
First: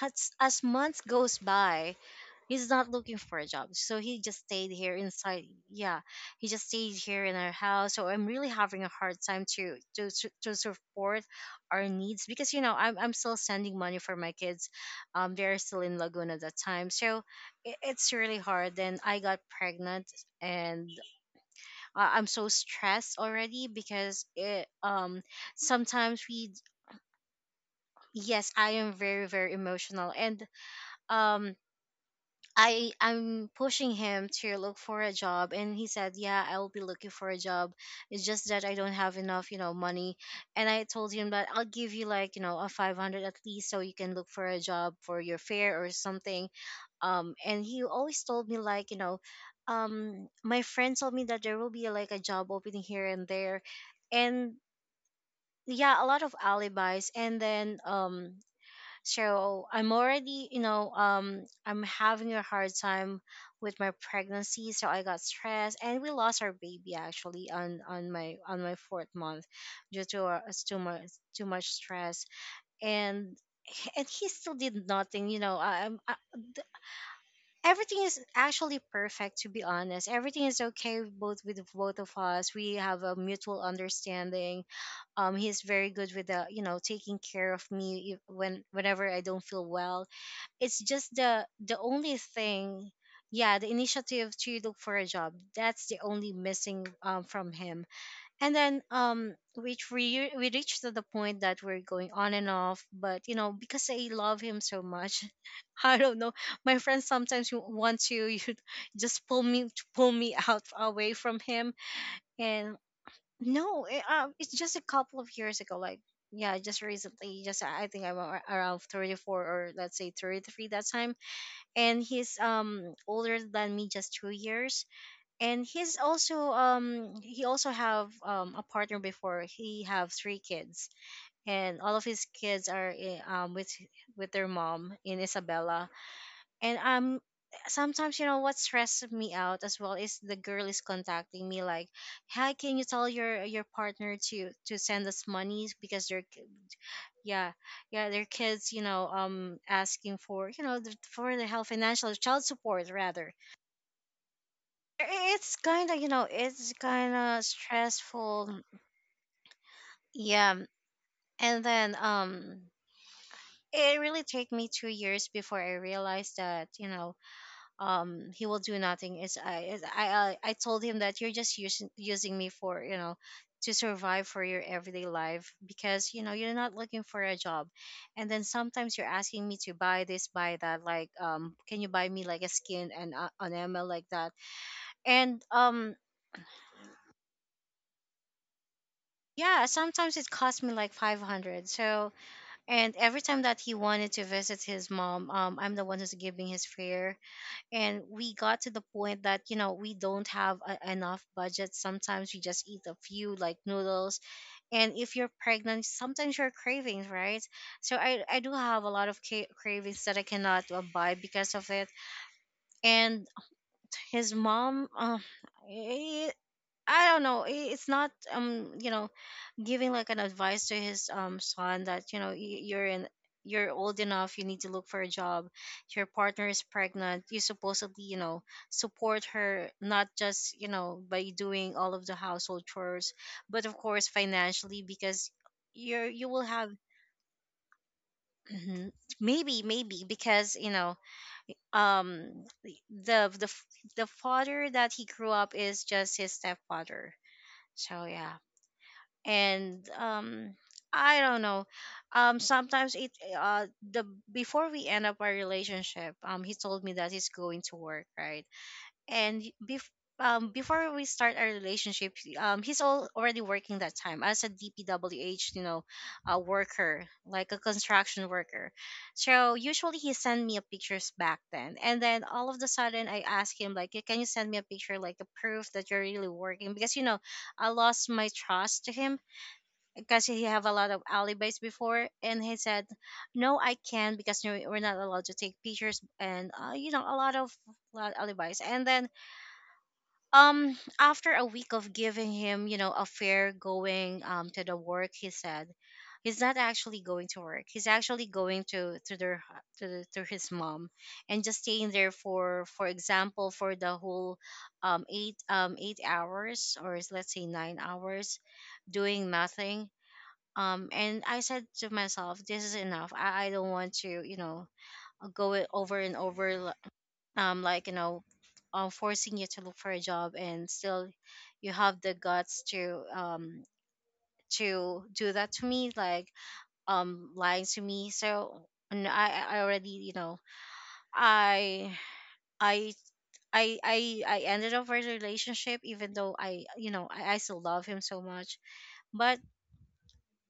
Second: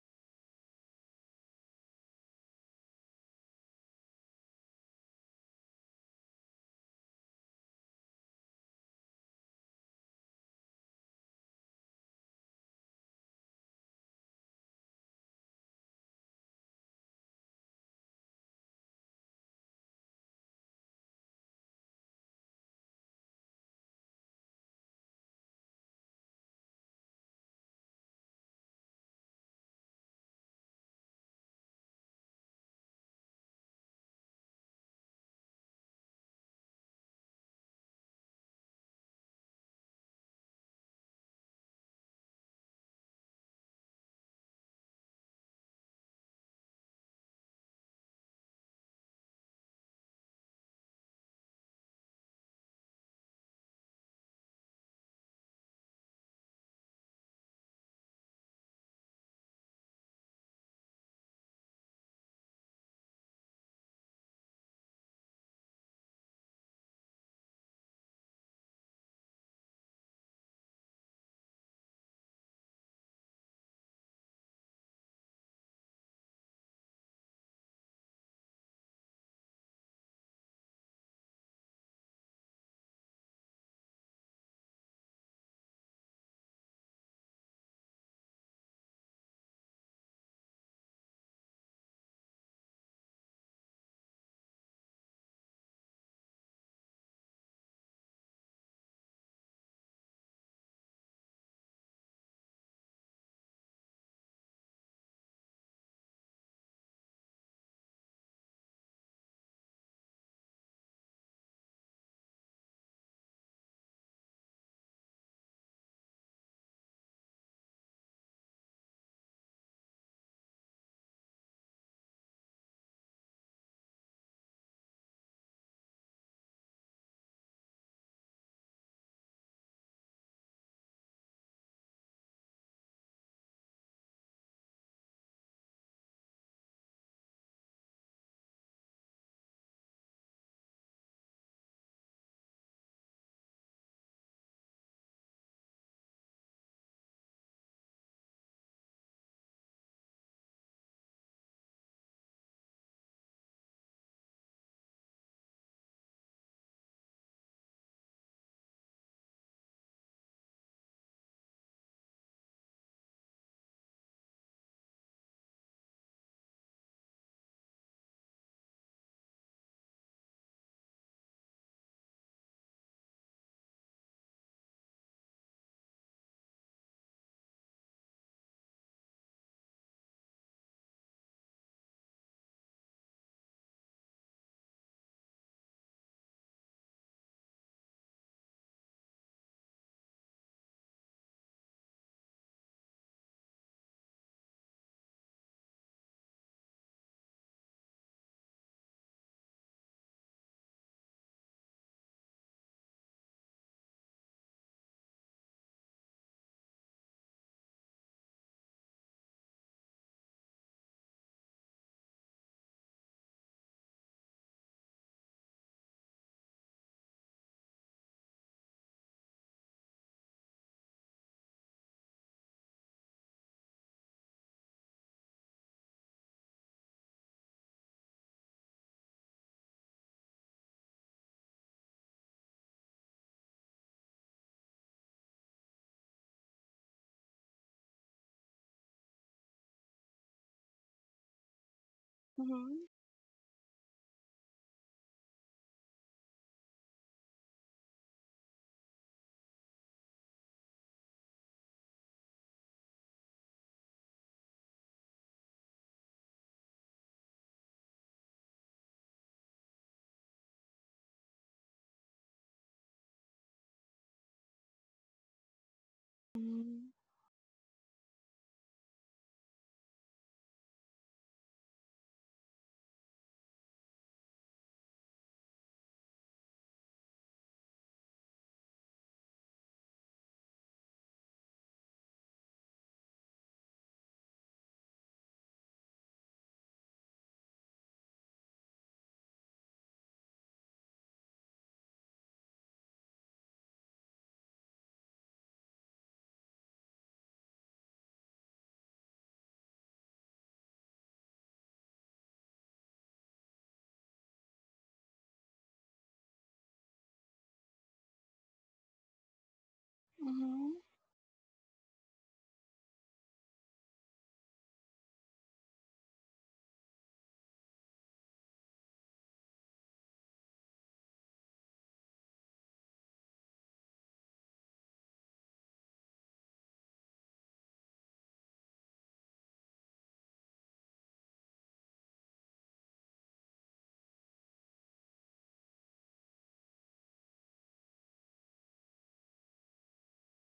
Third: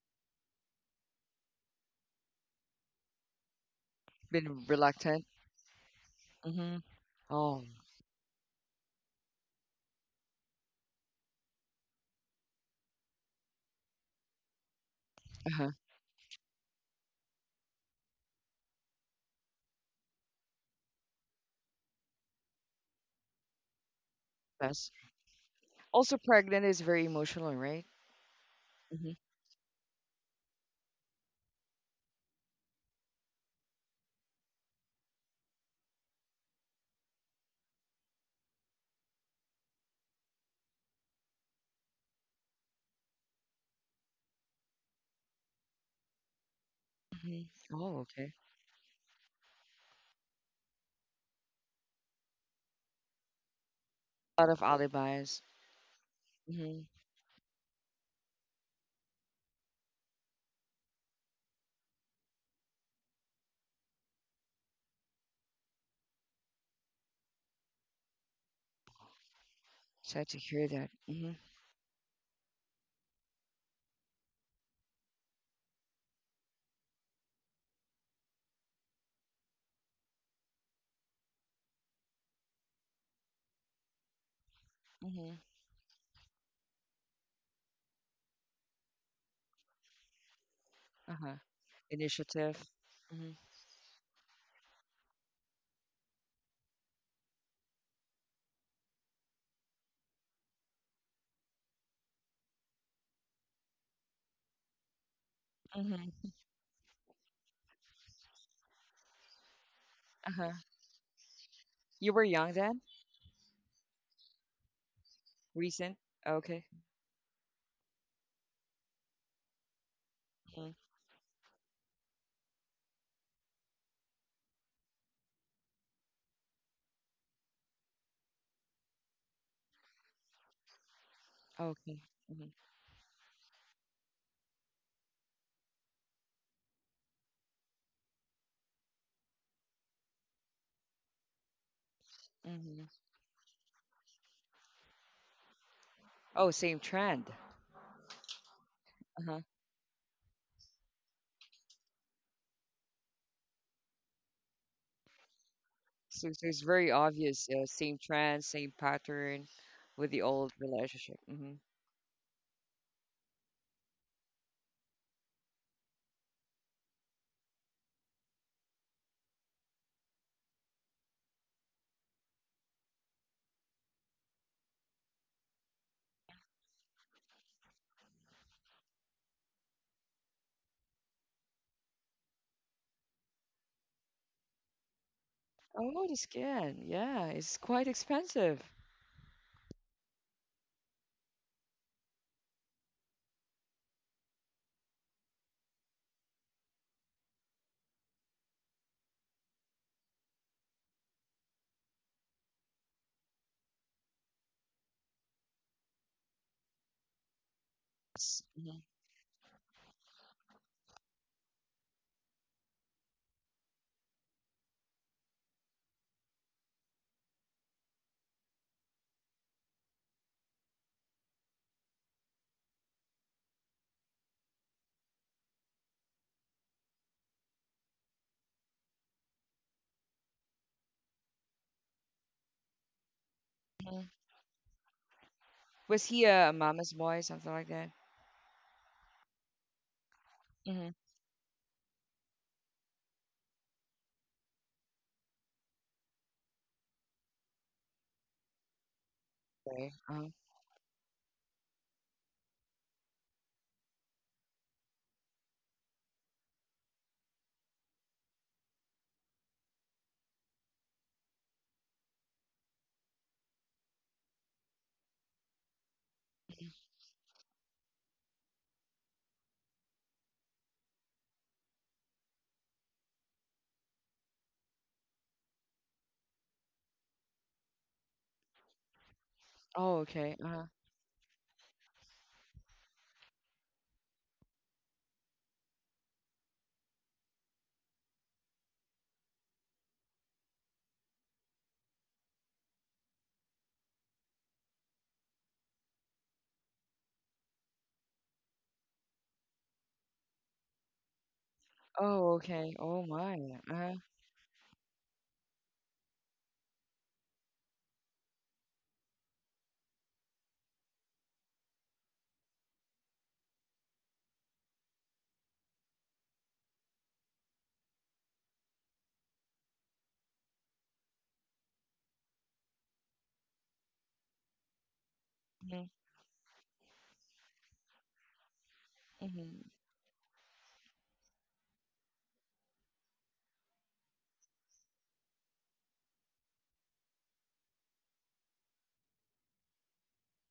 Speaker 3: as months goes by, he's not looking for a job. So he just
Speaker 1: Been
Speaker 3: stayed here
Speaker 1: reluctant.
Speaker 3: inside. Yeah, he just
Speaker 1: Hmm.
Speaker 3: stayed here in our
Speaker 1: Oh,
Speaker 3: house. So I'm really having a hard time to to support our needs because you know I'm still sending money for my kids. They're
Speaker 1: uh-huh.
Speaker 3: still in Laguna at that time. So it's really hard. Then I got pregnant, and I'm so stressed already because it
Speaker 1: Yes. Also,
Speaker 3: sometimes we
Speaker 1: pregnant is very emotional, right?
Speaker 3: yes I am
Speaker 1: Hmm.
Speaker 3: very emotional and um I'm pushing him to look for a job and he said, "Yeah, I will be looking for a job. It's just that I don't have enough, you know, money." And I told him that I'll give you like, you know, a 500 at least so you can look for a job for your fare or something.
Speaker 1: Hmm.
Speaker 3: And he
Speaker 1: Oh,
Speaker 3: always
Speaker 1: okay.
Speaker 3: told me like, you know, my friend told me that there will be like a job opening here and there.
Speaker 1: A lot
Speaker 3: And
Speaker 1: of alibis.
Speaker 3: yeah, a lot of
Speaker 1: Hmm.
Speaker 3: alibis. And then so I'm already, you know, I'm having a hard time with my pregnancy. So I got stressed and we lost our baby actually on my on my fourth month due to
Speaker 1: Sad to
Speaker 3: our, us
Speaker 1: hear
Speaker 3: too
Speaker 1: that.
Speaker 3: much,
Speaker 1: Hmm.
Speaker 3: too much stress. And and he still did nothing. You know, everything is actually perfect, to be honest. Everything is okay. Both with both of us, we have a mutual understanding.
Speaker 1: Hmm.
Speaker 3: He's very good with the you know taking care of me when whenever I don't feel well. It's just
Speaker 1: Uh-huh.
Speaker 3: the only
Speaker 1: Initiative.
Speaker 3: thing,
Speaker 1: Hmm.
Speaker 3: yeah, the initiative to look for a job. That's the only missing from him. And then which we reached to the point that we're going on and off. But you know, because I love him so much, [laughs] I don't
Speaker 1: Hmm.
Speaker 3: know. My friends sometimes want to [laughs] you know, just pull me
Speaker 1: Uh-huh.
Speaker 3: out away from him.
Speaker 1: You were young
Speaker 3: And
Speaker 1: then?
Speaker 3: no, it's just a couple of years ago.
Speaker 1: Recent?
Speaker 3: Like yeah,
Speaker 1: Okay.
Speaker 3: just recently, just I think around 34, or let's say 33,
Speaker 1: Hmm.
Speaker 3: that time. And he's older than me just 2 years. And he's also he also have a partner before. He have three kids, and
Speaker 1: Okay.
Speaker 3: all of his
Speaker 1: Hmm.
Speaker 3: kids are with their mom in Isabela. And sometimes you know what stresses me out as well is the girl is contacting me like, hi, can
Speaker 1: Hmm.
Speaker 3: you tell your partner to send us money because they're
Speaker 1: Oh, same trend.
Speaker 3: yeah yeah their kids, you know,
Speaker 1: Uh-huh.
Speaker 3: asking for you know the, for the help financial child support rather. It's kind of, you know,
Speaker 1: So, so it's
Speaker 3: it's
Speaker 1: very
Speaker 3: kind of
Speaker 1: obvious. Same trend,
Speaker 3: stressful.
Speaker 1: same pattern with the old
Speaker 3: Yeah.
Speaker 1: relationship. Hmm.
Speaker 3: And then it really took me 2 years before I realized that, you know, he will do nothing. It's I it's, I told him that you're just using me for, you know, to survive for your everyday life because, you know, you're not looking for a job. And then sometimes you're asking me to buy this, buy that, like can you buy me like a skin and an ML like that? And
Speaker 1: Oh, the skin. Yeah, it's quite expensive.
Speaker 3: yeah, sometimes it cost me like 500. So, and every time that he wanted to visit his mom, I'm the one who's giving his fare. And we got to the point that, you know, we don't have a, enough budget. Sometimes we just eat a few like noodles. And if you're pregnant, sometimes you're cravings, right? So I
Speaker 1: Yes.
Speaker 3: do have a lot of cravings that I cannot buy because of it. And his mom, I I don't know. It's not, you know, giving like an advice to his son that you know you're in you're old enough, you need to look for a job, your partner is pregnant, you supposedly you know support her, not just you know by doing all of the household chores, but of
Speaker 1: Mhm.
Speaker 3: course financially because
Speaker 1: Was
Speaker 3: you're
Speaker 1: he
Speaker 3: you will
Speaker 1: a
Speaker 3: have.
Speaker 1: mama's boy, something like that?
Speaker 3: Mhm. Maybe because you
Speaker 1: Mm-hmm.
Speaker 3: know um
Speaker 2: Mm-hmm.
Speaker 3: the the father that he grew up is just his stepfather, so yeah. and
Speaker 1: Okay. Uh-huh.
Speaker 3: um i don't know. Sometimes it uh the Before we end up our relationship, he told me that he's going to work, right? And before we start our relationship, he's all already working that time as a dpwh, you know, a worker, like a construction worker. So usually he sent me a pictures back then, and then all of the sudden I asked him like, "Can you send me a picture, like a proof that you're really working?" Because you know, I lost my trust to him,
Speaker 1: Oh,
Speaker 3: because
Speaker 1: okay.
Speaker 3: he
Speaker 1: Uh-huh.
Speaker 3: have a lot of alibis before. And he said, "No, I can't because no- we're not allowed to take pictures." And you know, a lot of lot alibis. And then after a week of giving him, you know, a fair going to the work, he said he's not actually going to work. He's actually going to their to his mom and just staying there
Speaker 1: Oh,
Speaker 3: for
Speaker 1: okay. Oh
Speaker 3: example
Speaker 1: my.
Speaker 3: for
Speaker 1: Uh-huh.
Speaker 3: the whole 8 hours, or is- let's say 9 hours, doing nothing.
Speaker 2: Mm-hmm.
Speaker 3: And I said to myself, this is enough. I don't want to, you know, go it over and over, like, you know, forcing you to look for a job and still you have the guts to do that to
Speaker 1: Mm-hmm.
Speaker 3: me, like lying to me. So and I
Speaker 1: Mm-hmm.
Speaker 3: already, you know, i i I ended up our relationship, even though I, you know, I still love him so much. But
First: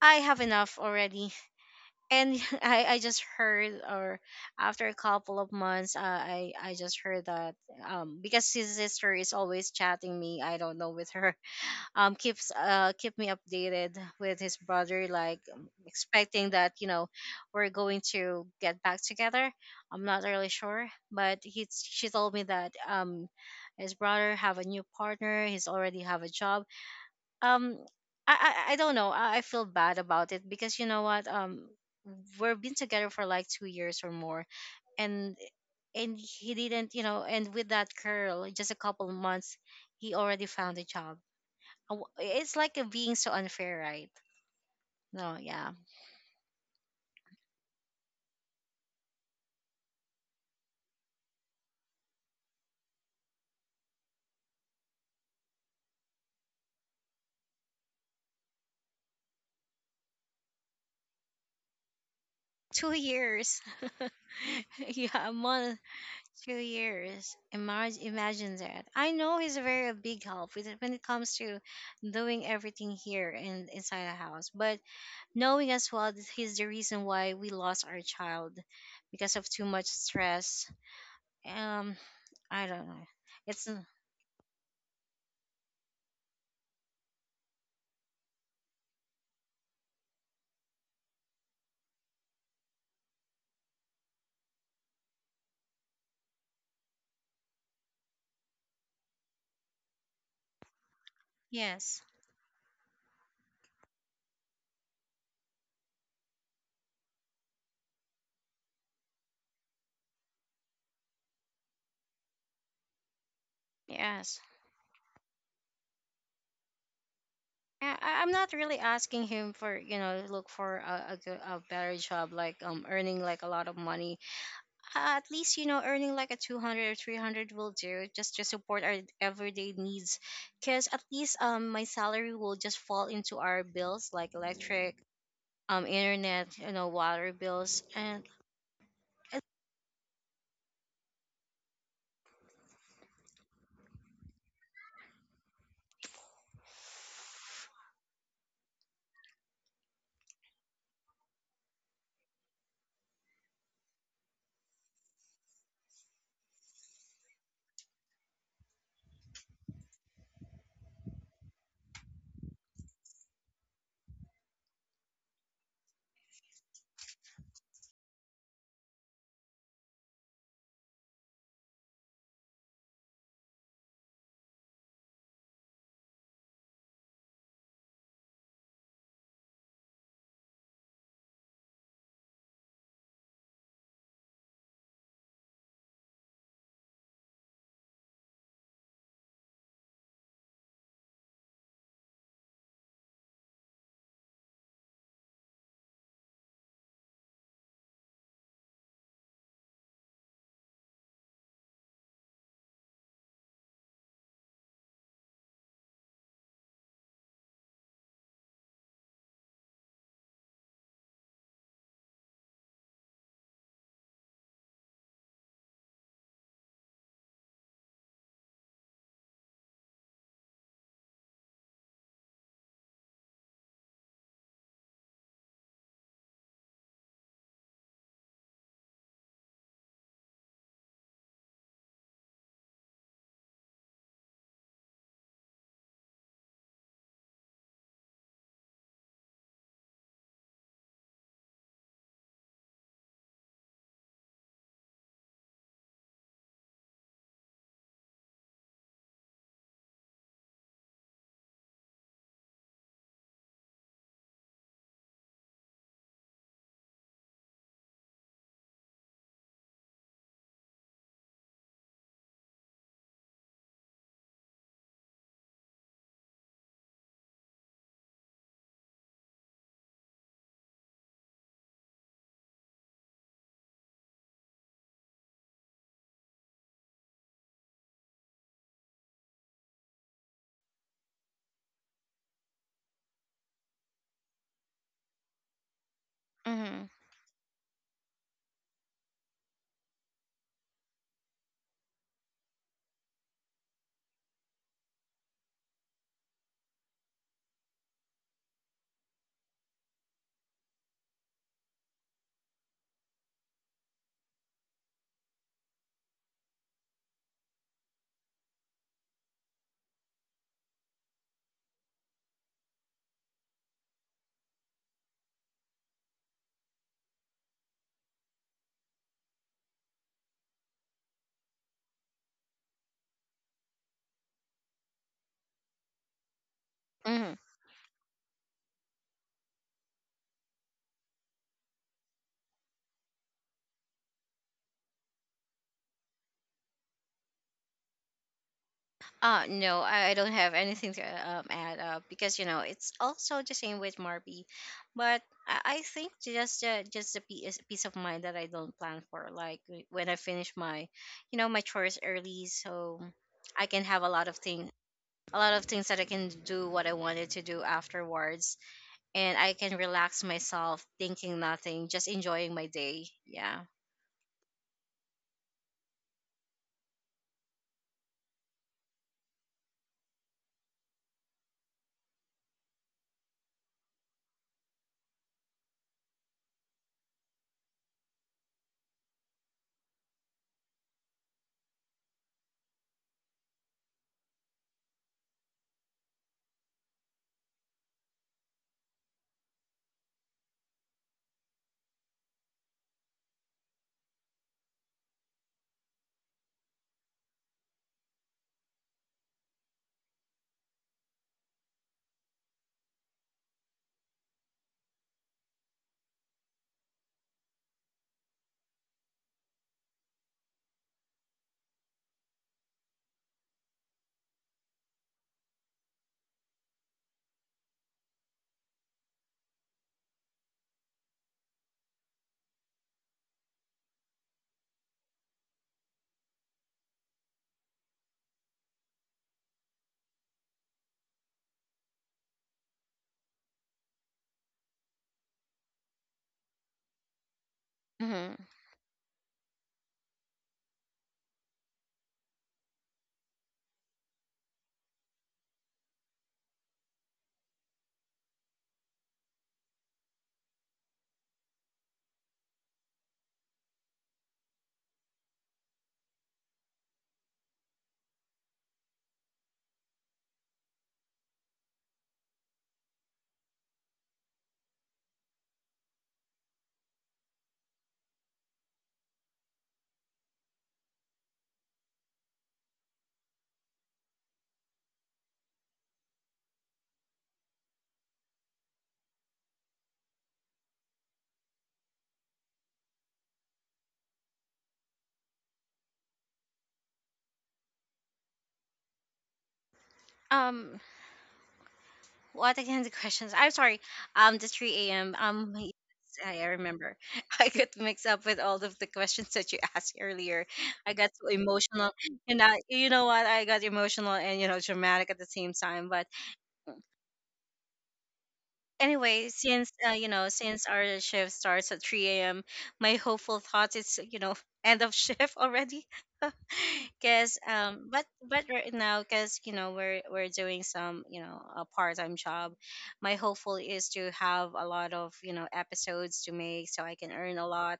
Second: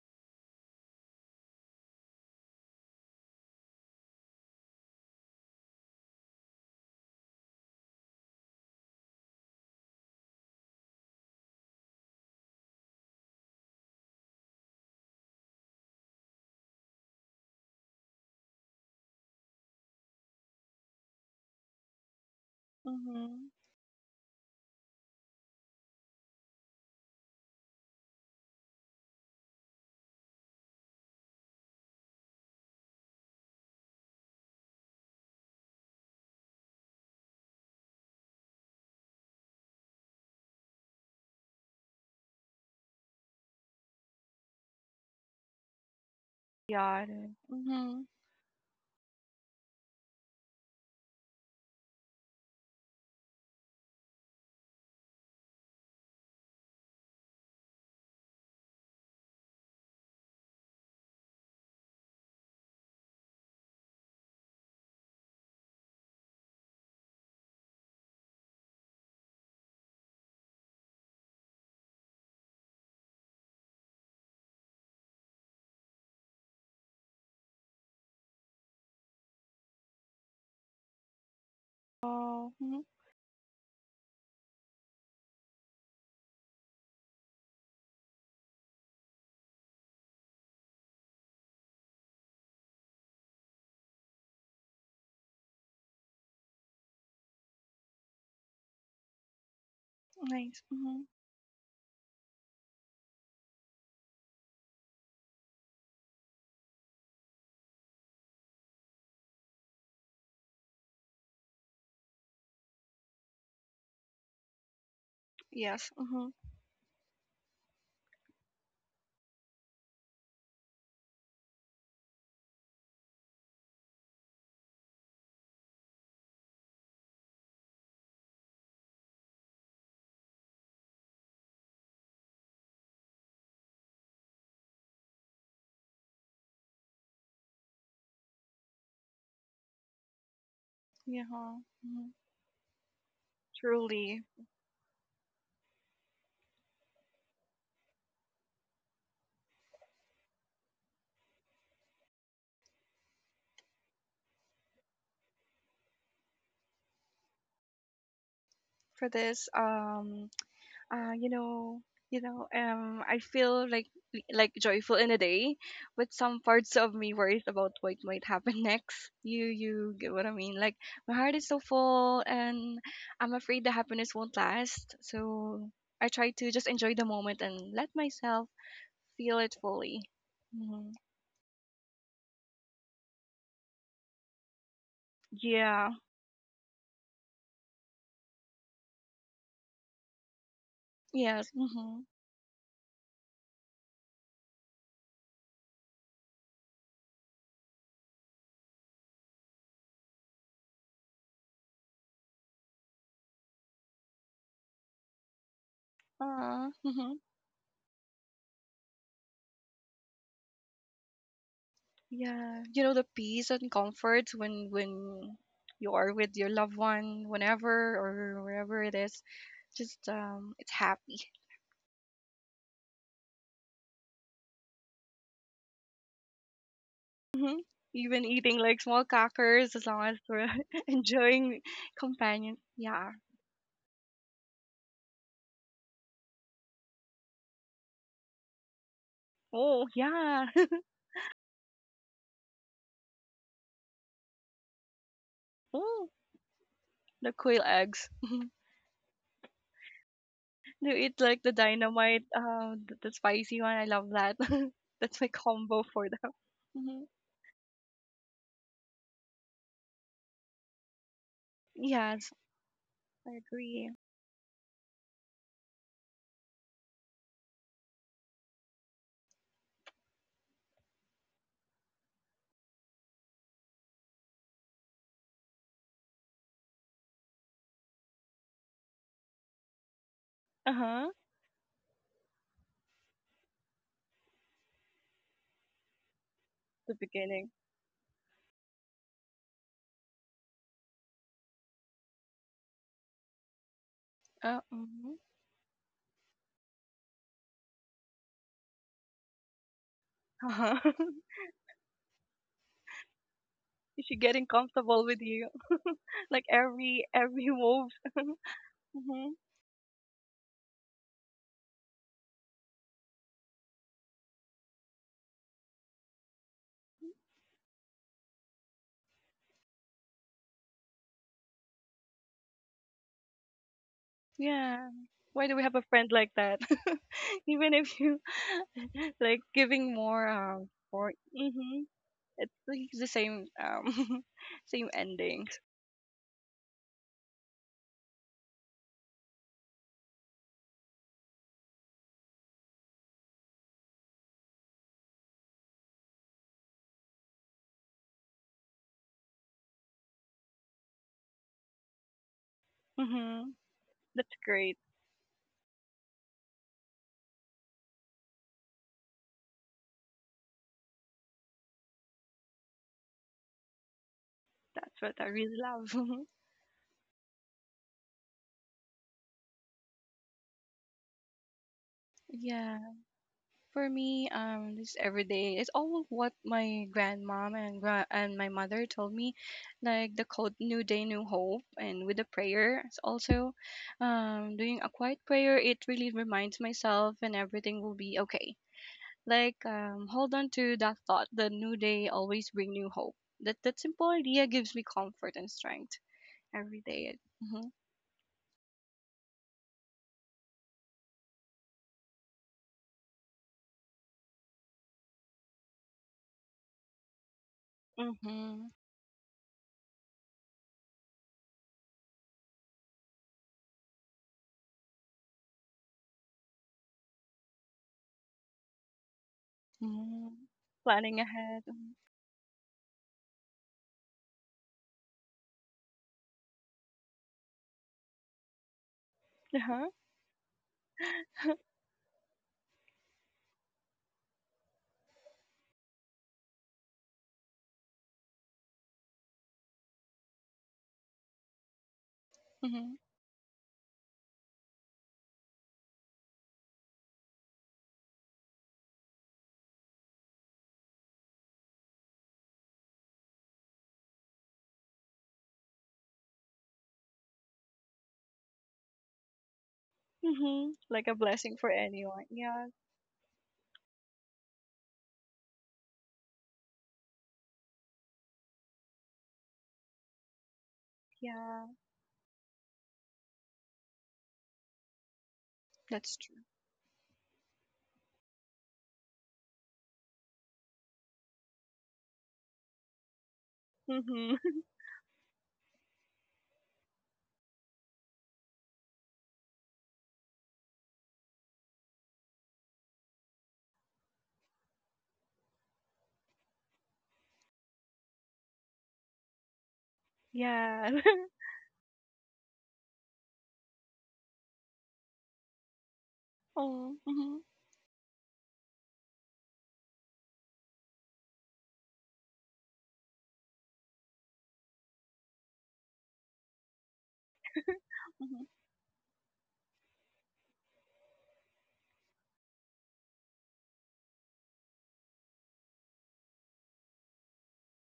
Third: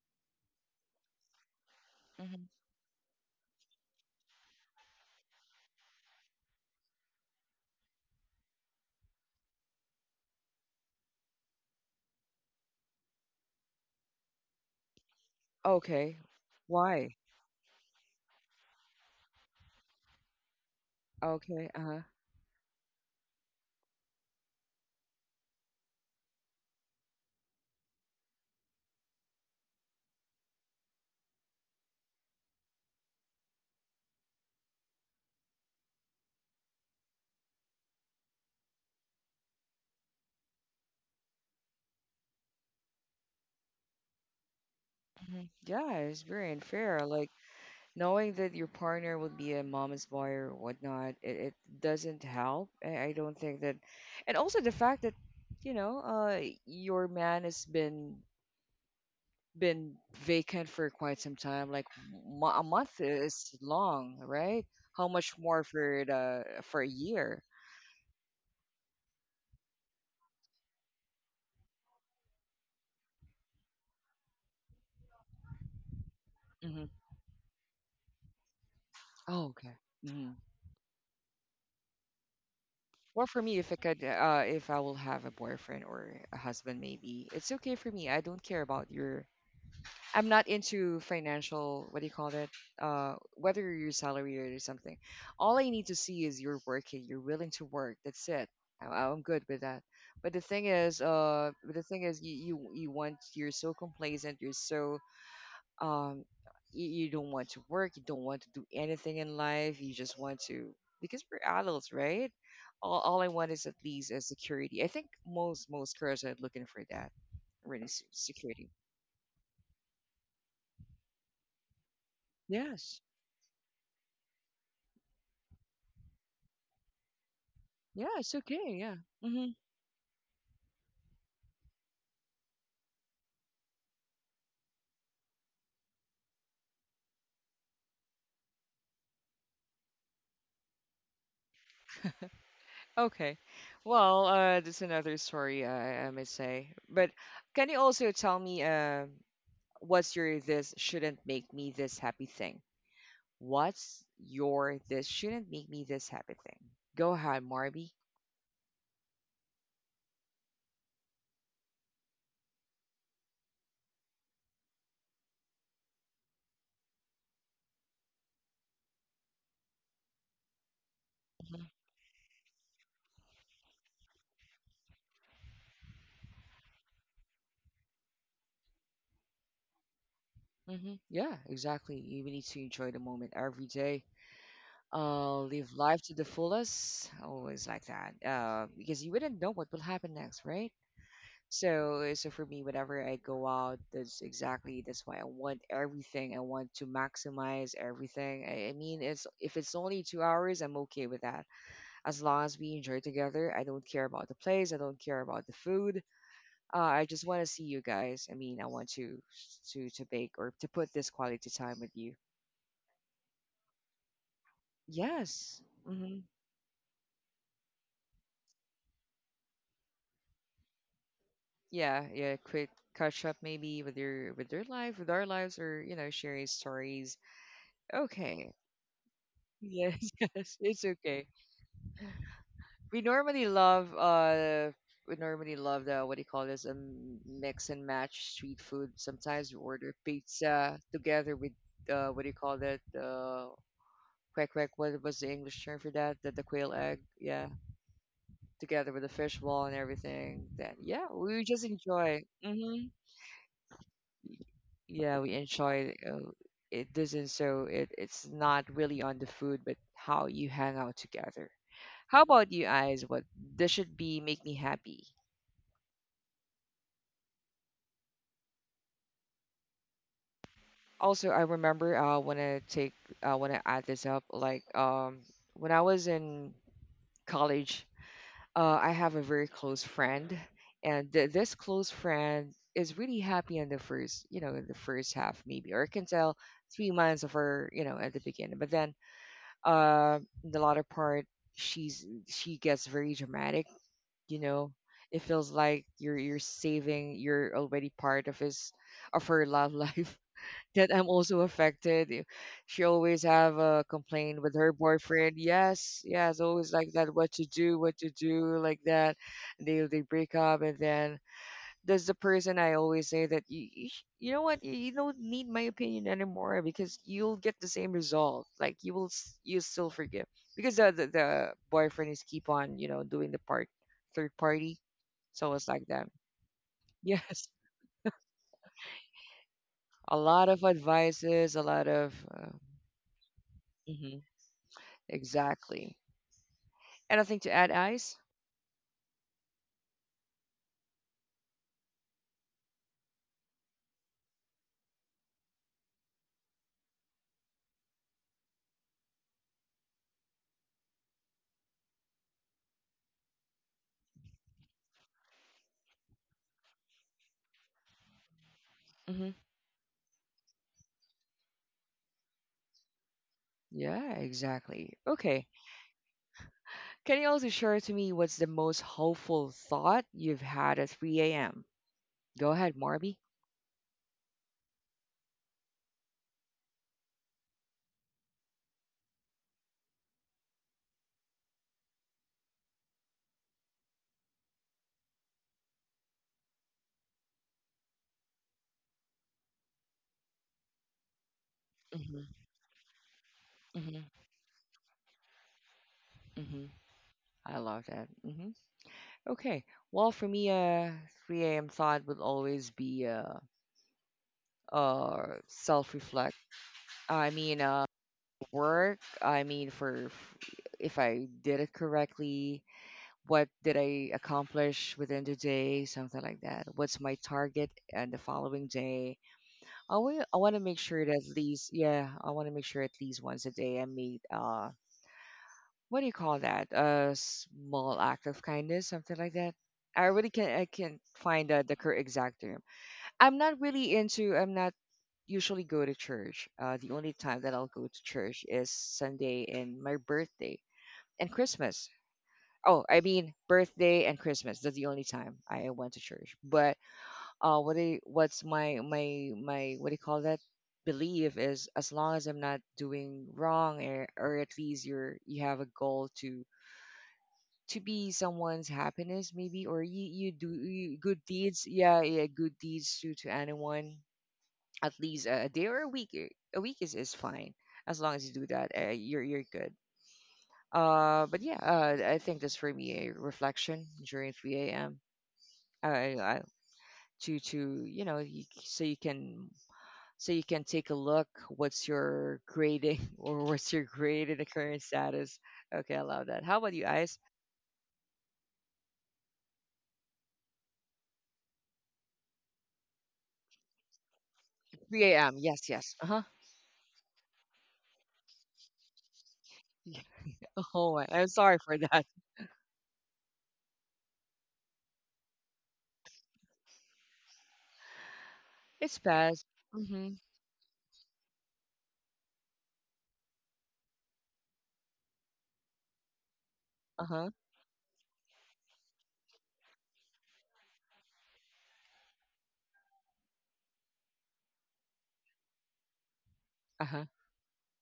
Speaker 3: I have enough already. And
Speaker 1: Hmm.
Speaker 3: [laughs] I just heard or after a couple of months, I just heard that, because his sister is always chatting me, I don't know with her, [laughs] keeps keep me updated with his brother, like
Speaker 1: Okay.
Speaker 3: expecting that, you know,
Speaker 1: Why?
Speaker 3: we're going to get back together. I'm not really sure, but he
Speaker 1: Okay. Uh-huh.
Speaker 3: she told me that
Speaker 2: Mm-hmm.
Speaker 3: his brother have a new partner, he's already have a job. Um I, I i don't know, I feel bad about it, because you know what, we've been together for like 2 years or more. and and he didn't, you know, and with that girl just a couple months, he already found a job. W- it's like a being so unfair, right? No,
Speaker 1: Hmm.
Speaker 3: yeah.
Speaker 1: Yeah, it's very unfair.
Speaker 2: Got it.
Speaker 1: Like
Speaker 2: Mm-hmm.
Speaker 1: knowing that your partner would be a mama's boy or whatnot, it doesn't help. I don't think that, and also the fact that you know, uh, your man has been vacant for quite some time. Like a
Speaker 3: two
Speaker 1: month is
Speaker 3: years
Speaker 1: long, right?
Speaker 3: [laughs]
Speaker 1: How
Speaker 3: yeah, a
Speaker 1: much more
Speaker 3: month.
Speaker 1: for the
Speaker 3: two
Speaker 1: for a
Speaker 3: years
Speaker 1: year?
Speaker 3: imagine that. I know he's a very big help with it when it comes to doing everything here in inside the house, but knowing as well that he's the
Speaker 1: Hmm.
Speaker 3: reason why we lost our child because
Speaker 1: Oh,
Speaker 3: of too
Speaker 1: okay.
Speaker 3: much
Speaker 1: Hmm.
Speaker 3: stress. Um,
Speaker 2: Oh,
Speaker 3: I
Speaker 2: mhm,
Speaker 3: don't know.
Speaker 1: Well, for me,
Speaker 3: It's
Speaker 1: if I will have a boyfriend or a husband, maybe it's okay for me. I don't care about your— I'm not into financial, what do you call it? Whether you're your salary or something. All I need to see is you're working, you're willing to work. That's it. I'm good with that. But the
Speaker 2: nice.
Speaker 1: thing is,
Speaker 2: Mm-hmm.
Speaker 3: yes,
Speaker 1: you you, you want you're so complacent, you're so um, you, you don't want to work, you don't want to do anything in life. You just want to, because we're adults, right? All I want is at least a
Speaker 3: yes.
Speaker 1: security. I think most
Speaker 2: Yes.
Speaker 1: most girls
Speaker 2: Mm-hmm.
Speaker 1: are looking for that, really
Speaker 3: Yeah, I, I'm not
Speaker 1: security.
Speaker 3: really asking him for, you know, look for a, good, a better job, like
Speaker 1: Yes.
Speaker 3: earning like a lot of money. At least, you know, earning like a 200 or 300 will do
Speaker 1: Yeah,
Speaker 3: just
Speaker 1: it's
Speaker 3: to
Speaker 1: okay.
Speaker 3: support
Speaker 1: Yeah.
Speaker 3: our
Speaker 1: Hmm.
Speaker 3: everyday needs. Cause at least my salary will just fall into our bills, like electric, internet, you know, water bills and
Speaker 2: Yeah. Mm-hmm.
Speaker 1: Okay.
Speaker 2: Truly,
Speaker 1: Well, that's another story I might say. But can you also tell me, what's your this shouldn't make me this happy thing? What's your this shouldn't make me this happy thing? Go ahead, Marby.
Speaker 2: for this. You know, I feel like joyful in a day, but some parts of me worries about what might happen [laughs] next. You get what I mean? Like my heart is so full, and I'm afraid the happiness won't last. So I try to just enjoy the moment and let myself feel it fully. Hmm.
Speaker 1: Mm-hmm. Yeah, exactly. You we need to enjoy the moment every day. Live
Speaker 2: Yeah.
Speaker 1: life to the fullest. Always like that. Because you wouldn't know what will happen next, right?
Speaker 2: Yes. Mm-hmm.
Speaker 1: So so for me, whenever I go out, that's exactly that's why I want everything. I want to maximize everything. It's if it's only 2 hours, I'm okay with that. As long as we enjoy together, I don't care about the place. I don't care about the food.
Speaker 2: Aww.
Speaker 1: I
Speaker 2: [laughs]
Speaker 1: just want to see you guys. I mean, I want to to bake or to put this quality time with you.
Speaker 2: Yeah, you know the peace and comfort when
Speaker 1: Yes.
Speaker 2: you are
Speaker 1: Mm-hmm.
Speaker 2: with your loved one, whenever or wherever it is, just it's happy.
Speaker 1: Yeah, yeah. Quick catch up maybe with your life, with our lives, or you know, sharing stories.
Speaker 2: Hmm. Even
Speaker 1: Okay.
Speaker 2: eating like small crackers, as long
Speaker 1: Yes,
Speaker 2: as
Speaker 1: [laughs]
Speaker 2: we're
Speaker 1: yes, it's
Speaker 2: [laughs]
Speaker 1: okay.
Speaker 2: enjoying companion.
Speaker 1: We
Speaker 2: Yeah.
Speaker 1: normally love uh we normally love the what do you call this? A mix and match street food. Sometimes we
Speaker 2: Oh
Speaker 1: order
Speaker 2: yeah. [laughs]
Speaker 1: pizza together with what do you call that? Quack quack, what was the English term for
Speaker 2: Oh,
Speaker 1: that? The quail egg,
Speaker 2: the
Speaker 1: yeah.
Speaker 2: quail eggs.
Speaker 1: Together with the fish ball and everything. That,
Speaker 2: You
Speaker 1: yeah,
Speaker 2: eat like
Speaker 1: we
Speaker 2: the
Speaker 1: just enjoy.
Speaker 2: dynamite,
Speaker 1: Hmm.
Speaker 2: the spicy one. I love that. [laughs] That's
Speaker 1: Yeah,
Speaker 2: my
Speaker 1: we
Speaker 2: combo
Speaker 1: enjoy
Speaker 2: for them.
Speaker 1: it
Speaker 2: Hmm.
Speaker 1: doesn't— so it's not really on the food but how you hang out together. How
Speaker 2: Yes,
Speaker 1: about you guys, what
Speaker 2: I
Speaker 1: this
Speaker 2: agree.
Speaker 1: should be make me happy? Also, I remember I want to take— I want to add this up like, when I was in college, I have a very close friend,
Speaker 2: Uh huh.
Speaker 1: and this close friend is really happy in the first, you know, in the first half, maybe, or I can tell
Speaker 3: Mm-hmm.
Speaker 1: three
Speaker 2: The
Speaker 1: months of
Speaker 2: beginning.
Speaker 1: her, you know, at the beginning. But then, in the latter part, she gets very dramatic, you
Speaker 2: Uh
Speaker 1: know.
Speaker 2: huh.
Speaker 1: It feels like you're— you're saving, you're already part of his— of her love life.
Speaker 2: Uh
Speaker 1: [laughs] That
Speaker 2: huh.
Speaker 1: I'm
Speaker 2: [laughs]
Speaker 1: also affected. She always have a
Speaker 2: Is she
Speaker 1: complaint
Speaker 2: getting
Speaker 1: with her
Speaker 2: comfortable with
Speaker 1: boyfriend,
Speaker 2: you? [laughs]
Speaker 1: yes, yes,
Speaker 2: Like
Speaker 1: always like that. What to
Speaker 2: every
Speaker 1: do,
Speaker 2: move.
Speaker 1: what to do, like that.
Speaker 2: Hmm.
Speaker 1: They break up, and then that's the person I always say that you know what, you don't need my opinion anymore because you'll get the same result. Like you will you still forgive because the boyfriend is keep on, you know, doing the part— third party.
Speaker 2: Yeah. Why
Speaker 1: So
Speaker 2: do we
Speaker 1: it's
Speaker 2: have a
Speaker 1: like that.
Speaker 2: friend
Speaker 1: [laughs]
Speaker 2: like that?
Speaker 3: Mm-hmm.
Speaker 2: [laughs]
Speaker 1: Yes,
Speaker 2: Even if you [laughs] like giving
Speaker 1: a
Speaker 2: more
Speaker 1: lot of
Speaker 2: for
Speaker 1: advices, a
Speaker 2: mm-hmm,
Speaker 1: lot of
Speaker 2: it's like the same
Speaker 1: mhm,
Speaker 2: [laughs] same endings.
Speaker 1: exactly. Anything to add, Ice?
Speaker 3: No, I don't have anything to add up, because you know it's also the same with Marby. But I think just the piece peace of mind that I don't plan for, like w- when I finish my, you know, my chores early, so
Speaker 2: Hmm.
Speaker 3: I can have a lot
Speaker 2: That's
Speaker 3: of thing
Speaker 2: great.
Speaker 3: a lot of things that I can do what I wanted to do afterwards,
Speaker 1: Hmm.
Speaker 3: and I can relax myself, thinking nothing, just enjoying my day. Yeah.
Speaker 1: Yeah, exactly.
Speaker 2: That's what I
Speaker 1: Okay.
Speaker 2: really love. [laughs]
Speaker 1: Can you also share to me what's the most hopeful thought you've had at 3 a.m.? Go ahead,
Speaker 2: Yeah.
Speaker 1: Marby.
Speaker 2: For me, this everyday it's all what my grandmom and my mother told me, like the code "New Day, New Hope" and with the prayer. It's also, doing a quiet prayer. It really reminds myself, and everything will be okay. Like, hold on to that thought. The new day always bring new hope. That that
Speaker 1: Hmm.
Speaker 2: simple idea gives me comfort and strength
Speaker 1: Hmm.
Speaker 2: every day.
Speaker 1: I
Speaker 2: Mm-hmm.
Speaker 1: love that. Hmm. Okay. Well, for me, 3 a.m. thought would always be self-reflect. I mean,
Speaker 2: Mm-hmm.
Speaker 1: work. I mean, if I did it correctly, what did I accomplish within the day, something like that? What's my target and the following day? I want
Speaker 2: Mm-hmm.
Speaker 1: I want to make sure that
Speaker 2: Planning
Speaker 1: at
Speaker 2: ahead.
Speaker 1: least, yeah, I want to make sure at least once a day I made what do you call that? A small act of kindness, something like that.
Speaker 2: Uh
Speaker 1: I really can not— I can't find
Speaker 2: huh.
Speaker 1: the correct exact term. I'm not really into. I'm not usually go to church. The only time that I'll go to
Speaker 3: Mm-hmm.
Speaker 1: church is Sunday and my birthday and Christmas. Oh, I
Speaker 2: [laughs]
Speaker 1: mean birthday and Christmas. That's the only time I went to church. But what I, what's my my my what do you call that? Belief is, as long as I'm not doing wrong, or at least you're— you have a goal to be someone's happiness maybe, or you do
Speaker 2: Mm-hmm.
Speaker 1: you,
Speaker 2: Like a
Speaker 1: good
Speaker 2: blessing
Speaker 1: deeds,
Speaker 2: for
Speaker 1: yeah,
Speaker 2: anyone.
Speaker 1: yeah, good
Speaker 2: Yeah,
Speaker 1: deeds to anyone, at least a day or a week, a week is fine. As long as you do that, you're good. But yeah,
Speaker 2: yeah,
Speaker 1: I think that's for me a reflection during 3 a.m. uh,
Speaker 2: that's true.
Speaker 1: I, to, you know, so you can take a look what's your grading [laughs] or what's your grade
Speaker 2: Mm-hmm.
Speaker 1: in the
Speaker 2: [laughs]
Speaker 1: current status. Okay, I love that. How about you guys?
Speaker 3: Um, what again? The questions. I'm sorry. The three
Speaker 1: 3
Speaker 3: a.m.
Speaker 1: a.m., yes,
Speaker 3: Yes,
Speaker 1: yes, uh-huh.
Speaker 3: I remember. [laughs] I got mixed up with all of the questions that you asked earlier. I
Speaker 1: Oh,
Speaker 2: Yeah.
Speaker 1: I-
Speaker 3: got
Speaker 1: I'm
Speaker 3: so
Speaker 1: sorry for
Speaker 3: emotional,
Speaker 1: that. [laughs]
Speaker 3: and I, you know what, I got emotional and you know dramatic at the same time. But
Speaker 2: [laughs] Oh, mm-hmm,
Speaker 1: It's
Speaker 3: anyway,
Speaker 1: past.
Speaker 3: since you
Speaker 1: Mm-hmm.
Speaker 3: know, since our shift starts at 3 a.m., my hopeful thought is, you know, [laughs] end of shift already. [laughs]
Speaker 1: Uh-huh.
Speaker 3: Cause
Speaker 2: mm-hmm.
Speaker 3: but right now, cause you know we're doing some, you know, a part time job. My hopeful is to have a lot of, you know, episodes to make so I
Speaker 1: Uh-huh.
Speaker 3: can earn a lot.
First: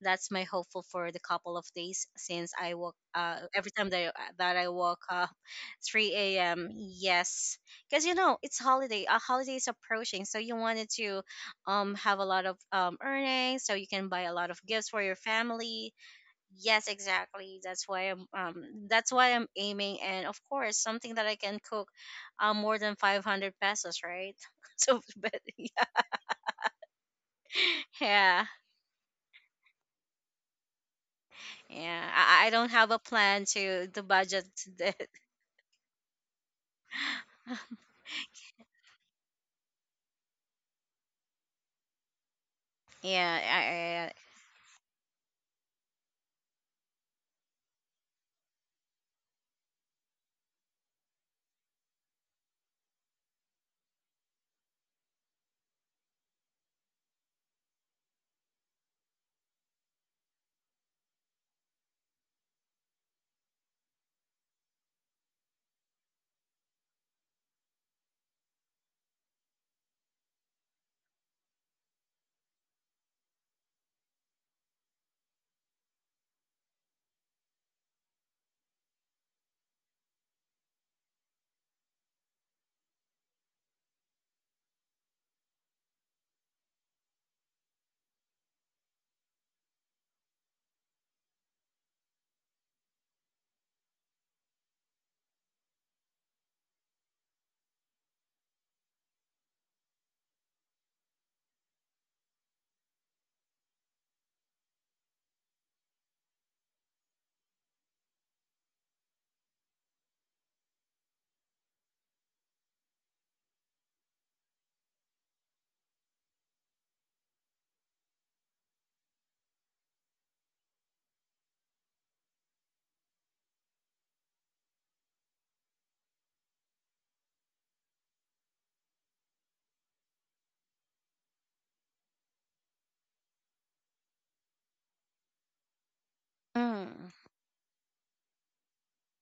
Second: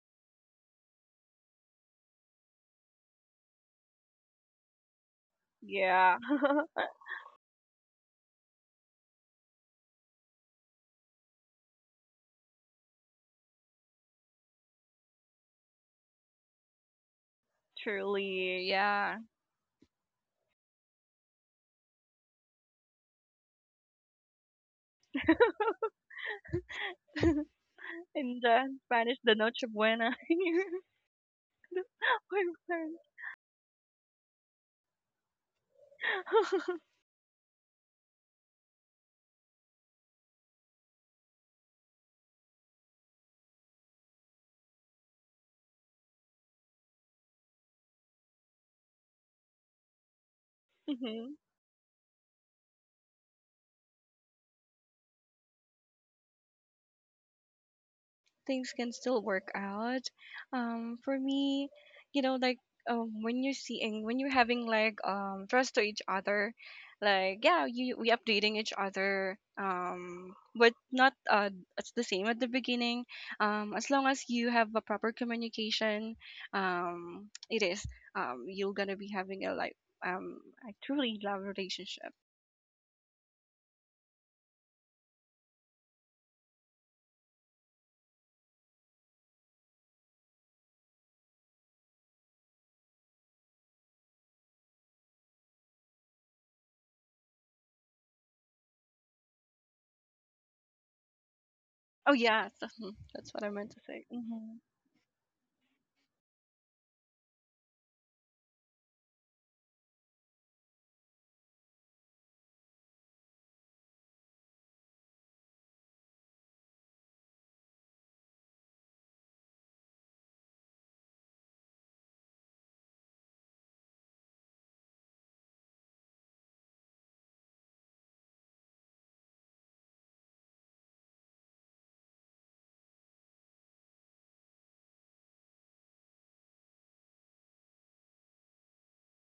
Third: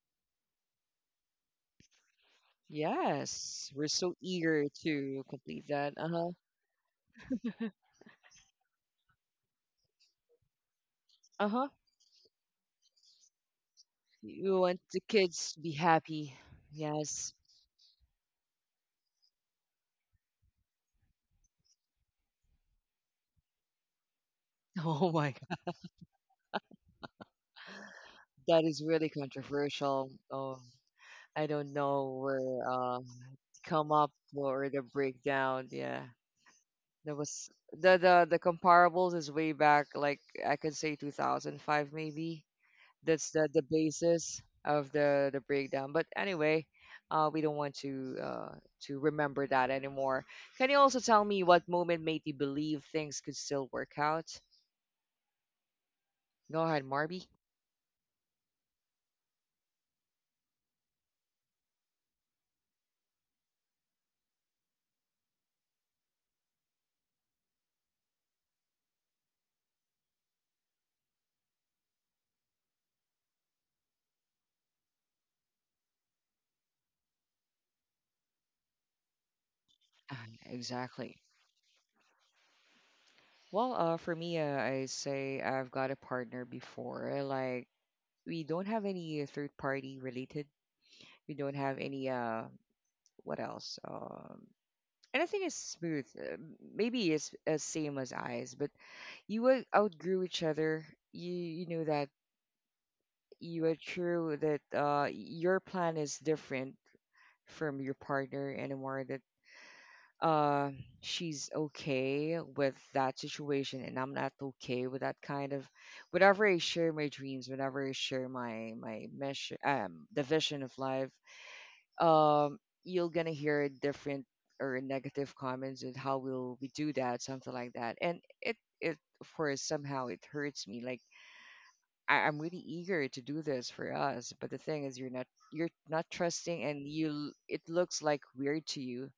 Speaker 3: That's my hopeful for the couple of days, since I woke every
Speaker 1: Yes. We're
Speaker 3: time that
Speaker 1: so
Speaker 3: that I
Speaker 1: eager
Speaker 3: woke
Speaker 1: to
Speaker 3: up
Speaker 1: complete that.
Speaker 2: Yeah,
Speaker 1: Uh-huh.
Speaker 3: 3 a.m.
Speaker 2: [laughs]
Speaker 3: Yes, because you know it's holiday a holiday is approaching, so you wanted to
Speaker 1: Uh-huh.
Speaker 3: have a lot of earnings so you can buy a lot of
Speaker 1: You want
Speaker 3: gifts for
Speaker 1: the
Speaker 3: your
Speaker 1: kids to be
Speaker 3: family.
Speaker 1: happy.
Speaker 3: Yes,
Speaker 1: Yes. [laughs]
Speaker 3: exactly, that's why I'm
Speaker 2: truly,
Speaker 3: that's
Speaker 2: yeah.
Speaker 3: why I'm aiming, and of course something that I can cook more than 500 pesos, right? [laughs] So
Speaker 1: Oh
Speaker 3: but
Speaker 1: my God.
Speaker 3: yeah,
Speaker 2: [laughs] In
Speaker 3: yeah,
Speaker 1: That
Speaker 2: the
Speaker 1: is really
Speaker 2: Spanish, the noche
Speaker 1: controversial.
Speaker 2: buena.
Speaker 1: I don't
Speaker 3: yeah.
Speaker 1: know
Speaker 2: [laughs] My
Speaker 3: I don't
Speaker 1: where
Speaker 3: have
Speaker 2: friend.
Speaker 3: a plan to
Speaker 1: come
Speaker 3: the
Speaker 1: up
Speaker 3: budget
Speaker 1: or the
Speaker 3: that.
Speaker 1: breakdown. Yeah.
Speaker 2: [laughs]
Speaker 1: There was
Speaker 3: [laughs]
Speaker 1: the comparables is way back like I could say 2005 maybe. That's the
Speaker 3: Yeah,
Speaker 1: basis of the breakdown. But anyway, we don't want to remember that anymore. Can you also tell
Speaker 2: Mm-hmm.
Speaker 1: me what moment made you believe things could still work out? Go ahead, Marby.
Speaker 2: Things can still work out. For me, you know, like when you're seeing, when you're having like trust to each other, like yeah, you we updating each other, but not it's the same at the beginning. As long as you have a proper communication, it is you're gonna be having a like
Speaker 1: Ah,
Speaker 2: um a truly
Speaker 1: exactly.
Speaker 2: love relationship.
Speaker 1: Well, for me, I say I've got a partner before, like we don't have any third party related, we don't have any what else anything is smooth. Maybe it's as same as Eyes, but you will outgrow each other. You know that
Speaker 2: Oh yeah, [laughs] that's what I
Speaker 1: you
Speaker 2: meant
Speaker 1: are
Speaker 2: to say.
Speaker 1: true
Speaker 2: Mhm.
Speaker 1: that your plan is different from your partner anymore. That uh she's okay with that situation, and I'm not okay with that kind of. Whenever I share my dreams, whenever I share my my mission, the vision of life, um, you're gonna hear different or negative comments and how will we do that, something like that. And it of course somehow it hurts me like I'm really eager to do this for us. But the thing is, you're not— you're not trusting, and you
Speaker 3: mm,
Speaker 1: it looks like weird to you.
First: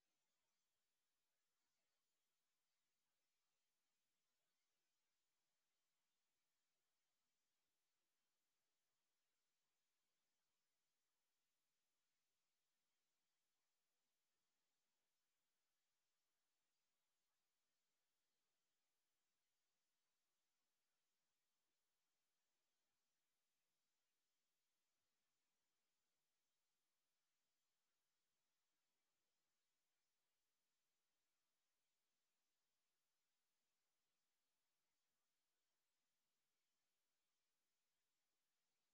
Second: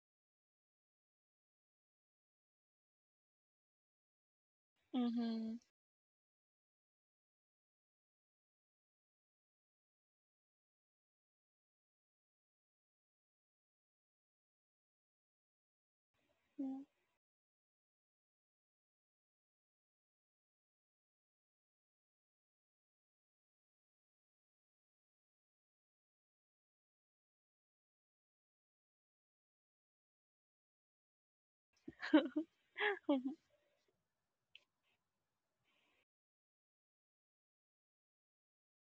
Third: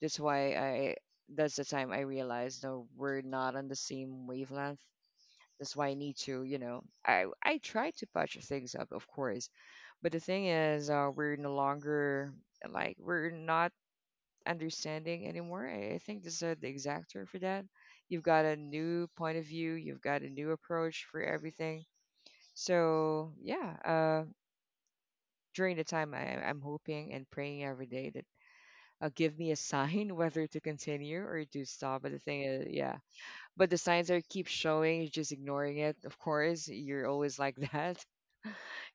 Speaker 1: That's why I— that's the time I realized no, we're not on the same wavelength.
Speaker 2: Mhm.
Speaker 1: That's why I need to, you know, I try to patch things up, of course, but the thing is, we're no longer, like we're not understanding anymore. I think this is the exact term for that. You've got a new point of view. You've got a new approach for everything. So yeah, during the time I'm hoping and praying every day that give me a sign [laughs] whether to continue or to stop. But the thing is, yeah, but the signs are keep showing, you're just ignoring it. Of course, you're always like [laughs] that.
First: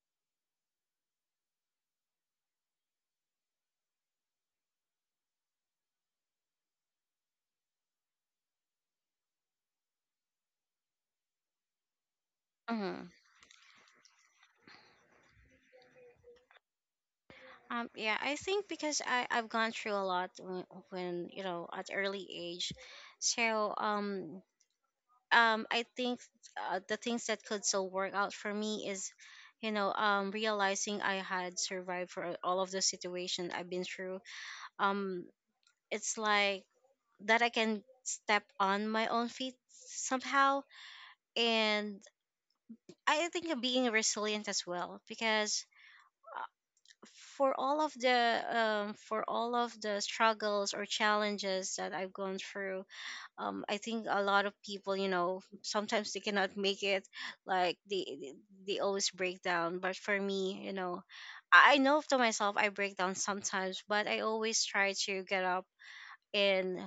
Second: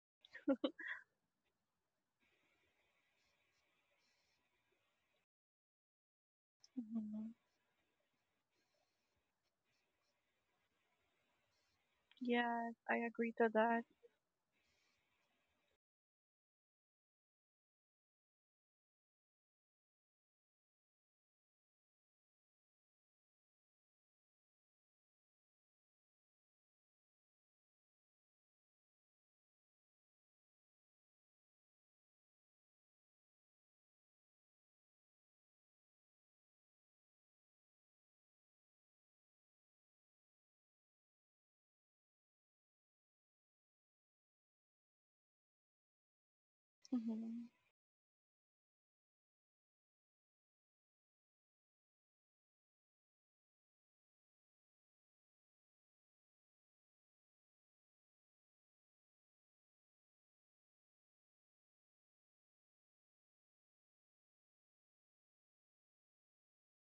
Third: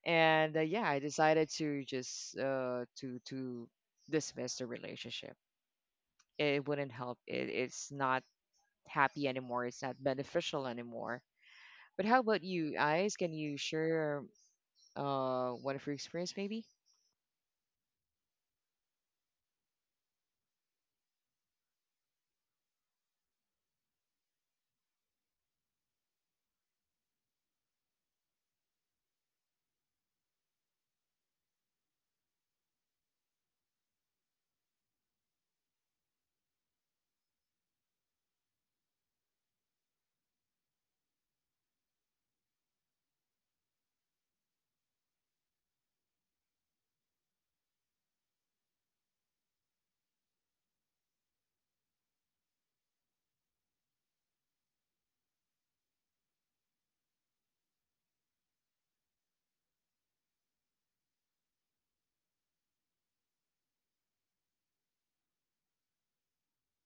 Speaker 1: And yeah, I decided to just to dismiss the relationship. It wouldn't help.
Speaker 2: [laughs]
Speaker 1: It's not happy anymore. It's not beneficial anymore. But how about
Speaker 2: Yes,
Speaker 1: you,
Speaker 2: I
Speaker 3: mm.
Speaker 1: Eyes? Can
Speaker 2: agree to
Speaker 1: you
Speaker 2: that.
Speaker 1: share one of your experience, maybe?
Speaker 3: Yeah, I think because I've gone through a lot when, you know, at early age. So, I think the things that could still work out for me is, you know, realizing I had survived for all of the situation I've been through. Um, it's like that I can step on my own feet somehow. And I think being resilient as well, because
Speaker 2: Mm-hmm.
Speaker 3: for all of the for all of the struggles or challenges that I've gone through, I think a lot of people, you know, sometimes they cannot make it, like they they always break down. But for me, you know, I know to myself I break down sometimes, but I always try to get up and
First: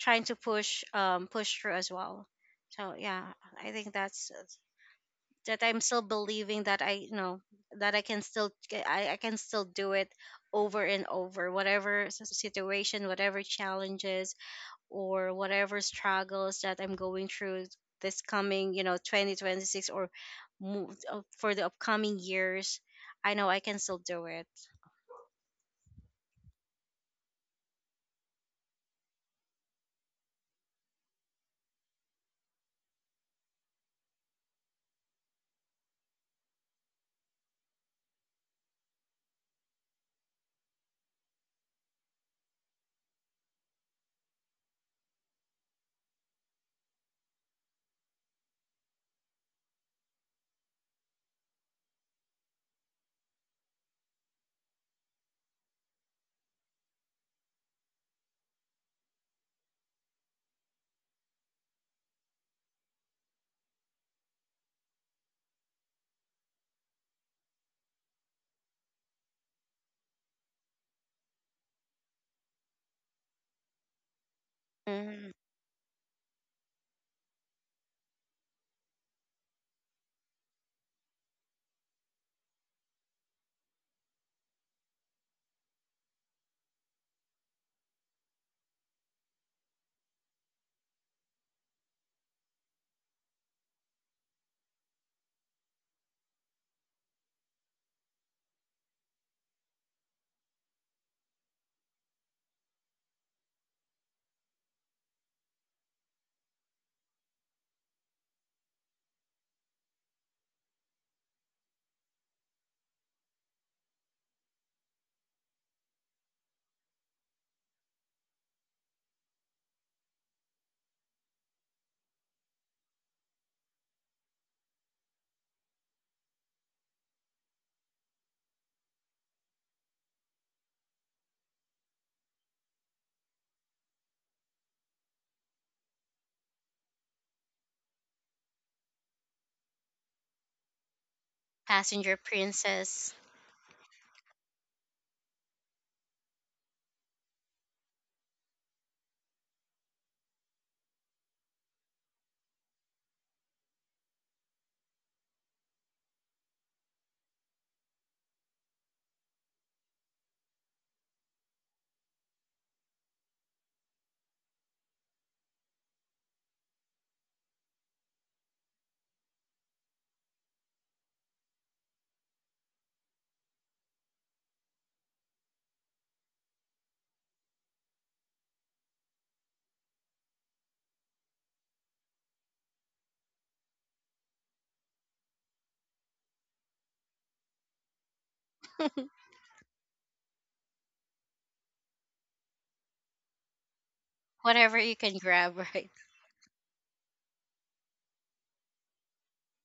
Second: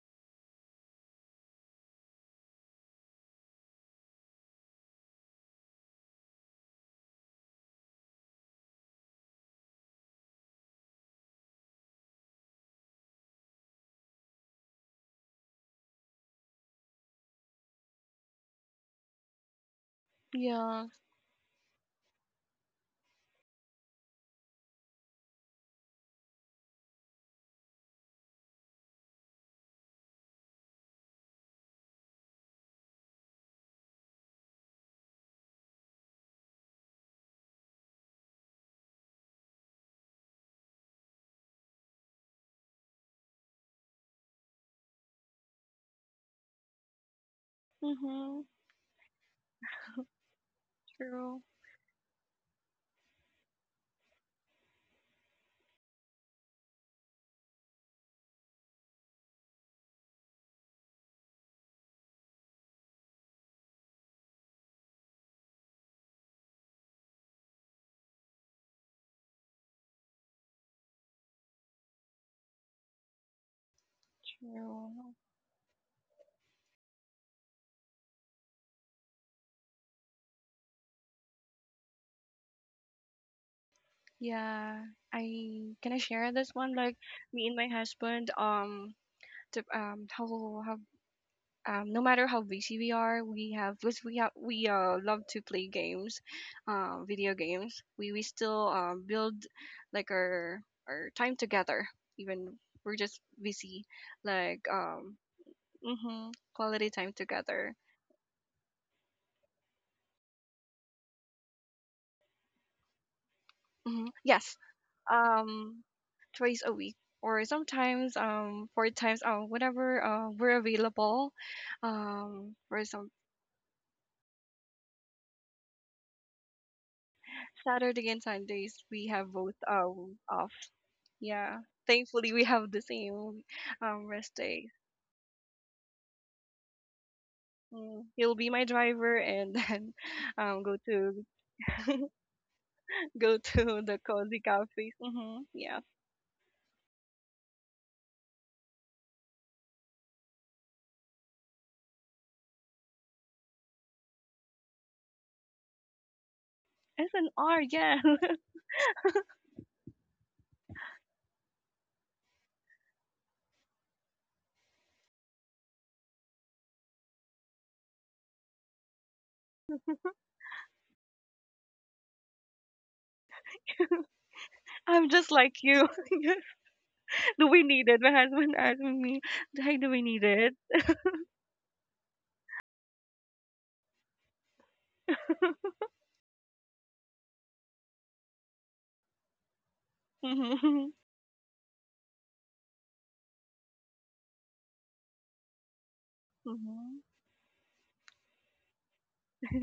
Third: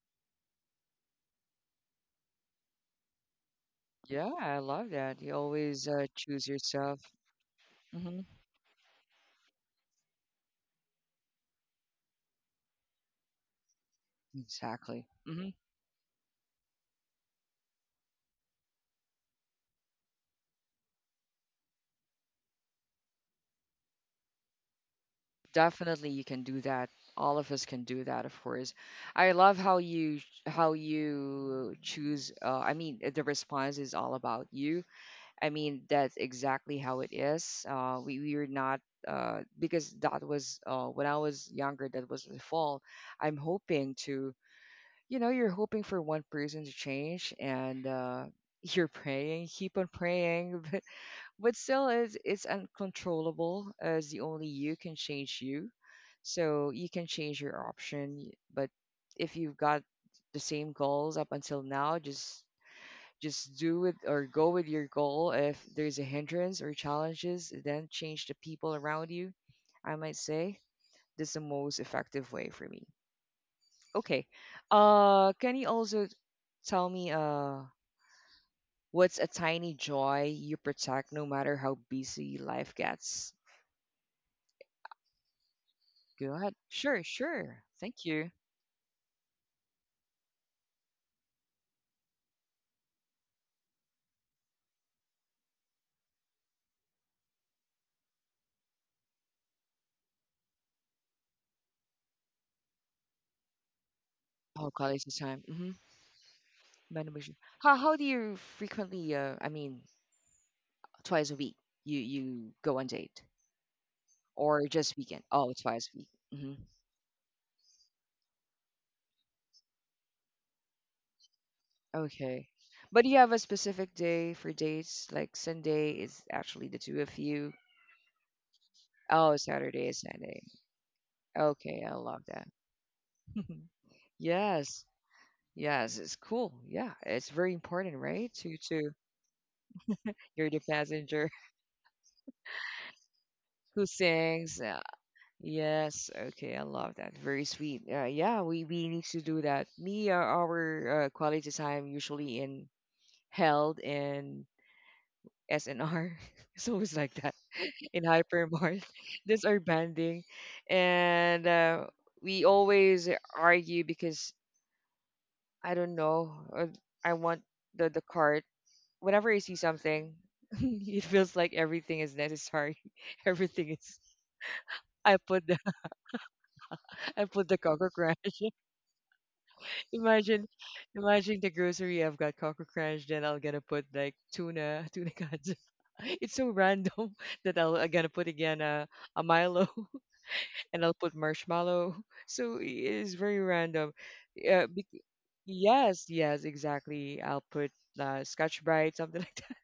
Speaker 3: trying to push push through as well. So yeah, I think that's
Speaker 1: Yeah, I love that. You
Speaker 3: that I'm
Speaker 1: always
Speaker 3: still
Speaker 1: choose
Speaker 3: believing that I,
Speaker 1: yourself.
Speaker 3: you know, that I can
Speaker 1: Hmm
Speaker 3: still I can still do it over and over, whatever situation, whatever challenges
Speaker 1: Exactly.
Speaker 3: or
Speaker 1: hmm
Speaker 3: whatever struggles that I'm going through this coming, you know, 2026 or
Speaker 2: Yeah.
Speaker 3: for the upcoming years, I know I can still do it.
Speaker 1: Definitely, you can do that. All of us can do that, of course. I love how you choose. The response is all about you. I mean, that's exactly how it is. We are not because that was when I was younger. That was the fall. I'm hoping to. You know, you're hoping for one person to change, and
Speaker 2: Mm-hmm.
Speaker 1: [laughs] you're praying. Keep on praying. [laughs]
Speaker 2: True.
Speaker 1: But still, it's uncontrollable as the only you can change you. So you can change your option, but if you've got the same goals up until now, just do it or go with your goal. If there's a hindrance or challenges, then change the people around you. I might say that's the most effective way for me. Okay.
Speaker 2: True.
Speaker 3: Mhm.
Speaker 1: Can you also tell me what's a tiny joy you protect no matter how busy life gets?
Speaker 2: Yeah. I can I share
Speaker 1: Go
Speaker 2: this
Speaker 1: ahead.
Speaker 2: one? Like
Speaker 1: Sure,
Speaker 2: me and
Speaker 1: sure.
Speaker 2: my
Speaker 1: Thank you.
Speaker 2: husband, to, how how no matter how busy we are, we have because we have we love to play games, video games. We still build like our time together even we're just busy, like
Speaker 1: Oh, college time. Mm-hmm.
Speaker 2: mm-hmm, quality time together.
Speaker 1: How do you frequently? I mean, twice a week. You go on date
Speaker 2: Mm-hmm. Yes,
Speaker 1: or just weekend? Oh,
Speaker 2: um
Speaker 1: twice a week. Hmm
Speaker 2: twice a week or sometimes four times whenever we're available
Speaker 1: Okay.
Speaker 2: for
Speaker 1: But do
Speaker 2: some.
Speaker 1: you have a specific day for dates? Like Sunday is actually the two of you.
Speaker 2: Saturday and Sundays we have
Speaker 1: Oh,
Speaker 2: both
Speaker 1: Saturday is Sunday.
Speaker 2: off. Yeah,
Speaker 1: Okay, I love
Speaker 2: thankfully we
Speaker 1: that.
Speaker 2: have the same
Speaker 1: [laughs]
Speaker 2: rest day.
Speaker 1: Yes. Yes, it's cool. Yeah, it's very important,
Speaker 2: Mm,
Speaker 1: right?
Speaker 2: he'll be my
Speaker 1: To
Speaker 2: driver and then [laughs]
Speaker 1: you're the
Speaker 2: go to
Speaker 1: passenger
Speaker 3: Passenger princess.
Speaker 2: go [laughs]
Speaker 1: [laughs]
Speaker 2: to
Speaker 1: who
Speaker 2: the cozy
Speaker 1: sings.
Speaker 2: cafe mm-hmm. Yeah.
Speaker 1: Yes, okay, I love that. Very sweet. Yeah, we need to do that. Me, our quality time usually in held and SNR. [laughs] It's always like that
Speaker 2: SNR
Speaker 1: [laughs]
Speaker 2: yeah.
Speaker 1: in
Speaker 2: [laughs]
Speaker 1: hypermart. [laughs] That's our banding, and we always argue because I don't know. I want the cart. Whenever I see something, [laughs] it feels like everything is necessary. [laughs] Everything is.
Speaker 2: I'm
Speaker 1: I
Speaker 2: just
Speaker 1: put
Speaker 2: like
Speaker 1: the
Speaker 2: you. [laughs]
Speaker 1: [laughs] I put
Speaker 2: Do
Speaker 1: the
Speaker 2: we
Speaker 1: Coco
Speaker 2: need it my
Speaker 1: Crush.
Speaker 2: husband asked me do we need
Speaker 1: Imagine,
Speaker 2: it.
Speaker 1: imagine the grocery. I've got Coco Crunch, then I will gonna put like tuna, tuna cans. [laughs] It's so random [laughs] that I'm gonna put again a
Speaker 3: [laughs]
Speaker 1: Milo [laughs] and I'll
Speaker 2: [laughs]
Speaker 1: put marshmallow. [laughs] So it is very random.
Speaker 3: Whatever
Speaker 1: Bec
Speaker 3: you can grab, right?
Speaker 1: Yes, yes,
Speaker 2: Mhm.
Speaker 1: exactly. I'll put Scotch Brite, something [laughs] like that.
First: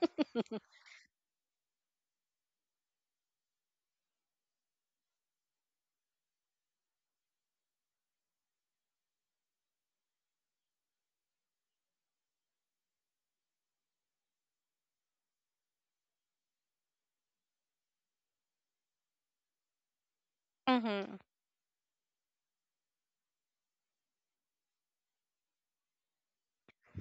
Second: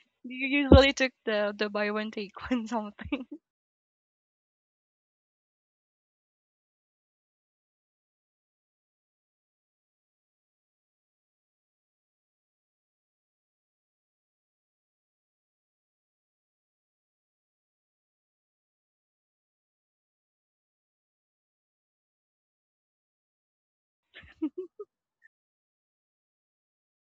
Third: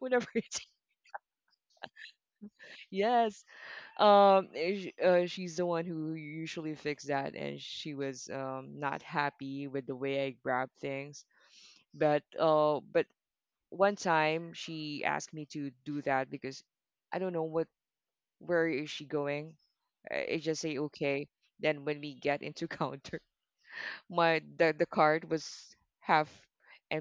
Speaker 1: Whenever
Speaker 2: You
Speaker 1: it's
Speaker 2: usually took the buy one take one something.
Speaker 1: yes, she's the one who usually fixed that, and she was not happy with the way I grab things but one time she asked me to do that because I don't know what where is she going. I just say
Speaker 3: Hmm.
Speaker 1: okay. Then when we get into [laughs] counter, my the card was half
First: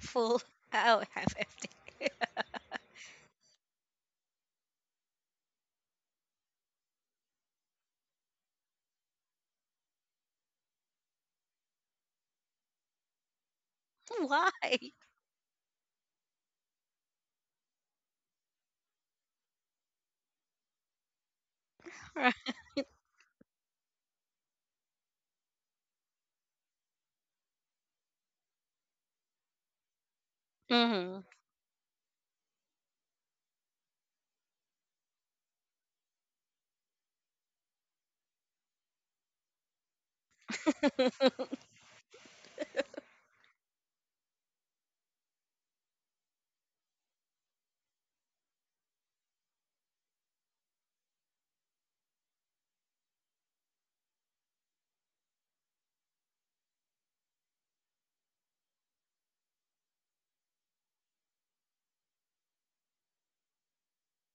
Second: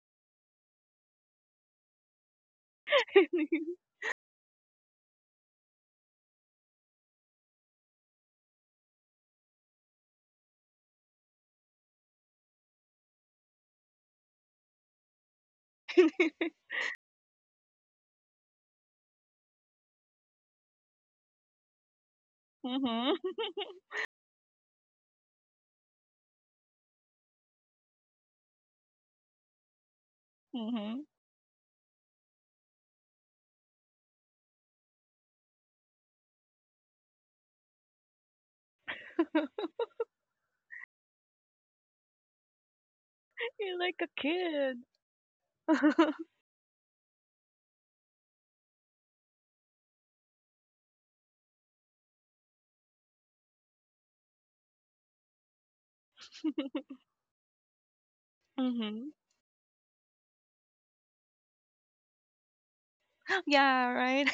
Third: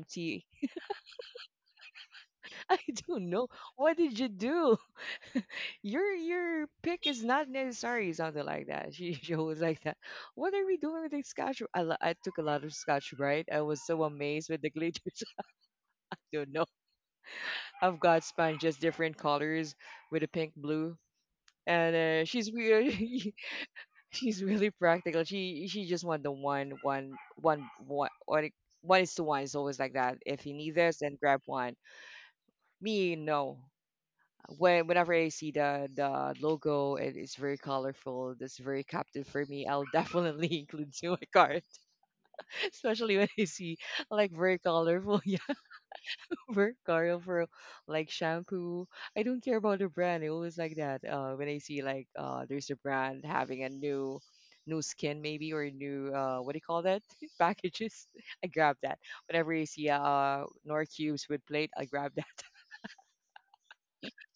Speaker 3: Full. Oh, half empty. [laughs]
Speaker 1: [laughs] I don't know.
Speaker 2: [laughs]
Speaker 1: What did you do? [laughs] Your pick is not necessary. Something like that. [laughs] She was like that. What are we doing with the scotch? I took a lot of scotch right. I was so amazed
Speaker 3: Why?
Speaker 1: with the glitters. [laughs] I don't know. I've got sponges, different colors with a pink blue. And she's
Speaker 3: [laughs]
Speaker 2: Mhm.
Speaker 1: really [laughs] she's really practical. She just want the one one one one is to one. It's always like that. If you need this,
Speaker 2: Mhm.
Speaker 1: then
Speaker 3: Mm-hmm.
Speaker 1: grab one. Me, no. When whenever I see the logo, it is very colorful. That's very captive for me.
Speaker 2: [laughs]
Speaker 1: I'll definitely [laughs] include to my cart,
Speaker 3: [laughs]
Speaker 1: [laughs] especially when I see
Speaker 2: You're like a
Speaker 1: like very
Speaker 2: kid.
Speaker 1: colorful. [laughs]
Speaker 2: [laughs]
Speaker 1: over Carl for like shampoo. I don't care about the brand. I always like that. When I see like there's a brand having a new skin maybe or new what do you call that [laughs] packages? I grab that.
Speaker 2: Mhm.
Speaker 1: Whenever I see Nor cubes with plate, I grab that. [laughs]
Speaker 2: Yeah, right.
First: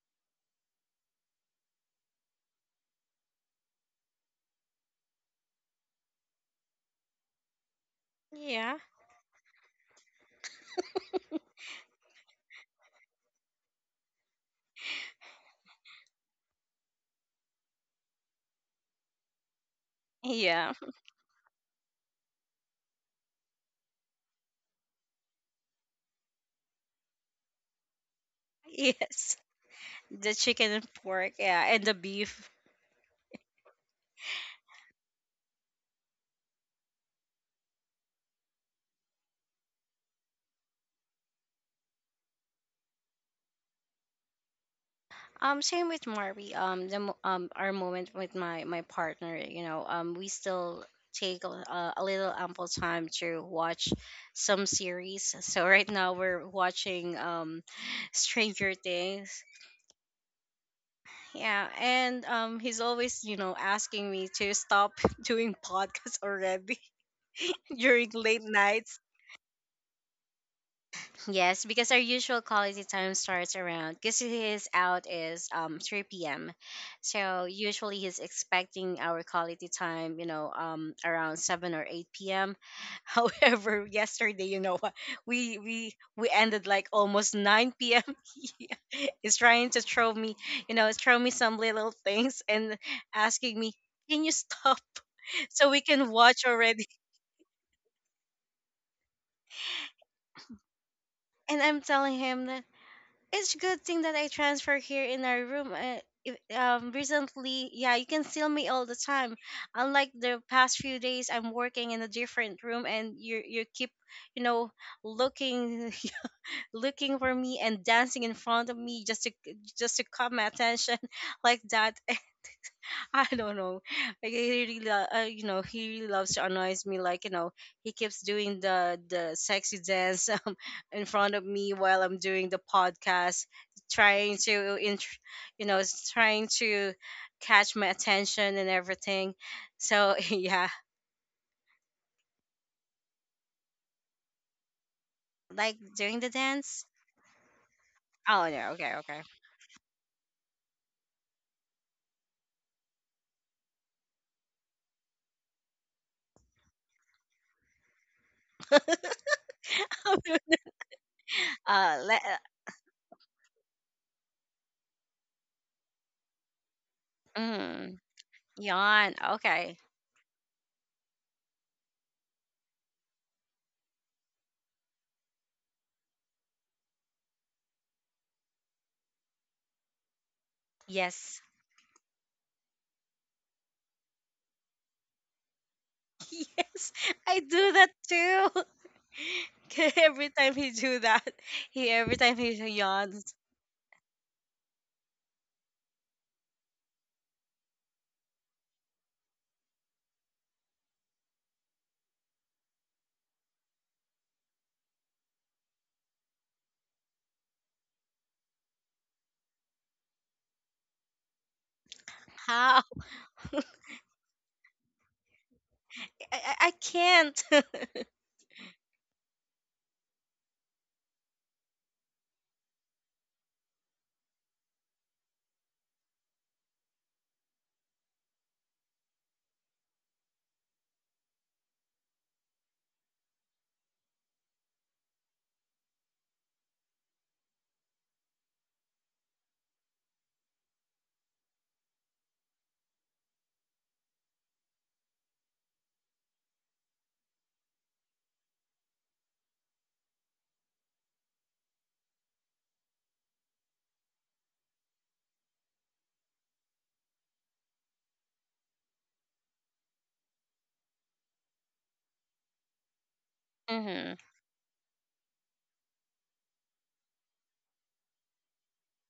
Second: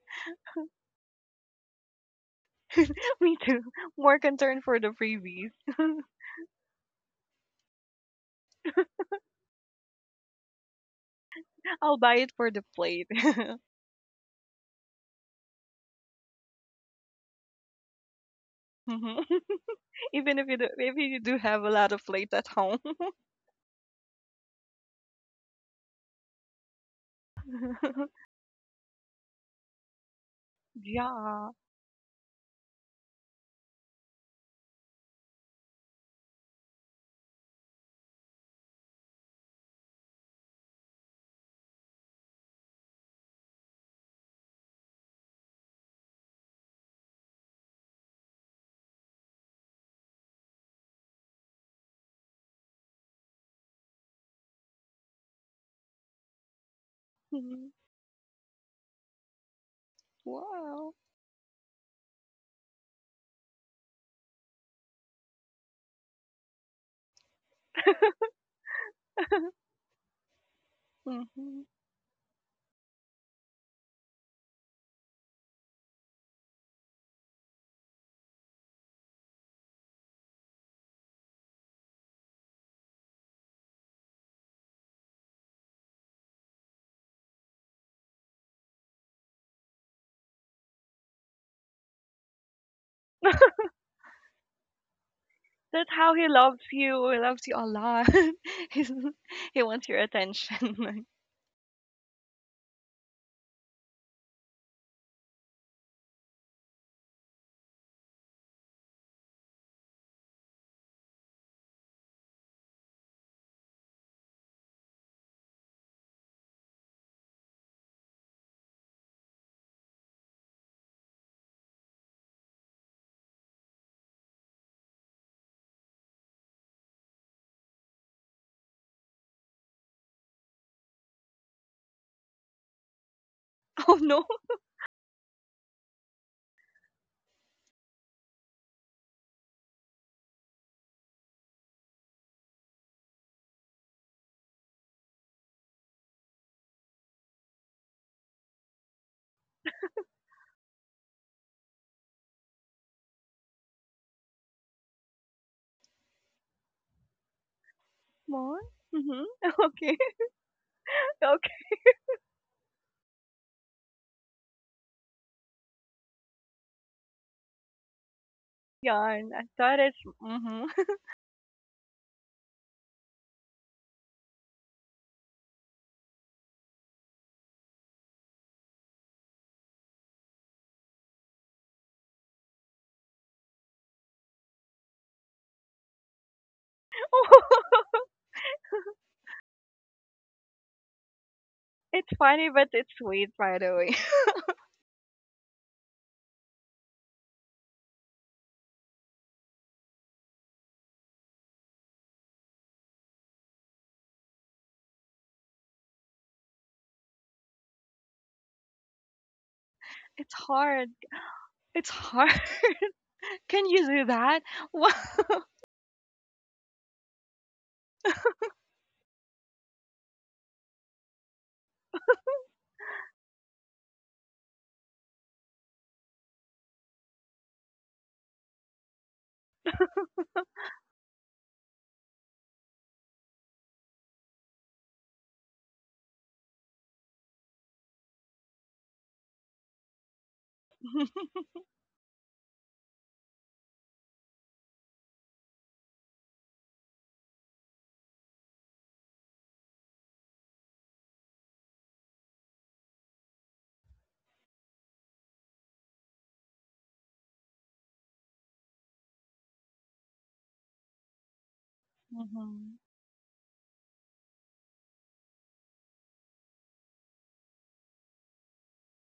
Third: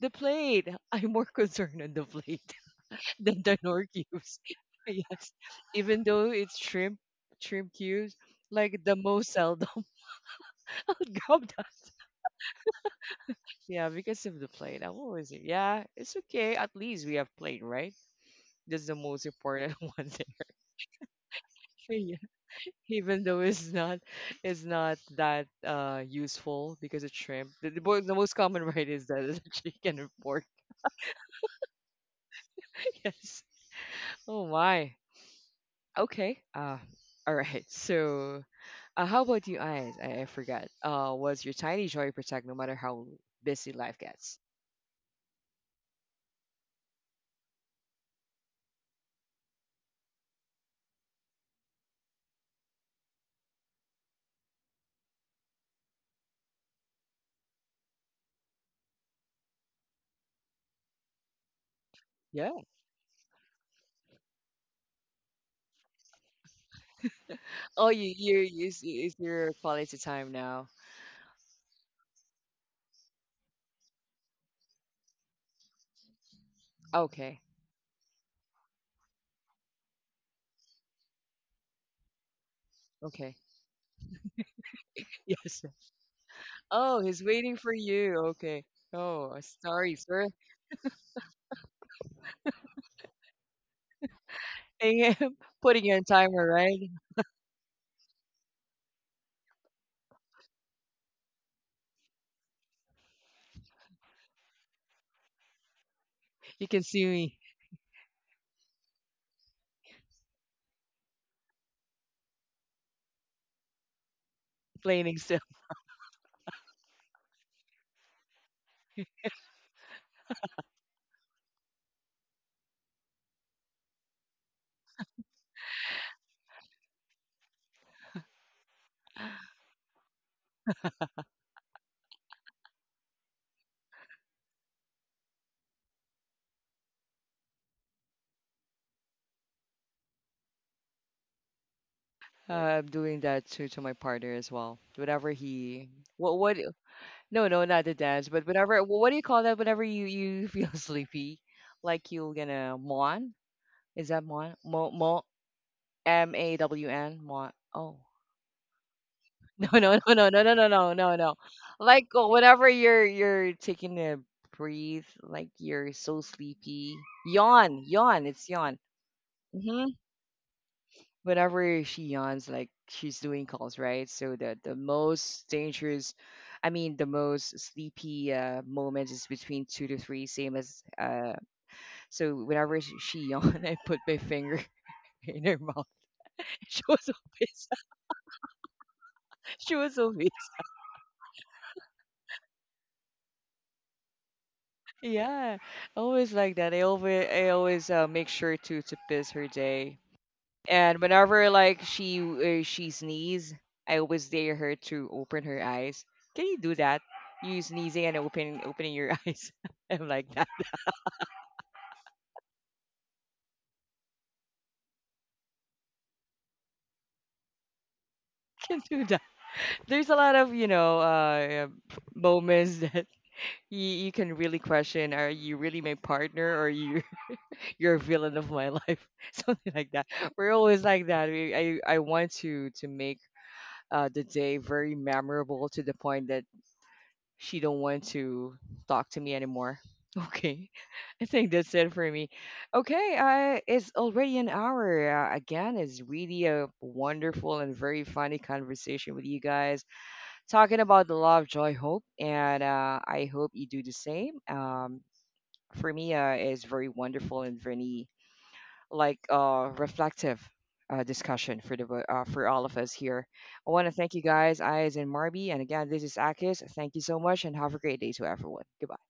Speaker 1: The plate. I'm more concerned on the plate [laughs]
Speaker 2: [laughs] Me
Speaker 1: than the
Speaker 2: too.
Speaker 1: Nor
Speaker 2: More
Speaker 1: cubes.
Speaker 2: concerned for
Speaker 1: [laughs]
Speaker 2: the
Speaker 1: Yes,
Speaker 2: freebies.
Speaker 1: even
Speaker 2: [laughs]
Speaker 1: though it's shrimp cubes,
Speaker 3: Yeah.
Speaker 1: like the most seldom. [laughs] I'll grab
Speaker 2: I'll buy it for the plate. [laughs]
Speaker 1: yeah, because of the plane. I'm always like, yeah, it's okay. At least we have plane, right? That's the most
Speaker 2: Mhm.
Speaker 1: important [laughs]
Speaker 2: [laughs]
Speaker 1: one thing.
Speaker 2: Even
Speaker 3: Yeah.
Speaker 2: if
Speaker 3: [laughs]
Speaker 2: you do have a lot of
Speaker 1: Yeah,
Speaker 2: plates at home.
Speaker 1: even though it's not that useful because of shrimp. The
Speaker 2: [laughs]
Speaker 1: most common [laughs] right is that
Speaker 3: Yes.
Speaker 1: it's [laughs] chicken and
Speaker 3: The
Speaker 1: pork.
Speaker 3: chicken and pork,
Speaker 2: Yeah.
Speaker 3: yeah, and the beef.
Speaker 1: [laughs] Yes. Oh my. Okay. All right. So, how about you, eyes? I forgot. Was your tiny joy protect no matter how busy life gets?
Speaker 3: Same with Mari. The our moment with my partner, you know, we still take a little ample time to watch some series. So right now we're watching
Speaker 2: Mhm.
Speaker 3: Stranger Things.
Speaker 2: Wow.
Speaker 3: Yeah, and
Speaker 1: Yeah.
Speaker 3: he's always, you know, asking me to stop [laughs] doing podcasts already [laughs]
Speaker 1: Oh,
Speaker 3: during
Speaker 1: you you
Speaker 3: late
Speaker 1: you
Speaker 3: nights.
Speaker 1: is your quality time now.
Speaker 3: Yes,
Speaker 2: Mhm.
Speaker 3: because our usual quality time starts around, because his out is 3 p.m.
Speaker 1: Okay.
Speaker 3: So usually he's expecting our quality time, you know, around 7 or 8 p.m. [laughs]
Speaker 1: Okay.
Speaker 3: However, yesterday, you know what,
Speaker 1: Yes.
Speaker 3: we ended like
Speaker 1: Oh, he's
Speaker 3: almost
Speaker 1: waiting for
Speaker 3: 9 p.m.
Speaker 1: you. Okay.
Speaker 3: [laughs]
Speaker 1: Oh,
Speaker 3: He's trying to
Speaker 1: sorry,
Speaker 3: throw
Speaker 1: sir.
Speaker 3: me, you know, throw me some little things and asking
Speaker 2: [laughs]
Speaker 3: me, "Can you stop
Speaker 1: I am
Speaker 3: [laughs]
Speaker 1: [laughs]
Speaker 3: so we
Speaker 1: putting
Speaker 2: That's
Speaker 1: in
Speaker 3: can
Speaker 2: how he
Speaker 3: watch
Speaker 1: timer,
Speaker 2: loves
Speaker 1: right?
Speaker 3: already?"
Speaker 2: you. He loves you a lot. [laughs] He's- he wants your attention. [laughs]
Speaker 3: And I'm telling him that it's good thing that I transfer here in our room. If,
Speaker 1: You can see me
Speaker 3: recently, yeah, you can see me all the time. Unlike the past few days, I'm working in a different room, and you keep, you know,
Speaker 1: complaining still.
Speaker 3: looking [laughs] looking for me and dancing in front of me just to caught my attention [laughs] like that. [laughs] I don't know. Like he really, you know, he really loves to annoy me. Like, you know, he keeps doing the sexy dance [laughs] in front of me while I'm doing the podcast,
Speaker 2: Oh, no?
Speaker 3: trying to, you know, trying to catch my attention and everything. So [laughs] yeah,
Speaker 1: Uh, I'm doing that to my partner as well. Whenever
Speaker 3: like
Speaker 1: he,
Speaker 3: doing the
Speaker 1: what, what?
Speaker 3: dance.
Speaker 1: No, no, not the dance, but
Speaker 3: Oh no,
Speaker 1: whenever.
Speaker 3: okay,
Speaker 1: What do
Speaker 3: okay.
Speaker 1: you call that? Whenever you [laughs] feel sleepy, like you're gonna mon. Is that mon? Mo mo m a w n mon. Oh.
Speaker 2: More? Mhm.
Speaker 1: [laughs]
Speaker 2: [laughs]
Speaker 1: No,
Speaker 2: Okay.
Speaker 1: no, no, no,
Speaker 2: [laughs]
Speaker 1: no,
Speaker 3: [laughs]
Speaker 1: no, no, no, no, no.
Speaker 2: Okay.
Speaker 1: Like
Speaker 3: Let,
Speaker 1: whenever you're taking a breathe, like you're so sleepy, yawn,
Speaker 3: mm,
Speaker 1: yawn. It's yawn.
Speaker 3: yawn.
Speaker 2: Yarn. I
Speaker 3: Okay,
Speaker 2: thought
Speaker 1: Hmm
Speaker 2: it's mhm.
Speaker 1: Whenever she yawns, like she's doing calls, right? So the most dangerous, I mean, the most sleepy moment is between two to three, same as.
Speaker 3: yes,
Speaker 1: So whenever she yawned, [laughs] I put my finger [laughs] in her mouth.
Speaker 3: [laughs]
Speaker 1: [laughs] She
Speaker 3: yes,
Speaker 1: was so
Speaker 3: I
Speaker 1: pissed.
Speaker 3: do that
Speaker 1: [laughs]
Speaker 2: [laughs]
Speaker 1: She
Speaker 3: too.
Speaker 1: was
Speaker 3: [laughs]
Speaker 1: so
Speaker 3: Every
Speaker 1: pissed.
Speaker 3: time he do that, he
Speaker 2: It's
Speaker 3: every time he
Speaker 2: funny, but it's sweet,
Speaker 3: yawns.
Speaker 2: by the way. [laughs]
Speaker 1: Yeah, always like that. I always make sure to piss her day. And whenever like she sneeze, I always dare her to open her eyes. Can you do that? You sneezing and opening your [laughs] eyes. I'm like
Speaker 2: It's
Speaker 1: that.
Speaker 2: hard. It's hard.
Speaker 3: How?
Speaker 2: [laughs]
Speaker 3: [laughs] I,
Speaker 2: Can you do that? [laughs] Wow.
Speaker 3: I can't. [laughs]
Speaker 1: I can do that. There's a lot of you know moments that you can really question: are you really my partner, or you [laughs] you're a villain of my life? [laughs] Something like that. We're always like that. I want to make the day very memorable to the point that she don't want to talk to me anymore. [laughs] Okay, I
Speaker 2: [laughs]
Speaker 1: think that's it for me. Okay, it's already an hour. Again, it's really a wonderful and very funny conversation with you guys, talking about the love, joy, hope, and I hope you do the same. For me, it's very wonderful and very like reflective discussion for the for all of
Speaker 2: Mhm.
Speaker 1: us here. I want to thank you
Speaker 3: Hmm.
Speaker 1: guys, Eyes and Marby, and again, this is Akis. Thank you so much, and have a great day to everyone. Goodbye.